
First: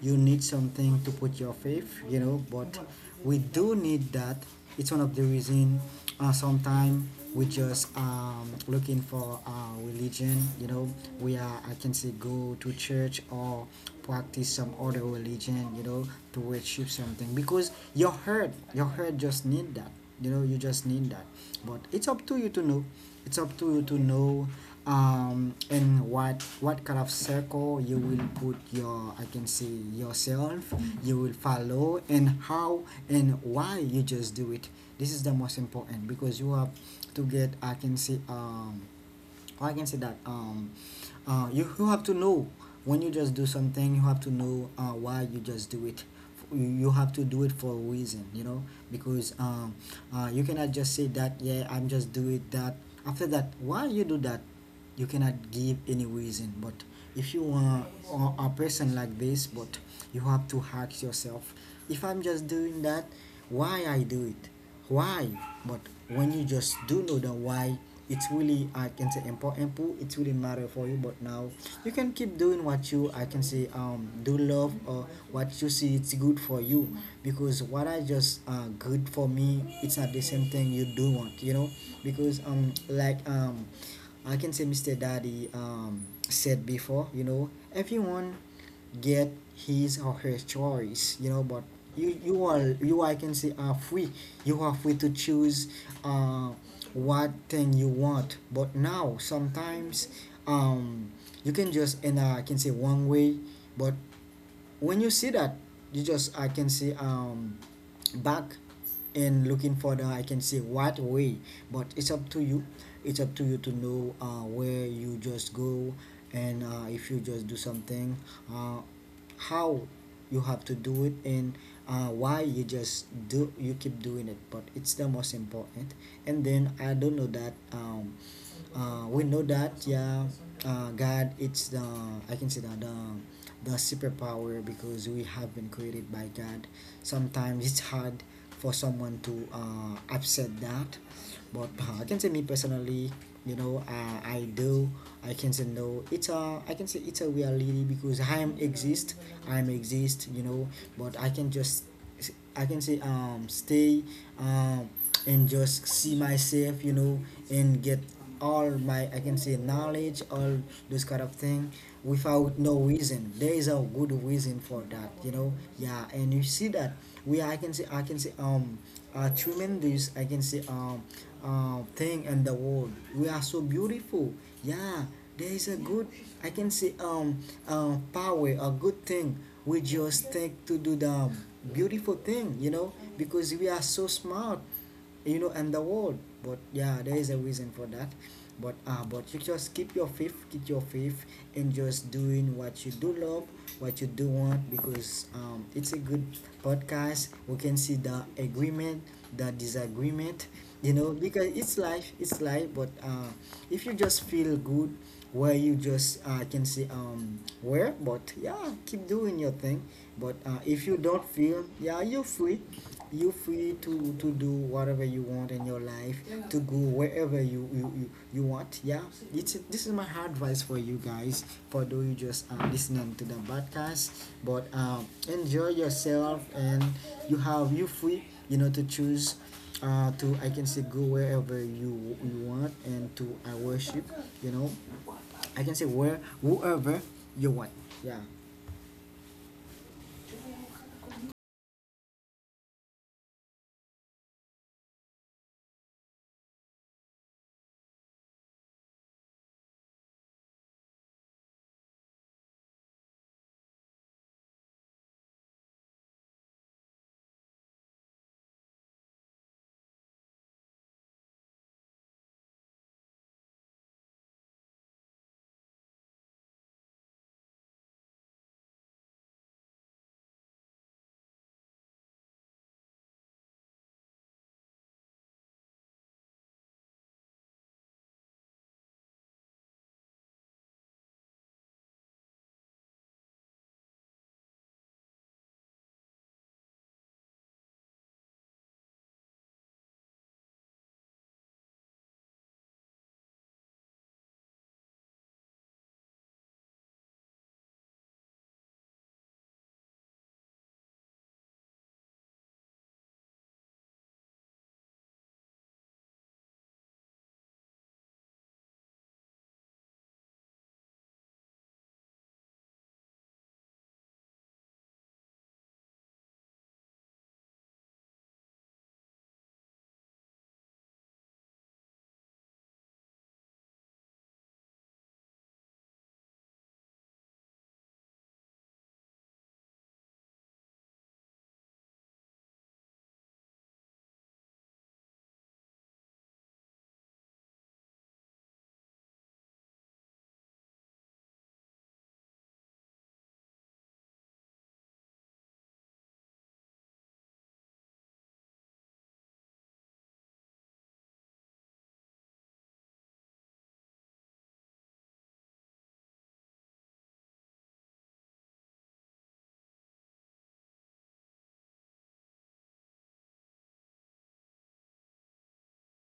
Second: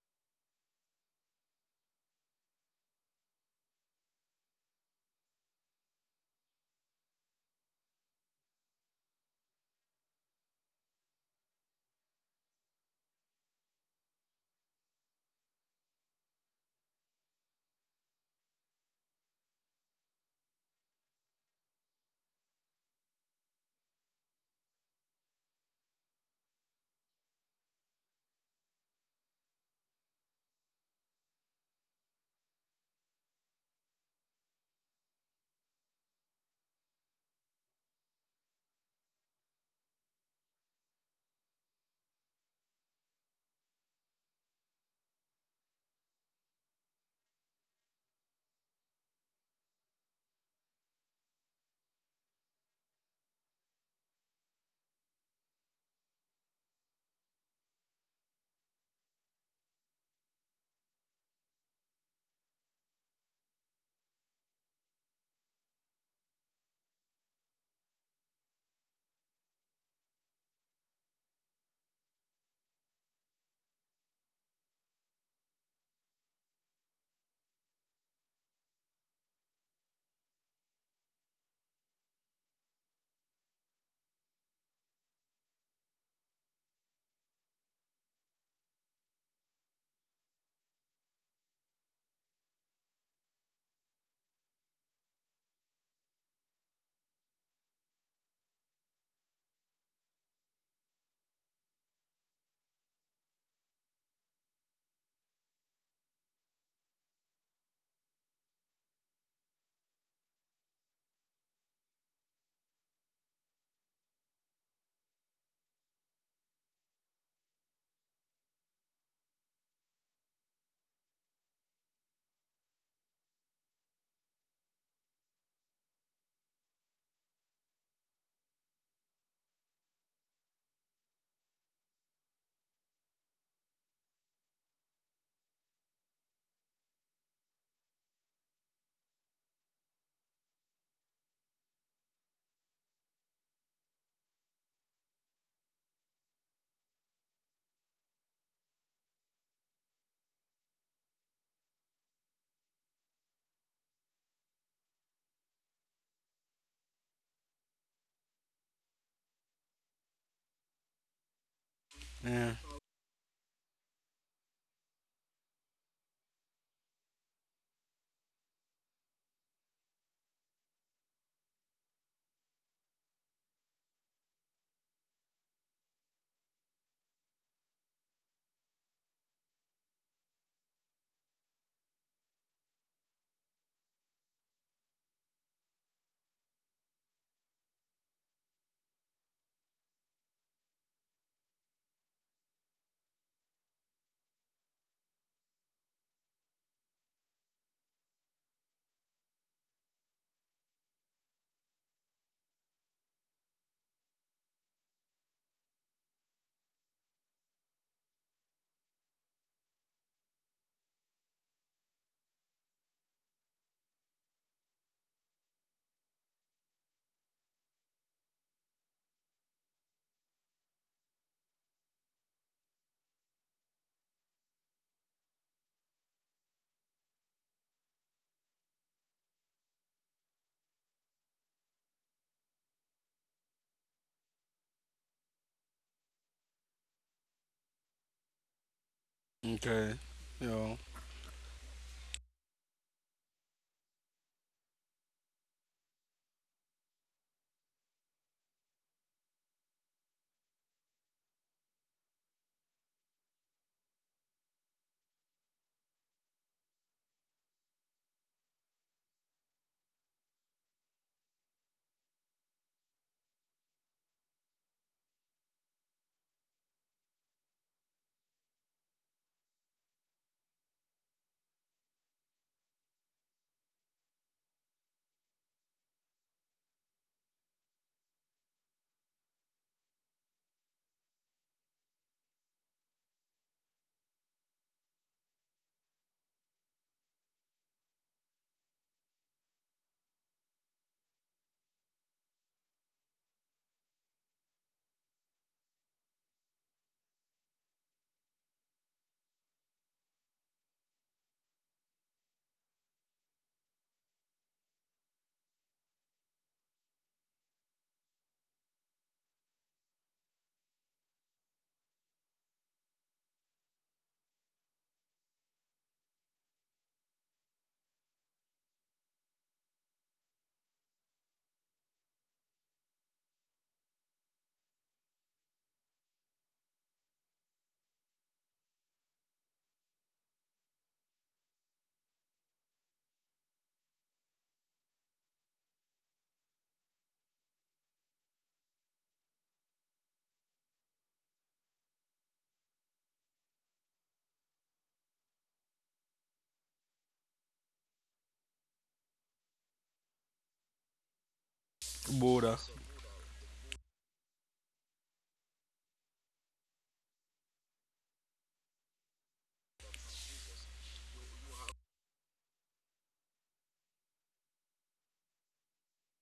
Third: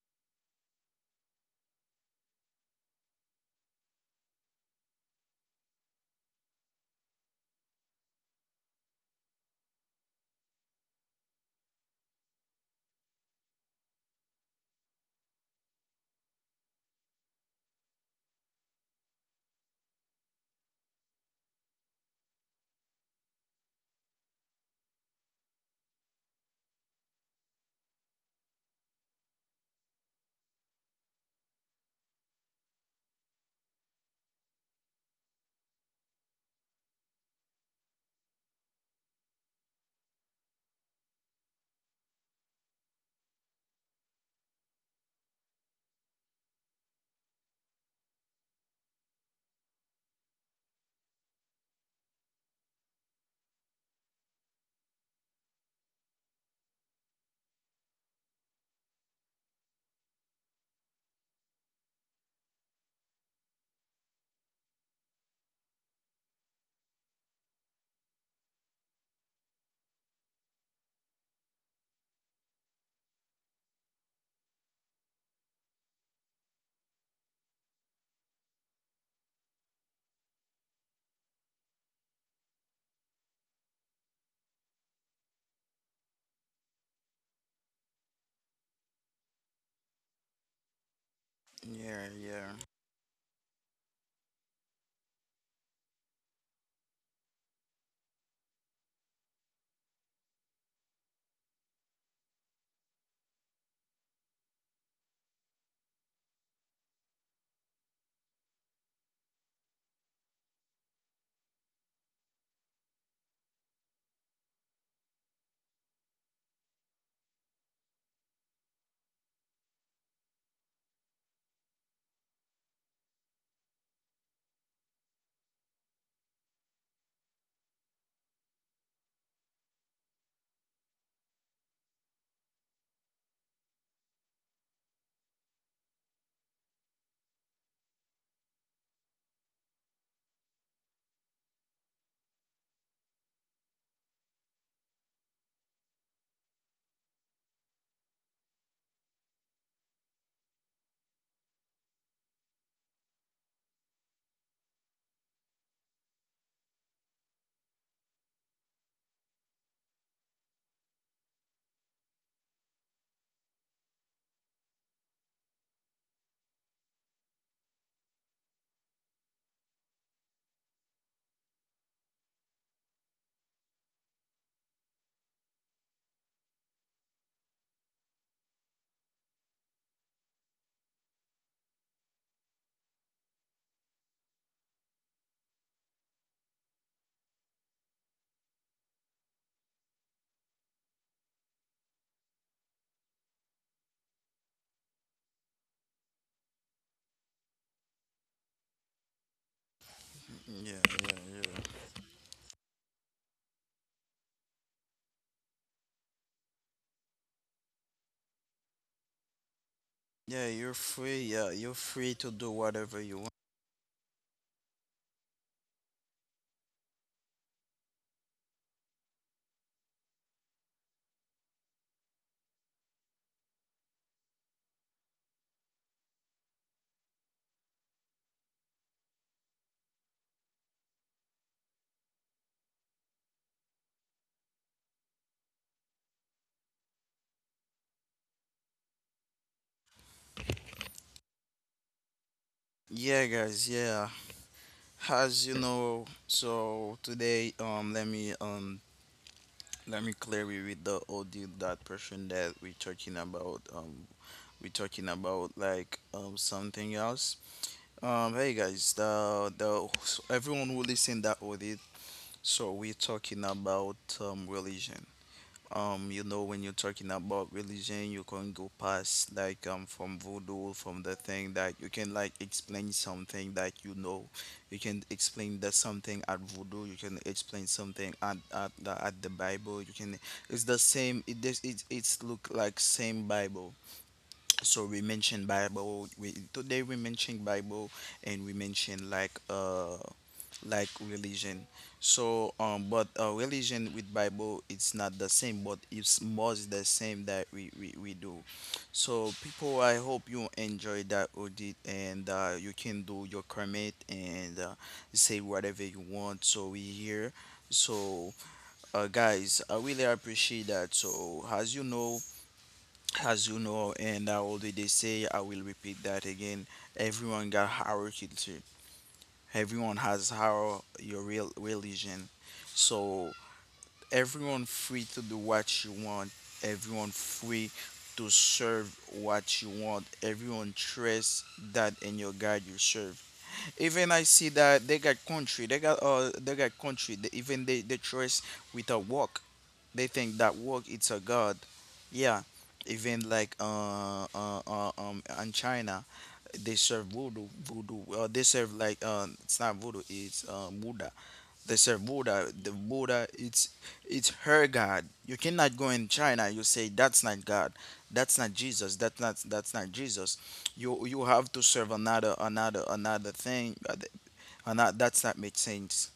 [SPEAKER 1] You need something to put your faith, you know, but we do need that. It's one of the reason, sometimes we just looking for religion, you know, we are, I can say, go to church or practice some other religion, you know, to worship something because your heart just need that, you know, you just need that. But it's up to you to know, it's up to you to know in what kind of circle you will put your, I can say, yourself. You will follow, and how and why you just do it. This is the most important, because you have to get, I can say, I can say that you, you have to know when you just do something. You have to know why you just do it. You have to do it for a reason, you know, because you cannot just say that, yeah, I'm just do it that. After that, why you do that? You cannot give any reason. But if you are a person like this, but you have to ask yourself, if I'm just doing that, why I do it, why? But when you just do know the why, it's really, I can say, important. It's really matter for you. But now you can keep doing what you, I can say, do love, or what you see it's good for you, because what I just good for me, it's not the same thing you do want, you know. Because I can say Mr. Daddy, said before, you know, everyone get his or her choice, you know, but
[SPEAKER 2] Yeah,
[SPEAKER 1] you
[SPEAKER 2] yeah,
[SPEAKER 1] are, you, I can say, are free. You are free to choose uh, what thing you want. But now sometimes, um, you can just in a, I can say, one way, but when you see that, you just, I can see, back, and looking further, I can see what way. But it's up to you, it's up to you to know where you just go, and if you just do something, uh, how you have to do it, and why you just do, you keep doing it. But it's the most important. And then, I don't know that, we know that, yeah, God, it's the, I can say that, the superpower, because we have been created by God. Sometimes it's hard for someone to upset that. But I can say, me personally, you know, I do, I can say, no, it's a, I can say, it's a reality, because I am exist, I am exist, you know. But I can just, I can say, stay um and just see myself, you know, and get all my, I can say, knowledge, all those kind of thing
[SPEAKER 3] yeah,
[SPEAKER 1] without no reason. There is a good reason for that, you know. Yeah, and you see that we, I can say, a tremendous I can say thing in the world. We are so beautiful. Yeah, there is a good, I can say, power, a good thing. We just take to do the beautiful thing, you know, because we are so smart, you know, and the world. But yeah, there is a reason for that. But but you just keep your faith, keep your faith, and just doing what you do love, what you do want. Because it's a good podcast. We can see the agreement, the disagreement,
[SPEAKER 2] yeah,
[SPEAKER 1] you know,
[SPEAKER 2] yeah,
[SPEAKER 1] because
[SPEAKER 2] yeah.
[SPEAKER 1] it's life, it's life. But if you just feel good, where you just can see where. But yeah, keep doing your thing. But
[SPEAKER 2] Yeah, you're
[SPEAKER 1] if you
[SPEAKER 2] free.
[SPEAKER 1] don't
[SPEAKER 2] Yeah,
[SPEAKER 1] feel,
[SPEAKER 2] you're
[SPEAKER 1] yeah,
[SPEAKER 2] free
[SPEAKER 1] you're
[SPEAKER 2] to do
[SPEAKER 1] free.
[SPEAKER 2] whatever you want.
[SPEAKER 1] You're free to do whatever you want in your life. Yeah, to go wherever you, you want. Yeah, it's, this is my hard advice for you guys, for those you just listening to the podcast. But enjoy yourself, and you have, you free, you know, to choose, to, I can say, go wherever you, you want, and to I worship, you know, I can say where, whoever you want. Yeah.
[SPEAKER 3] okay, you know.
[SPEAKER 2] Yeah, guys. Yeah, as you know, so today, let me clear you with the audio that person that we're talking about. We're talking about like something else. Hey guys, the everyone who listen that audit. So we're talking about religion. You know, when you're talking about religion, you can go past like from voodoo, from the thing that you can like explain something that you know. You can explain that something at voodoo. You can explain something at at the Bible. You can. It's the same. It does. It it's look like same Bible. So we mentioned Bible. We today we mentioned Bible, and we mentioned like religion. So, but religion with Bible, it's not the same, but it's most the same that we do. So, people, I hope you enjoy that audit and you can do your comment and say whatever you want. So, we here. So, guys, I really appreciate that. So, as you know, and I already say, I will repeat that again. Everyone got hierarchy. Everyone has how your real religion. So everyone free to do what you want. Everyone free to serve what you want. Everyone trust that in your God you serve. Even I see that they got country. They got country. They, even they trust with a walk. They think that walk it's a god. Yeah. Even like in China they serve voodoo, they serve like it's not voodoo, it's Buddha. They serve Buddha,
[SPEAKER 3] Buddha.
[SPEAKER 2] the Buddha, it's her god. You cannot go in China, you say that's not God, that's not Jesus, that's not Jesus. You have to serve another thing, another, that's not make sense.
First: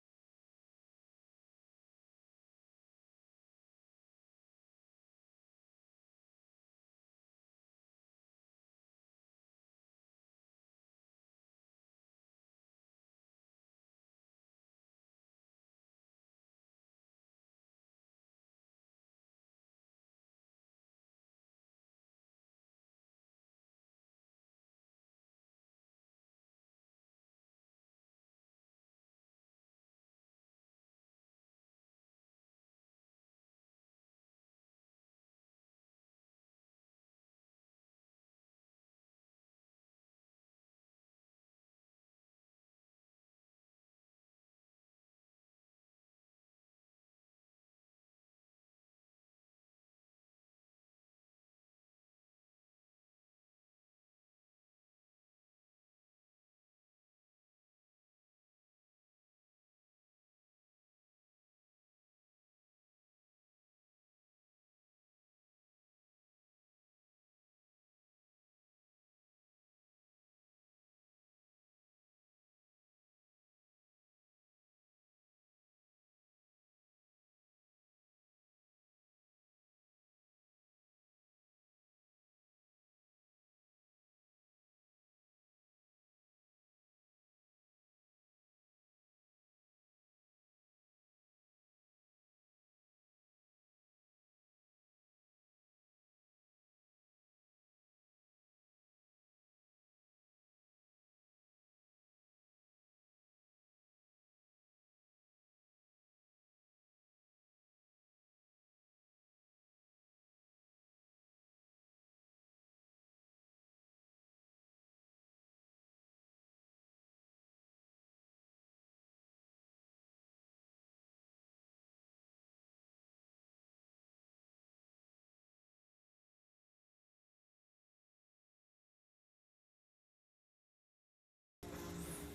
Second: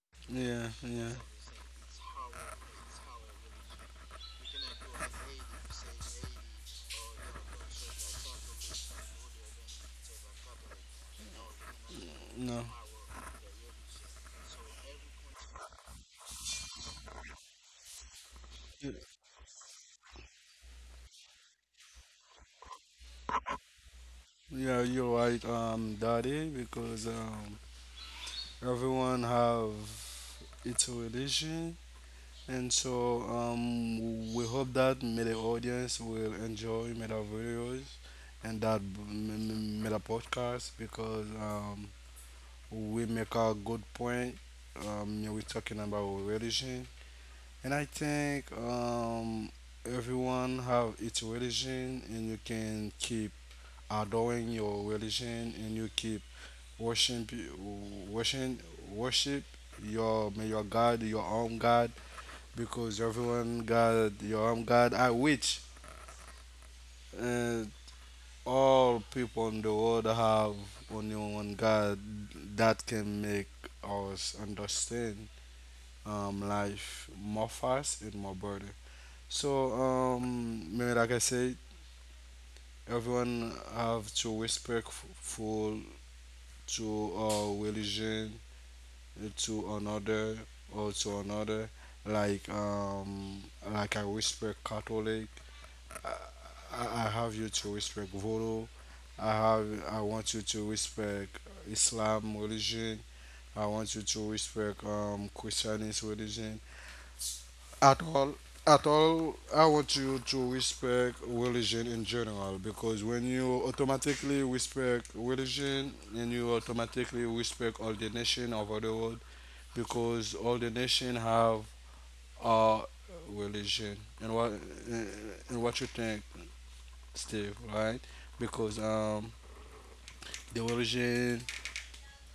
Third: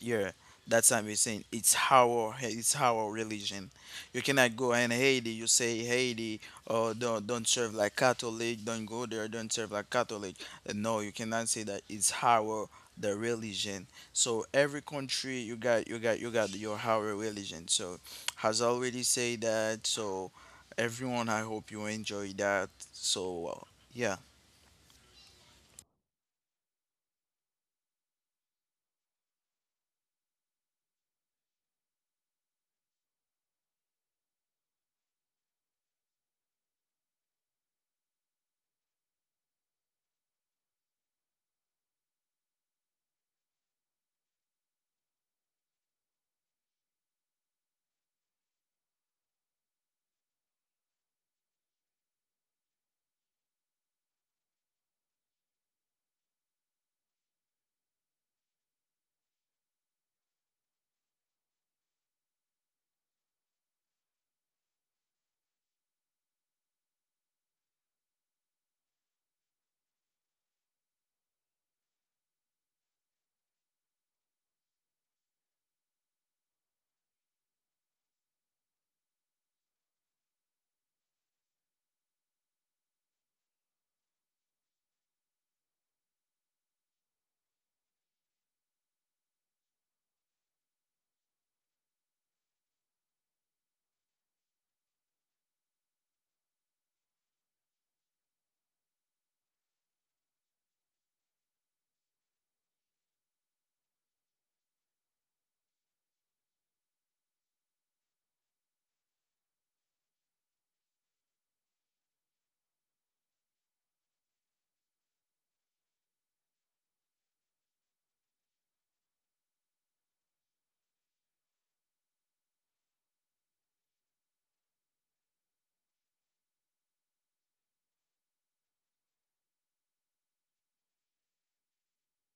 [SPEAKER 2] Yeah,
[SPEAKER 3] Yeah,
[SPEAKER 2] that's what
[SPEAKER 3] yeah.
[SPEAKER 2] we're saying. It's our hey, it's our religion. You cannot go in Haiti. You say Haiti, oh, don't serve like Catholic. Don't go there. Don't serve like Catholic. No, you cannot say that. It's
[SPEAKER 3] No,
[SPEAKER 2] our the religion. So every country you got, you got your our religion. So has
[SPEAKER 3] you-
[SPEAKER 2] already said that. So everyone, I hope you enjoy that. So yeah.
[SPEAKER 3] yeah, you're right, um, Daddy, because everyone have its religion, and so we hope that may the audience will enjoy meta videos and that meta podcast, because we make a good point. Yeah, we're talking about religion, and I think everyone have its religion, and you can keep adoring your religion, and you keep worship, worship, worship your may your God, your own God, because everyone God, your own God. I which uh, all people in the world have only one God that can make us understand life more fast and more better. So, maybe like I said, everyone have to respectful to religion, to another or to another. Like um, like I respect Catholic. I, I have you to respect Voodoo. I want you to respect Islam religion. I want you to respect Christianist religion. at all at all, I want you to respect religion in general, because when you automatically respect religion, then you automatically respect all the nation over the world, because all the nation have a religion. And what and what you think, Steve? Right? Because the religion,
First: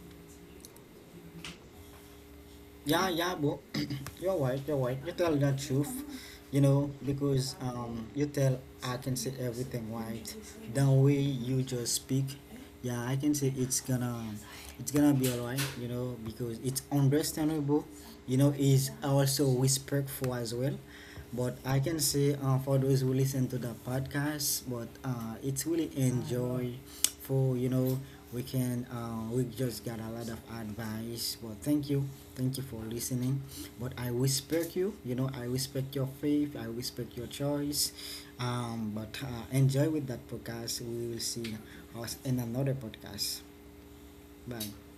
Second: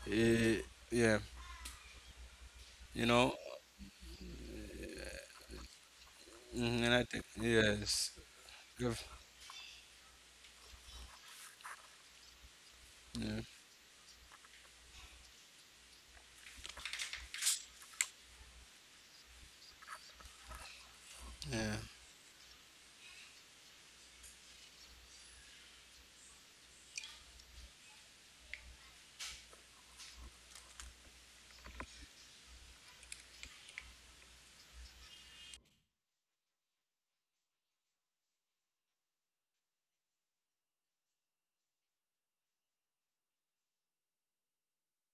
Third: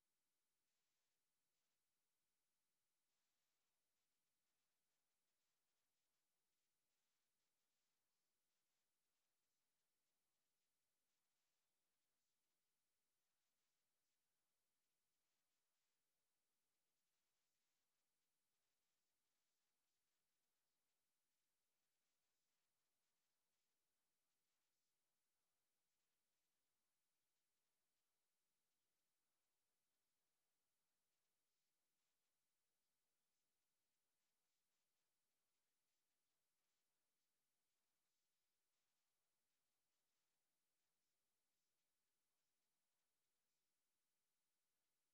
[SPEAKER 3] eh, yeah, you
[SPEAKER 1] Yeah,
[SPEAKER 3] know.
[SPEAKER 1] yeah, bro. [clears throat] You're right, you're right. You tell the truth, you
[SPEAKER 3] Mhm, and I
[SPEAKER 1] know,
[SPEAKER 3] think
[SPEAKER 1] because
[SPEAKER 3] yes.
[SPEAKER 1] you tell,
[SPEAKER 3] if-
[SPEAKER 1] I can say, everything right. The way you just speak, yeah, I
[SPEAKER 3] yeah,
[SPEAKER 1] can say it's gonna be alright, you know, because it's understandable, you know, is also respectful as well. But I
[SPEAKER 3] yeah.
[SPEAKER 1] can say, for those who listen to the podcast, but it's really enjoy for, you know, we can, we just got a lot of advice. But thank you, thank you for listening. But I respect you, you know, I respect your faith, I respect your choice. But enjoy with that podcast. We will see us in another podcast. Bye.